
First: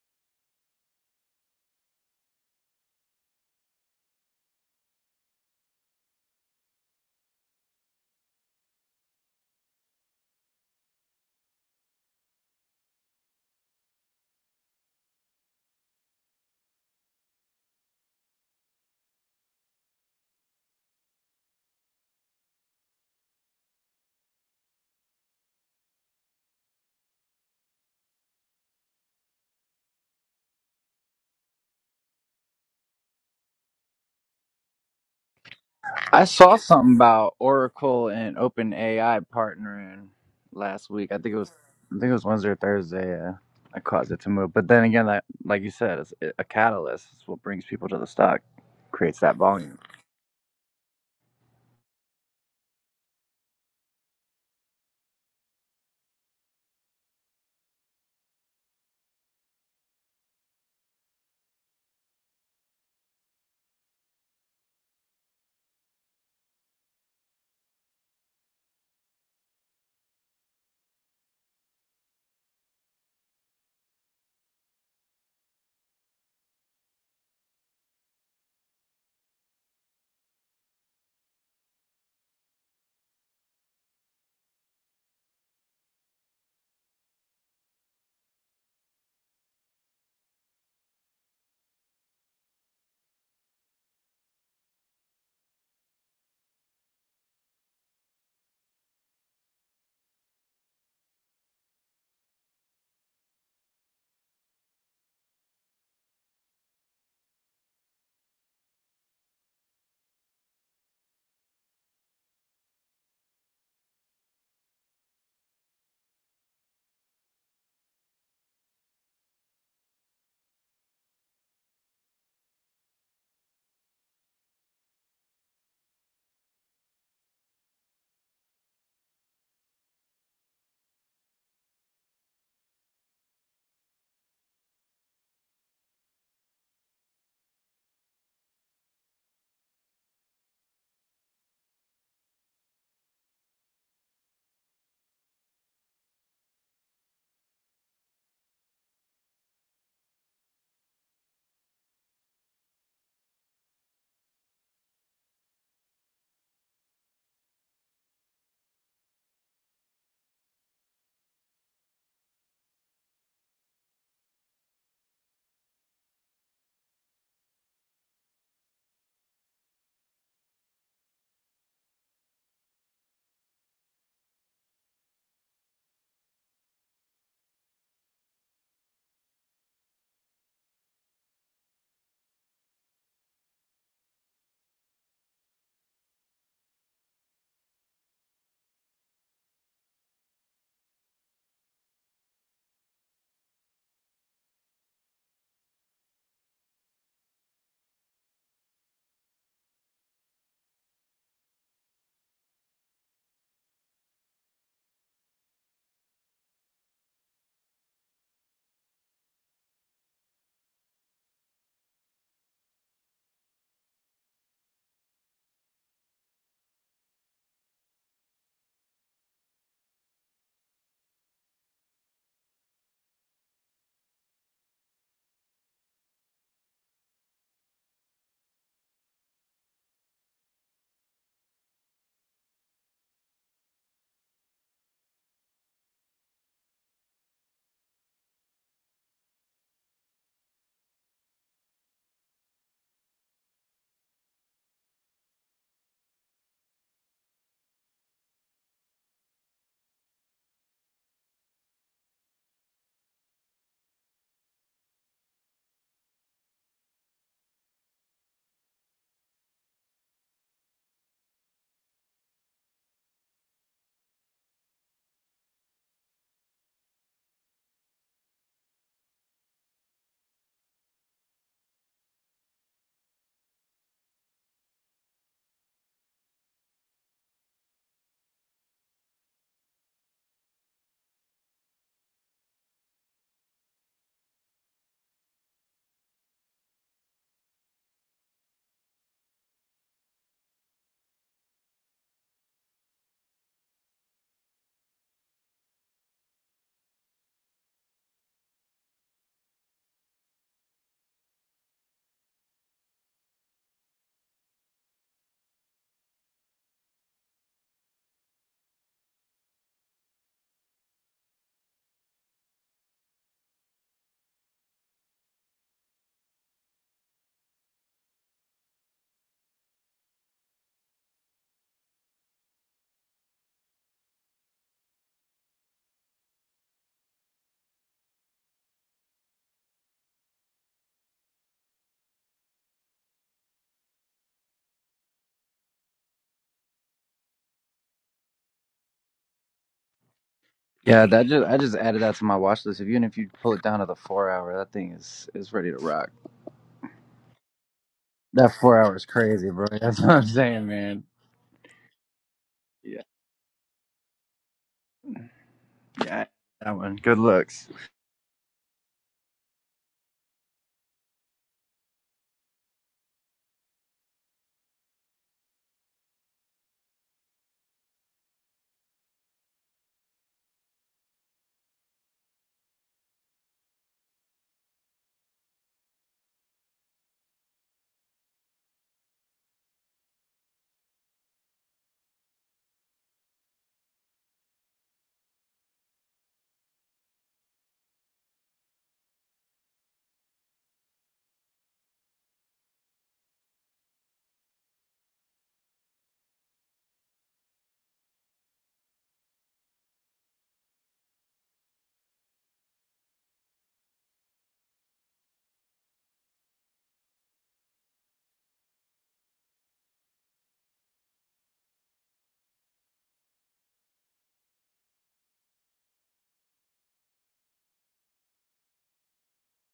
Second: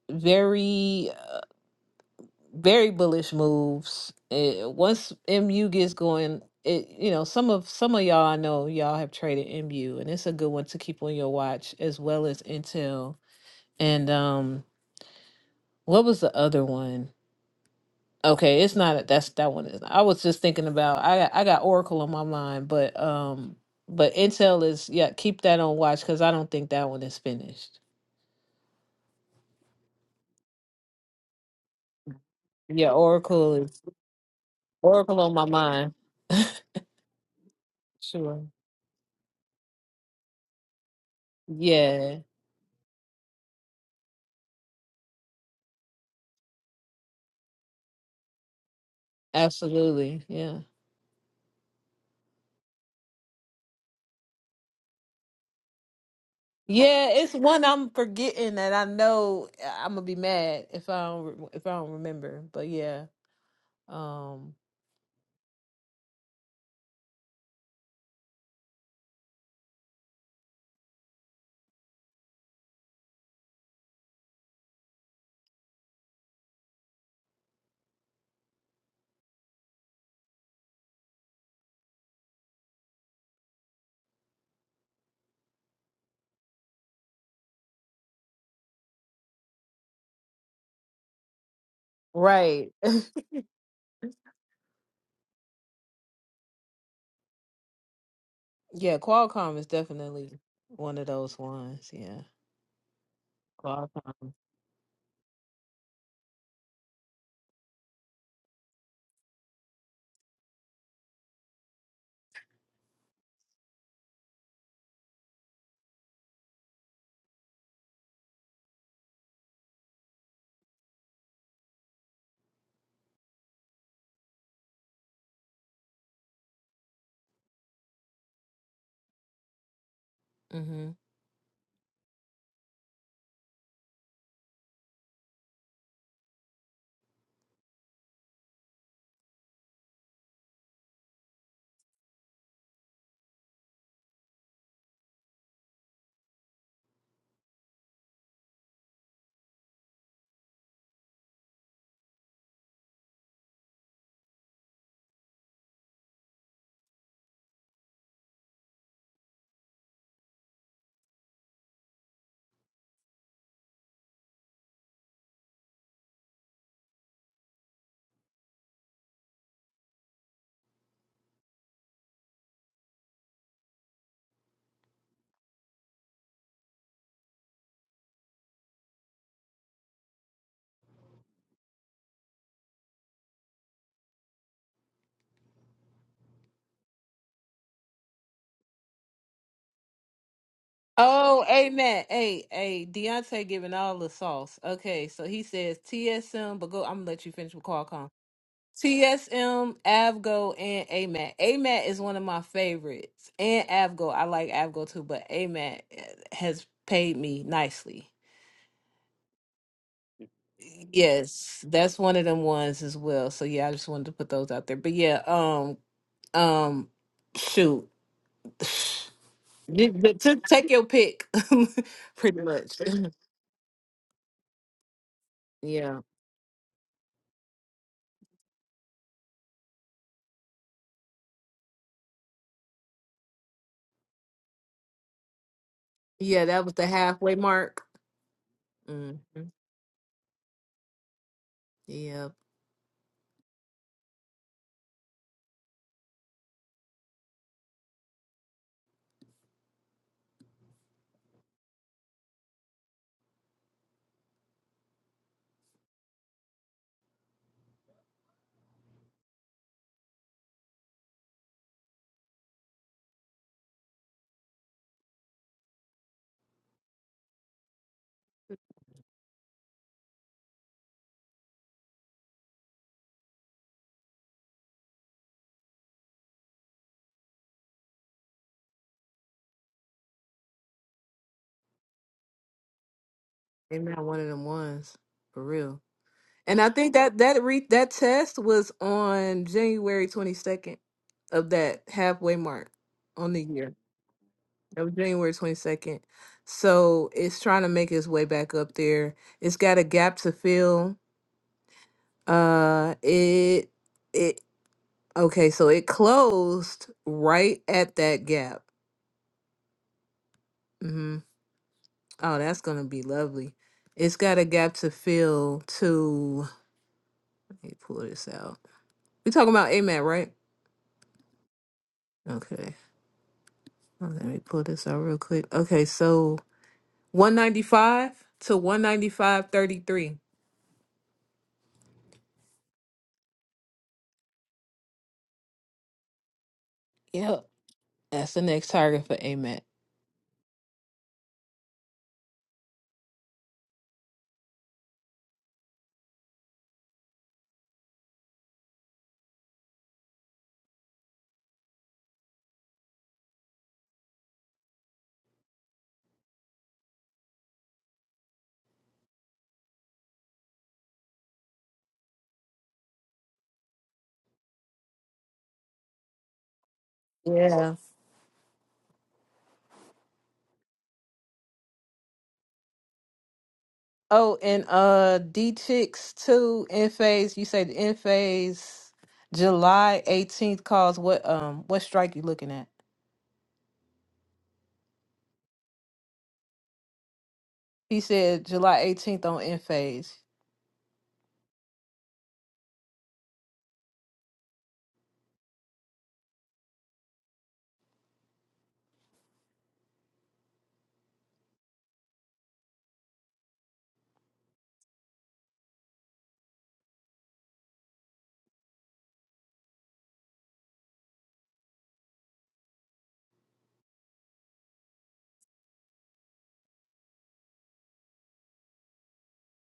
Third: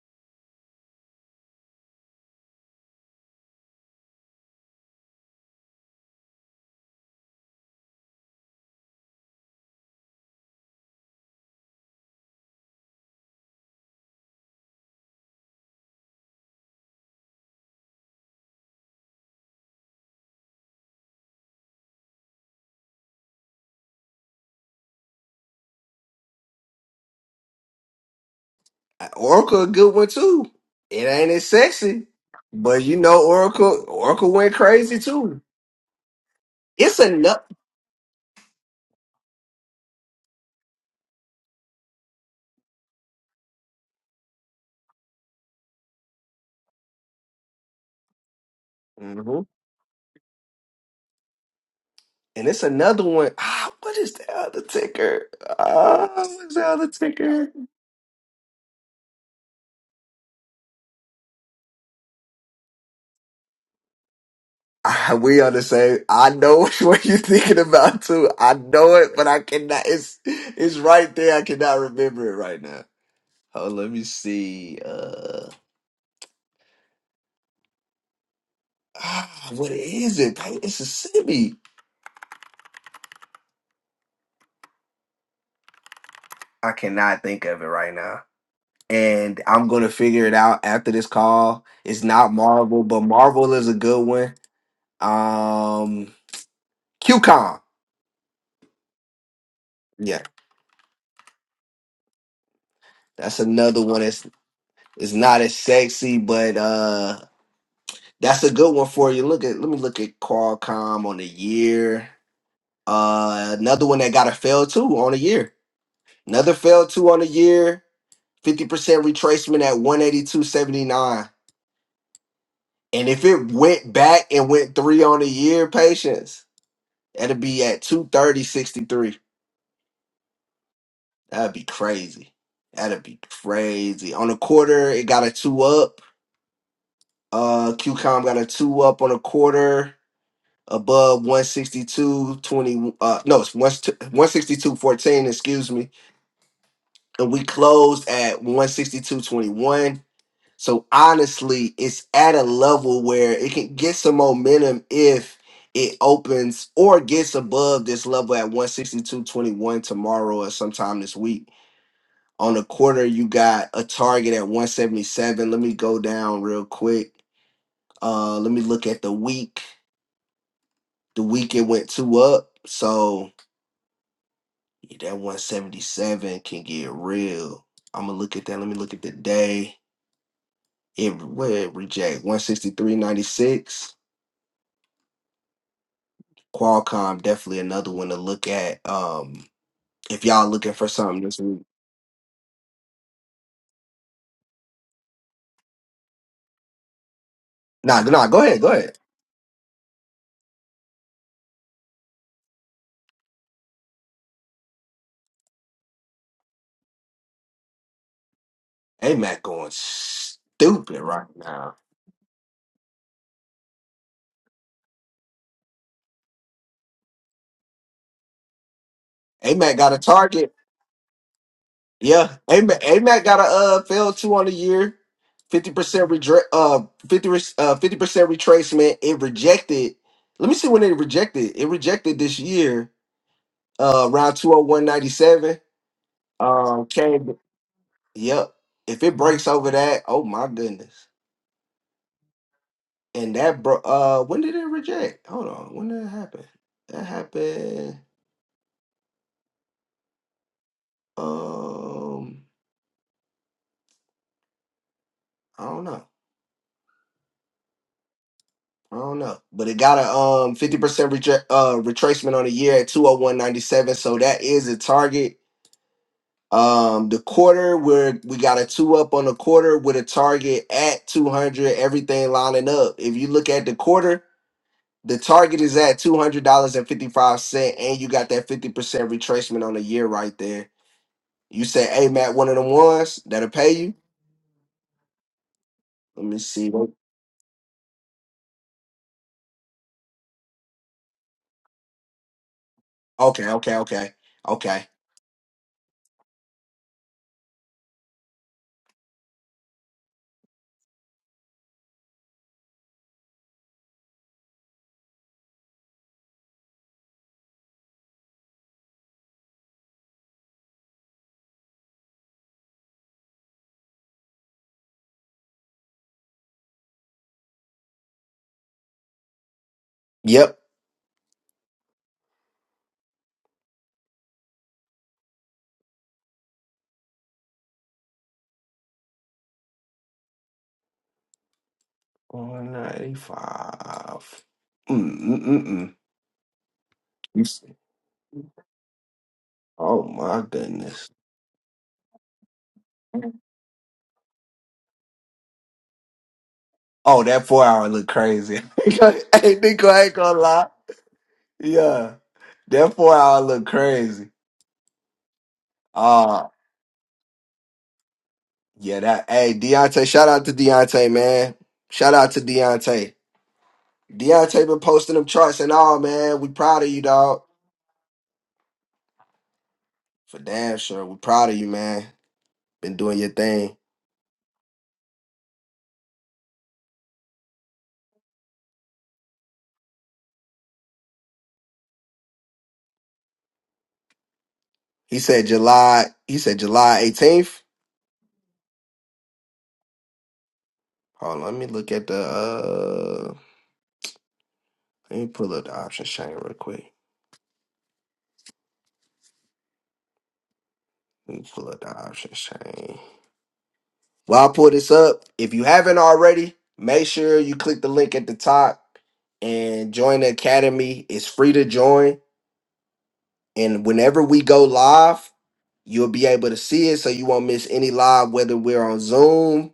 very, uh, very bullish moves. eh, once MU gets going, it you know some of some of y'all I know y'all have traded MU, and it's a good one to keep on your watch as well as Intel. And um, what was the other one? Okay, it's not that's that one is. I was just thinking about I got, I got Oracle on my mind, but um, but Intel is yeah keep that on watch because I don't think that one is finished.
Oracle a good one too. It ain't as sexy, but
Yeah,
you know
Oracle is.
Oracle Oracle went crazy
Oracle on
too.
my mind.
I saw something
It's
about
another,
Oracle and
Sure.
OpenAI partnering last week. I think it was I think it
Yeah,
was Wednesday or Thursday. Yeah, that caused it to move. But then again, like like you said, it's a catalyst. It's what brings people to the stock, creates that
hmm
volume.
absolutely. Yeah.
and it's another one. Ah, what is the other ticker? Ah, what's the other
Yeah, it's
ticker?
one I'm forgetting that I know I'm gonna be mad if I don't re- if I don't remember. But yeah, um,
Ah, we on the same. I know what you're thinking about too. I know it, but I cannot. It's it's right there. I cannot remember it right now. Oh, let me see. Uh. ah, what is it? Dang, Mississippi. I cannot think of it right now. And I'm gonna figure it out after this call. It's not
right.
Marvel, but Marvel is a good one. Um QCon.
Yeah, Qualcomm is
Yeah,
definitely one of those ones. Yeah,
that's another one that's
Qualcomm.
it's not as sexy, but uh that's a good one for you. Look at let me look at Qualcomm on the year. Uh another one that got a fail too on the year. Another fail two on the year. 50% retracement at 182.79. And if it went back and went three on the year, patience, that'd be at 230.63.
hmm
That'd be crazy. That'd be crazy. On the quarter, it got a two up. Uh QCOM got a two up on a quarter above 162.20. Uh no, it's 162.14, excuse me. And we closed at 162.21. So honestly, it's at a level where it can get some momentum if it opens or gets above this level at 162.21 tomorrow or sometime this week. On the quarter, you got a target at 177. Let me go down real quick. Uh let me look at the week. The week it went two up. So yeah, that 177 can get real. I'm gonna look at that. Let me look at the day. It where it reject 163.96. Qualcomm definitely another one to look at. Um, if y'all looking for something this
Oh,
week,
amen. Hey, hey, Deontay giving all the sauce. Okay, so he says TSM, but go. I'm gonna let you finish with Qualcomm.
nah, nah, go ahead, go ahead.
TSM, Avgo, and AMAT. AMAT is one of my favorites. And Avgo. I like Avgo too, but AMAT has paid me nicely.
AMAC going stupid right
Yes,
now.
that's one of them ones as well. So yeah, I just wanted to put those out there. But yeah, um, um, shoot,
AMAC
You-
got a
you- to
target.
take your pick,
Yeah,
pretty much.
AMAC, AMAC got a uh fail two on the year, fifty
Yeah,
percent redre- uh fifty uh fifty percent retracement. It rejected. Let me see when it rejected. It rejected this year, uh, around two hundred one ninety seven.
yeah, that was the
Um,
halfway
came.
mark.
Yep. If
hmm
it breaks over that, oh my goodness.
Yeah,
and that bro uh when did it reject hold on when did it happen that happened um i don't know i don't know but it got a um 50% reject uh retracement on the year at 201.97 so that is a target um the quarter where we got a two up on the quarter with a target at 200 everything lining up if you look at the quarter the target is at $200.55 and fifty five cent, and you got that 50% retracement on the year right there You say, "Hey, Matt, one of them ones that'll pay
ain't
you."
that one of them ones for real?
Let me
And I
see.
think that that re- that test was on January 22nd of that halfway mark on the
Okay,
year.
okay, okay,
That
okay.
was January 22nd. So it's trying to make its way back up there. It's got a gap to fill. Uh it it okay, so it closed right at that gap. hmm Oh, that's gonna be lovely. It's got a gap to fill to let me pull this out. We talking about AMAT, right?
Yep.
Okay. Oh, Let me pull this out real quick. Okay, so 195 to 195.33.
One ninety-five. Mm mm mm. mm. You
Yep.
s-
That's the next target for AMAT.
Oh my
Yeah,
goodness.
that just I just added that to my watch list. If even if you pull it down to the four hour, that thing is is ready to rock.
Oh, that four hour look
That
crazy.
four hour is crazy,
hey,
bro.
Nico,
That's
I
what
ain't
I'm
gonna
saying,
lie.
man.
Yeah, that
Yeah,
four hour look crazy.
yeah,
Ah,
that one. Good looks.
yeah. That. Hey, Deontay. Shout out to Deontay, man. Shout out to Deontay. Deontay been posting them charts and all, man. We proud of you, dog.
Yeah.
For damn sure. We proud of you, man. Been doing your thing.
Oh, and uh D Chicks 2 in phase, you say the in phase July 18th calls what um what strike you looking at?
He said July he said July 18th.
He said July 18th on in phase.
Hold on, let me look at the uh let me pull up the options chain real quick. Let me pull up the options chain. While I pull this up, if you haven't already, make sure you click the link at the top and join the academy. It's free to join. And whenever we go live, you'll be able to see it so you won't miss any live, whether we're on Zoom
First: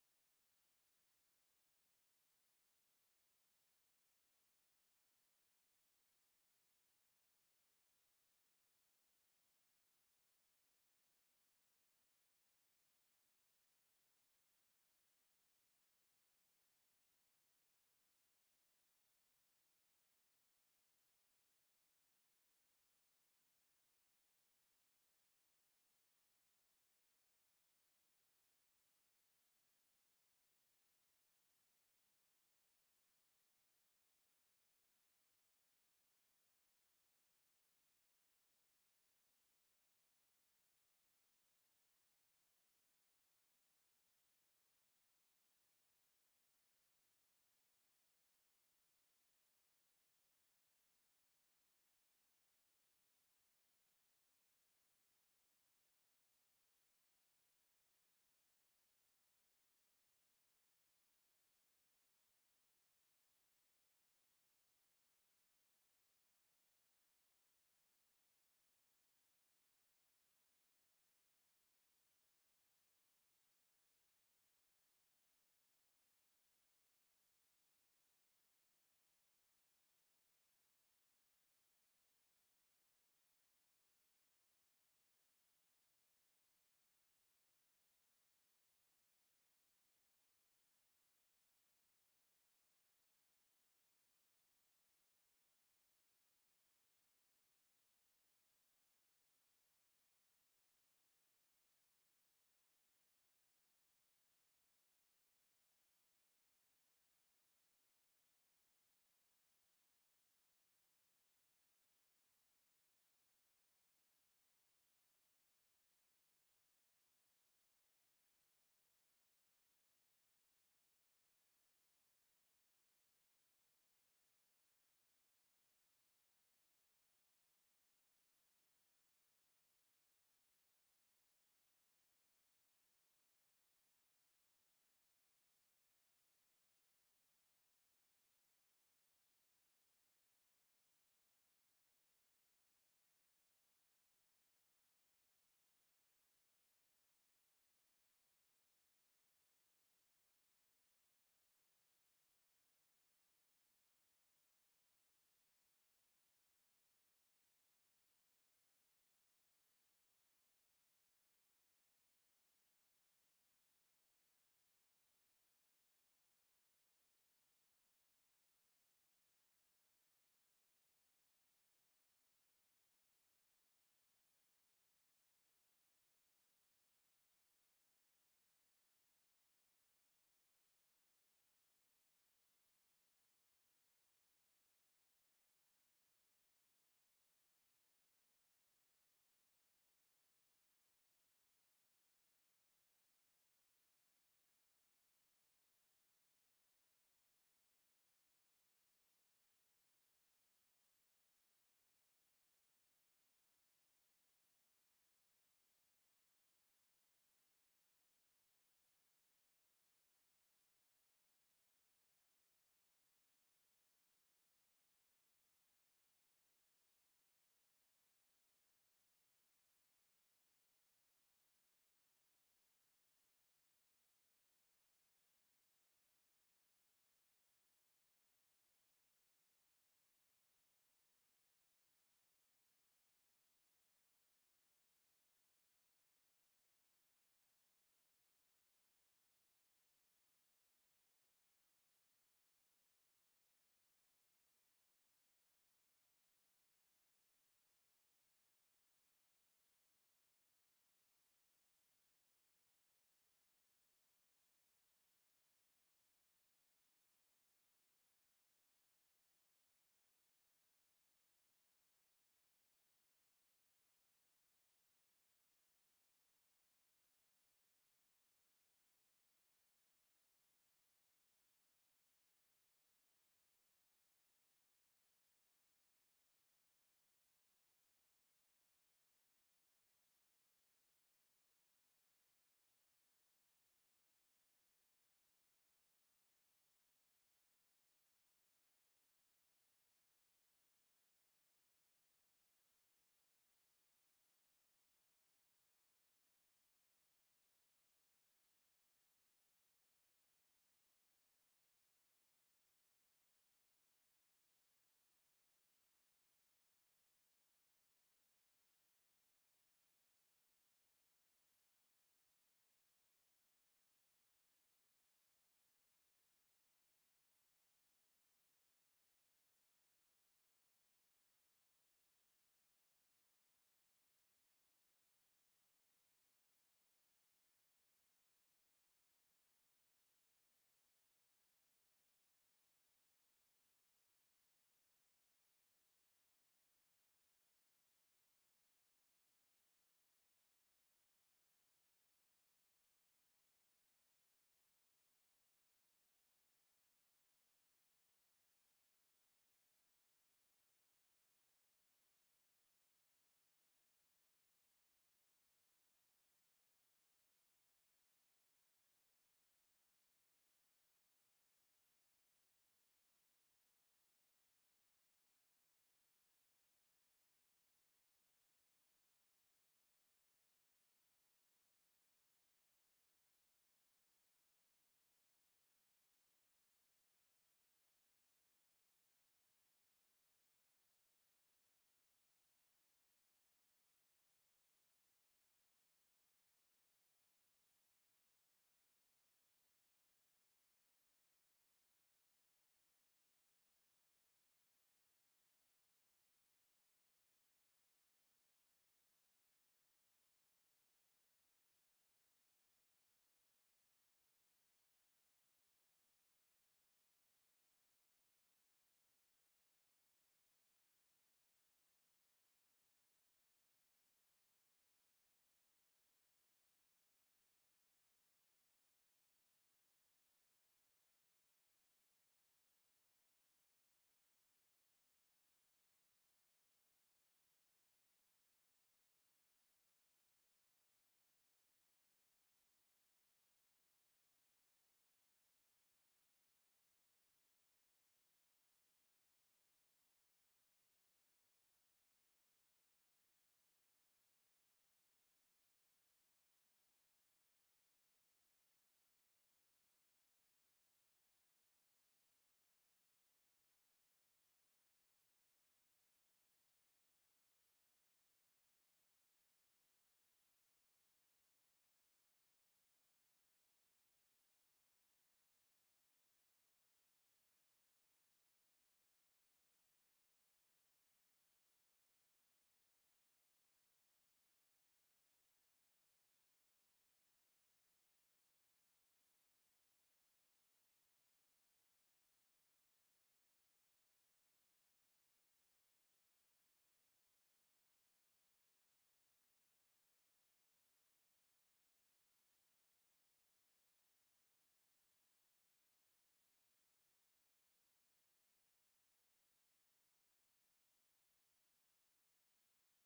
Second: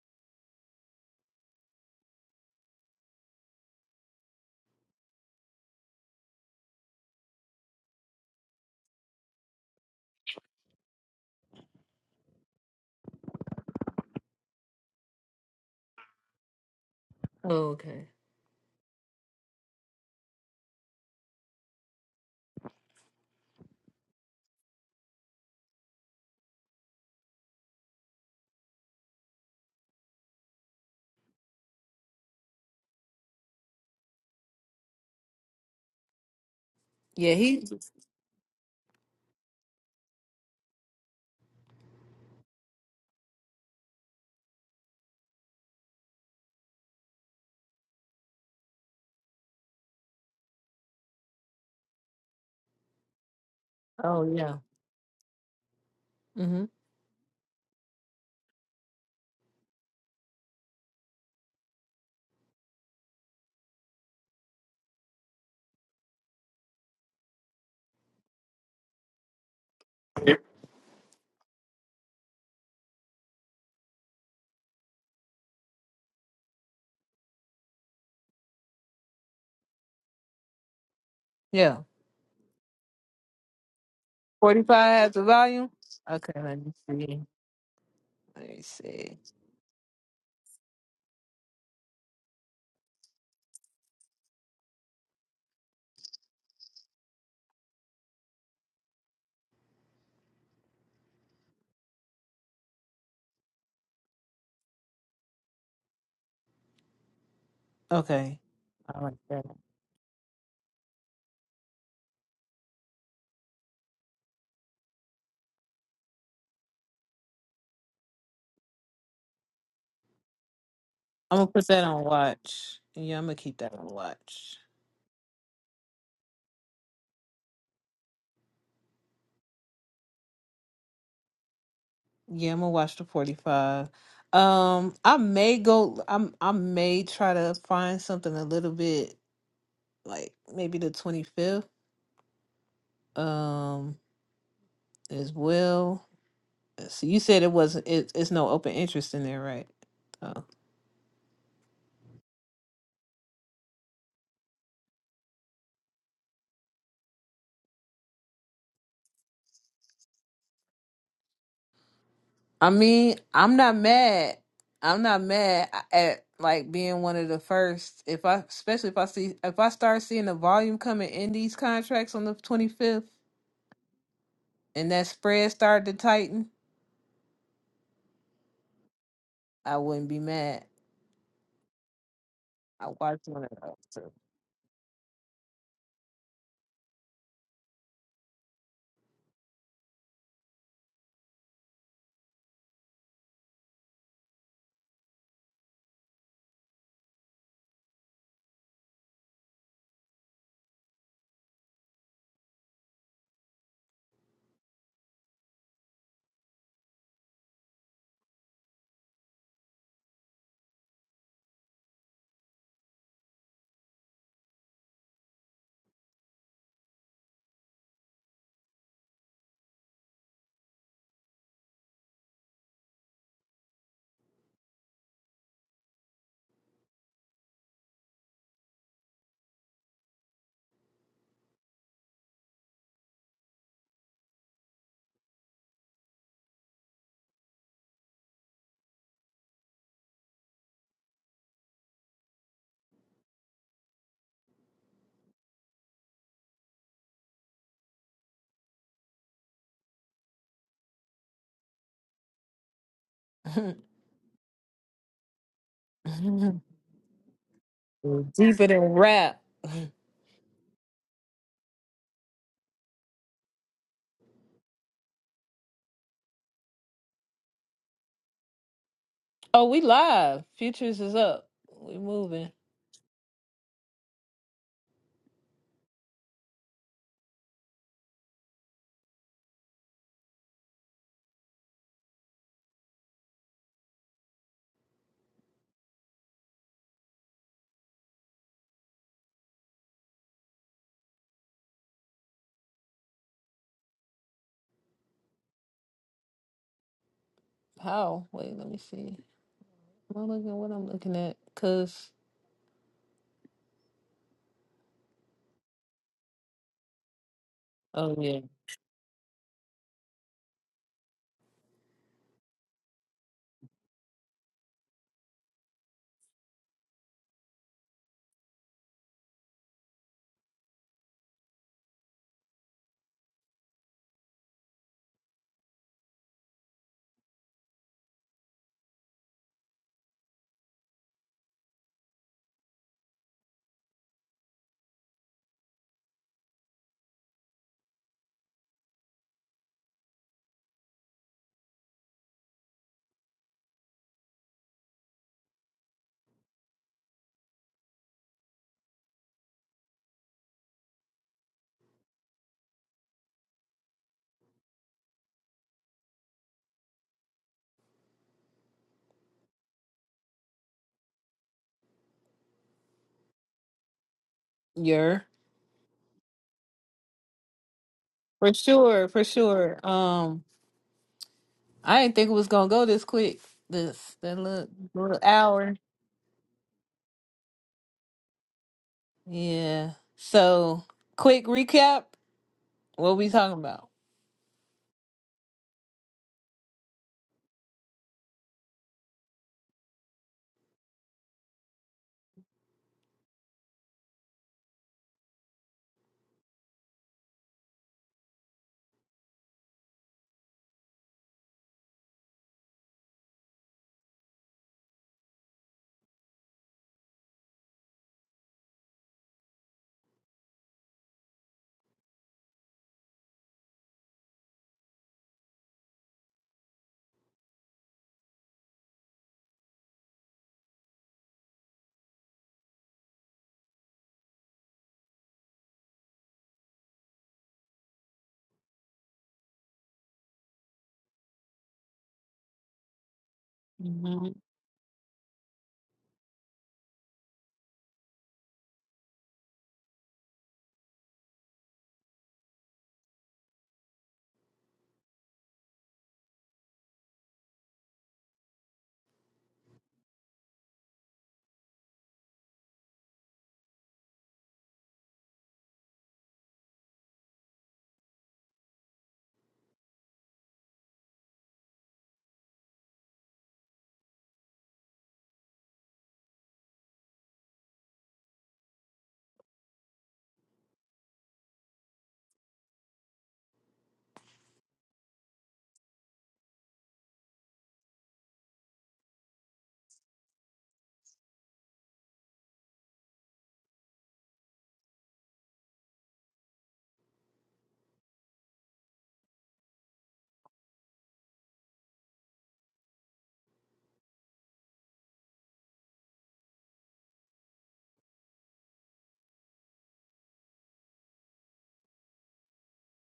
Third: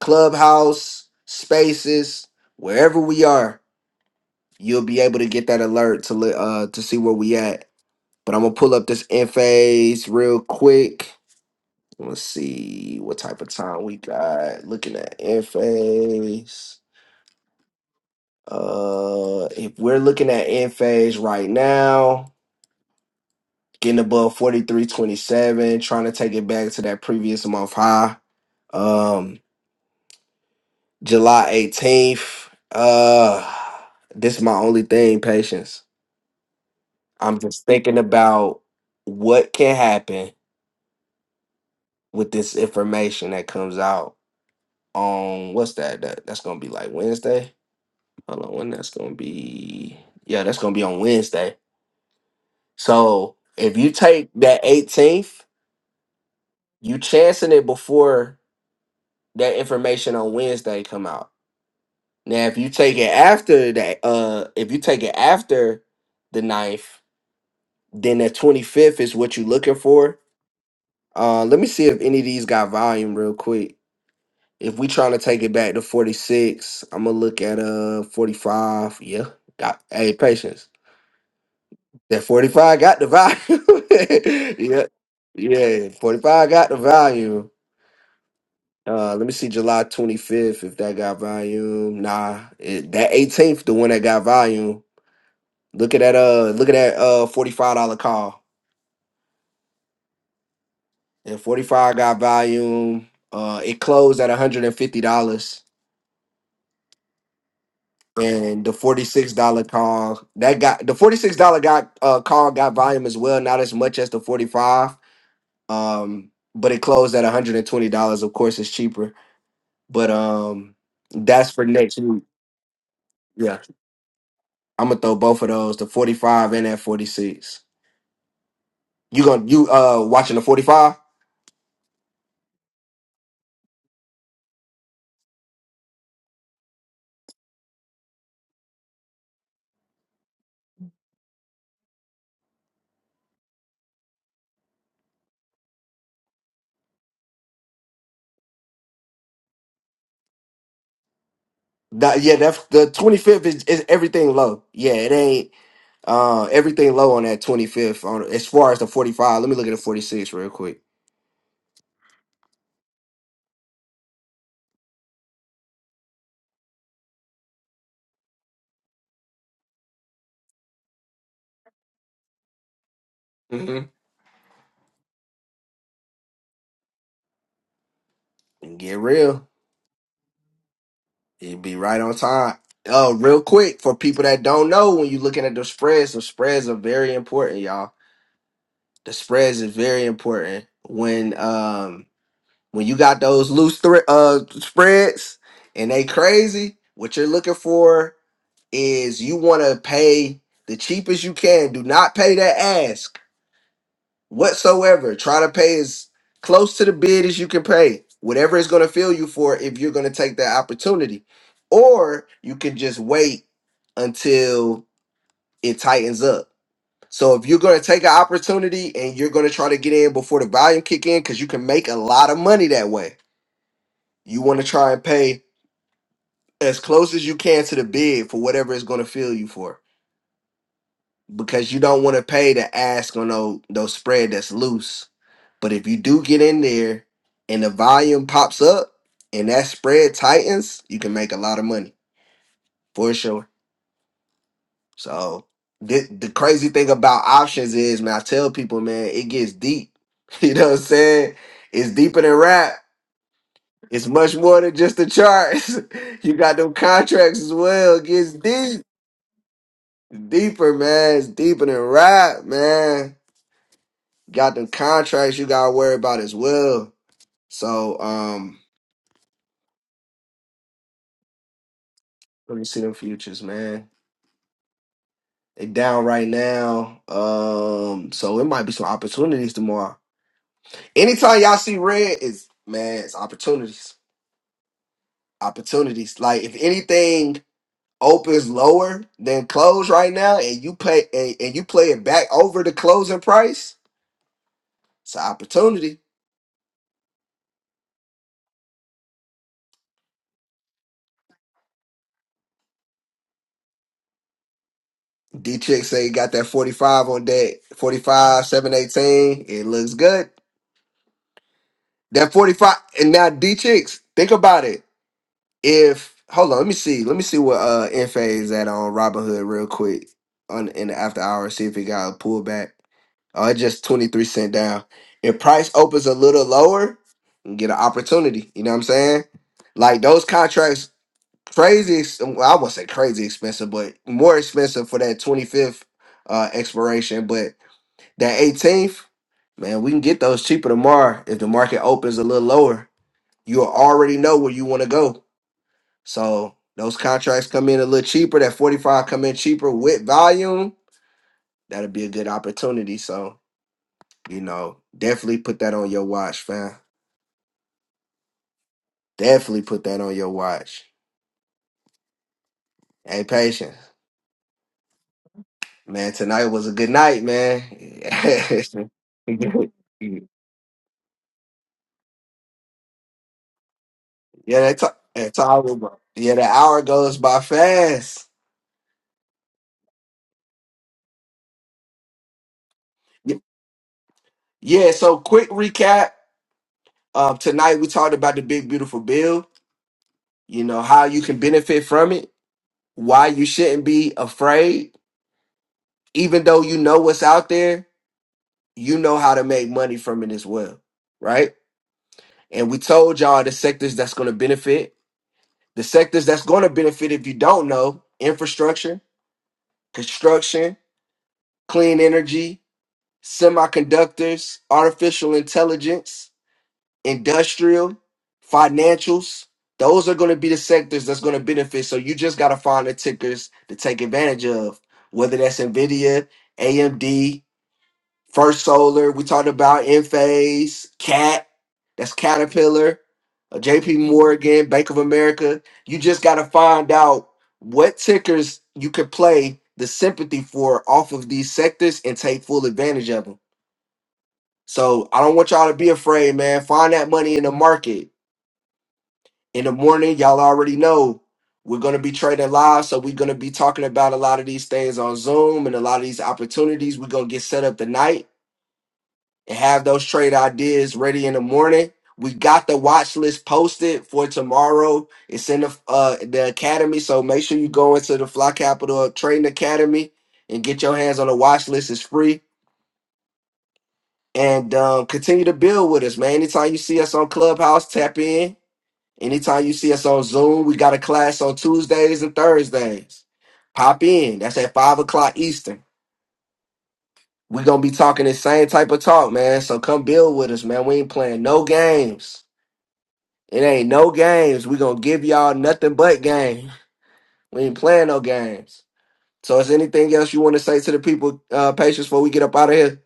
clubhouse spaces wherever we are you'll be able to get that alert to li- uh to see where we at but i'm gonna pull up this nfas real quick let's see what type of time we got looking at nfas
Oh, okay.
uh if we're looking at nfas right now getting above 4327 trying to take it back to that previous month high um. July 18th. Uh this is my only thing, patience.
Yeah,
I'm
he
just thinking about what can happen with this information that comes out on what's that? that that's gonna be like Wednesday. Hold on, when that's gonna be yeah, that's gonna be on Wednesday. So if you
Oh
take
yeah.
that 18th,
Mm-hmm.
you chancing it before that information on Wednesday come out. Now if you take it after that, uh if you take it after the ninth. Then that 25th is what you looking for. Uh, let me see if any of these got volume real quick. If we trying to take it back to 46, I'm gonna look at uh 45. Yeah, got hey patience.
Yeah.
That 45 got the volume.
45
yeah,
has the volume.
yeah,
Okay,
45
let
got
me
the
see.
volume.
Let me
Uh,
see.
let me see July 25th if that got volume. Nah, it, that 18th, the one that got volume. Look at that uh look at that uh $45 call. and 45 got volume. Uh, it closed at $150. And fifty dollars,
Okay.
and the
I like
$46
that.
call that got the $46 got uh call got volume as well, not as much as the 45. Um, but it closed at $120. Of course, it's cheaper. But um
I'm gonna
that's for
put that
next
on
week.
watch. Yeah, I'm gonna keep
Yeah.
that on watch.
I'm gonna throw both of those, the 45 and that 46. You gonna you uh watching the 45?
Yeah, I'm gonna watch the 45. Um, I may go. I'm. I may try to find something a little bit like maybe the 25th. Um, as well. So you said it wasn't. It, it's no open interest in there, right? So
That, yeah, that's the 25th is, is everything low. Yeah, it ain't Uh, everything low on that 25th. On as far as the 45, let me look at the 46 real quick.
I mean, I'm not mad. I'm not mad at like being one of the first. If I, especially if I see, if I start seeing the volume coming in these contracts on the 25th.
hmm
and that spread started to tighten,
And get real.
I wouldn't be mad.
It'd be right on time.
I
Oh,
watched
real
one
quick for
of
people that don't know, when you're looking at the spreads, the spreads are very important, y'all. The spreads is very important when um when you got those loose thre- uh spreads and they crazy, what you're looking for is you want to pay the cheapest you can. Do not pay that ask whatsoever. Try to pay as close to the bid as you can pay. Whatever it's going to feel you for if you're going to take that opportunity. Or you can just wait until it tightens up. So if you're going to take an opportunity and you're going to try to get in before the volume kick in cuz you can make a lot of money that way you want to try and pay as close as you can to the bid for whatever it's going to feel you for because you don't want to pay the ask on those, those spread that's loose. But if you do get in there and the volume pops up and that spread tightens, you can make a lot of money for sure. So the, the crazy thing about options is, man, I tell people, man, it gets deep. You know what I'm saying? It's deeper than rap.
those
It's much more than just the charts. you got
too.
them contracts as well. It gets
Deeper
deep.
than rap.
Deeper, man. It's deeper than rap, man. Got them contracts you gotta worry about as well. So, um,
Oh, we live. Futures is up. We moving.
let me see them futures, man. They down right now. Um, so it might be some opportunities tomorrow. Anytime y'all see red, is man, it's opportunities. Opportunities. Like if anything opens lower than close right now and you pay and, and you play it back over the closing price, it's an opportunity.
How? Wait, let me see. Am I looking at what I'm looking at? Cause
D Chick say got that 45 on deck.
oh yeah,
45, 718. It looks good. That 45. And now D Chicks, think about it. If hold on, let me see. Let me see what uh NFA is at on Robinhood real quick on in the after hour. See if he got a pullback. Oh, it just 23 cent down. If price opens a little lower, you get an opportunity. You know what I'm saying? Like those contracts, crazy. ex- Well, I won't say crazy expensive, but more expensive for that 25th uh expiration. But That 18th, man, we can get those cheaper tomorrow if the market opens a little lower. You already know where you want to go. So those contracts come in a little cheaper. That 45 come in cheaper with volume. That'll be a good opportunity. So, you know, definitely put that on your watch, fam. Definitely put that on your watch. Hey, patient.
you're
Man, tonight was a good night, man. yeah,
for sure, for sure. Um, I didn't think it was gonna go this quick. This that little
that time,
little
that time,
hour.
will yeah, the hour goes by fast.
Yeah. So quick recap. What we talking about?
Yeah, so quick recap. Uh, tonight we talked about the big beautiful bill, you know, how you can benefit from it, why you shouldn't be afraid. Even though you know what's out there, you know how to make money from it as well, right? And we told y'all the sectors that's going to benefit. The sectors that's going to benefit if you don't know, infrastructure, construction, clean energy, semiconductors, artificial intelligence, industrial, financials. Those are going to be the sectors that's going to benefit. So you just got to find the tickers to take advantage of, whether that's NVIDIA, AMD, First Solar. We talked about Enphase, Cat, that's Caterpillar, uh, JP
Mm-hmm.
Morgan, Bank of America. You just got to find out what tickers you could play the sympathy for off of these sectors and take full advantage of them. So I don't want y'all to be afraid, man. Find that money in the market in the morning, y'all already know we're going to be trading live. So we're going to be talking about a lot of these things on Zoom and a lot of these opportunities. We're going to get set up tonight and have those trade ideas ready in the morning. We got the watch list posted for tomorrow. It's in the uh, the academy, so make sure you go into the Fly Capital Trading Academy and get your hands on the watch list. It's free and um, continue to build with us, man. Anytime you see us on Clubhouse, tap in Anytime you see us on Zoom, we got a class on Tuesdays and Thursdays. Pop in. That's at five o'clock Eastern. We're gonna be talking the same type of talk, man. So come build with us, man. We ain't playing no games. It ain't no games. we gonna give y'all nothing but game. We ain't playing no games. So is anything else you wanna say to the people, uh patients before we get up out of here?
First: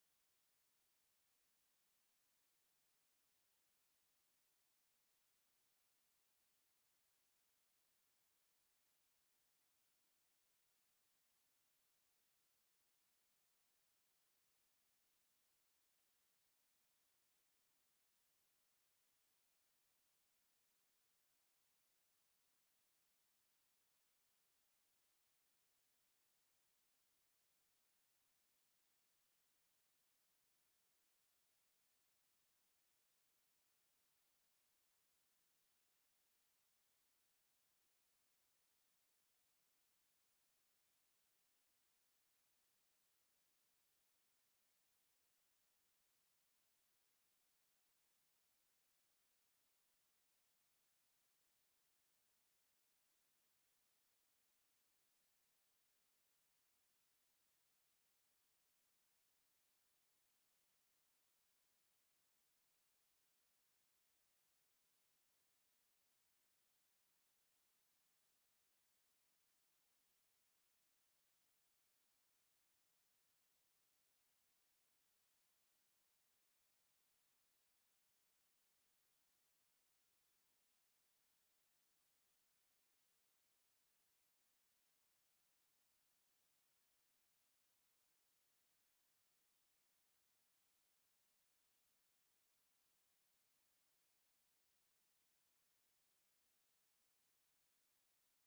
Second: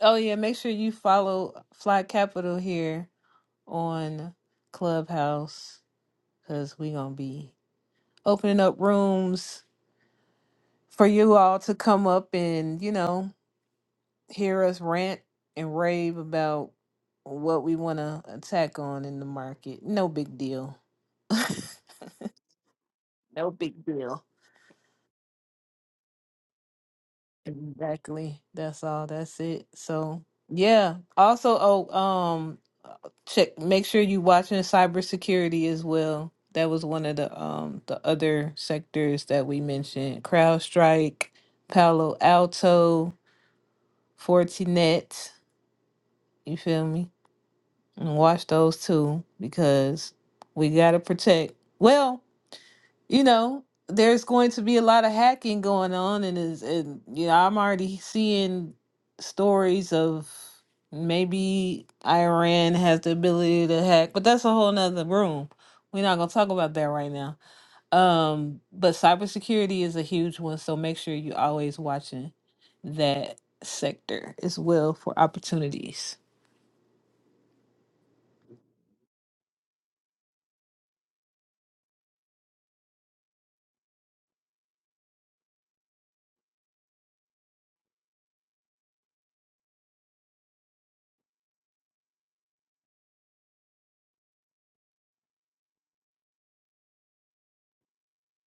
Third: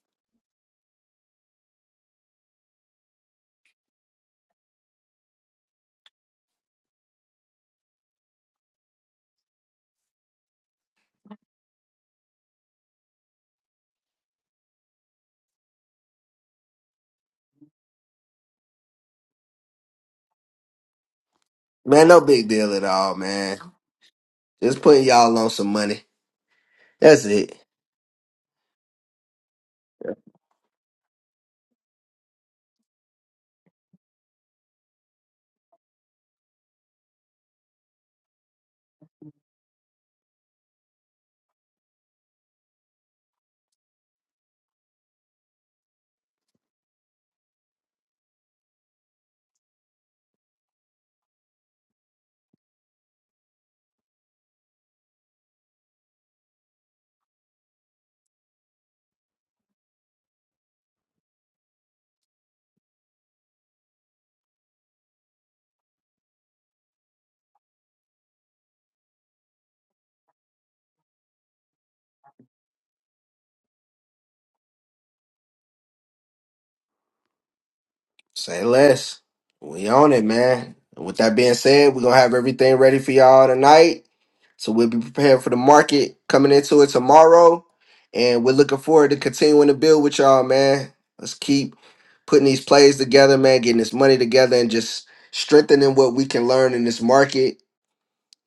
Oh yeah, make sure you follow Fly Capital here on Clubhouse because we gonna be opening up rooms for you all to come up and you know hear us rant and rave about what we want to attack on in the market. No big deal.
Man, no big deal at all,
no
man.
big deal.
Just putting y'all on some money. That's it.
Exactly. That's all. That's it. So yeah. Also, oh, um, check. Make sure you watching cybersecurity as well. That was one of the um the other sectors that we mentioned. CrowdStrike, Palo Alto, Fortinet. You feel me? And watch those two because we gotta protect. Well, you know, there's going to be a lot of hacking going on, and is and you know, I'm already seeing stories of maybe Iran has the ability to hack, but that's a whole nother room. We're not gonna talk about that right now. Um, but cybersecurity is a huge one, so make sure you're always watching that sector as well for opportunities.
Say less. We on it, man. And With that being said, we're gonna have everything ready for y'all tonight. So we'll be prepared for the market coming into it tomorrow. And we're looking forward to continuing to build with y'all, man. Let's keep putting these plays together, man, getting this money together and just strengthening what we can learn in this market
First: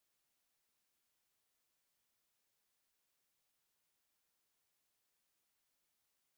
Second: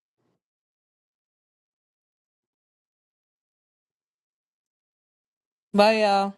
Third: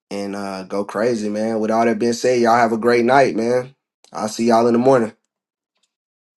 and uh go crazy, man. With all that being said, y'all have a great night, man. I'll see y'all in the morning.
Bye, y'all.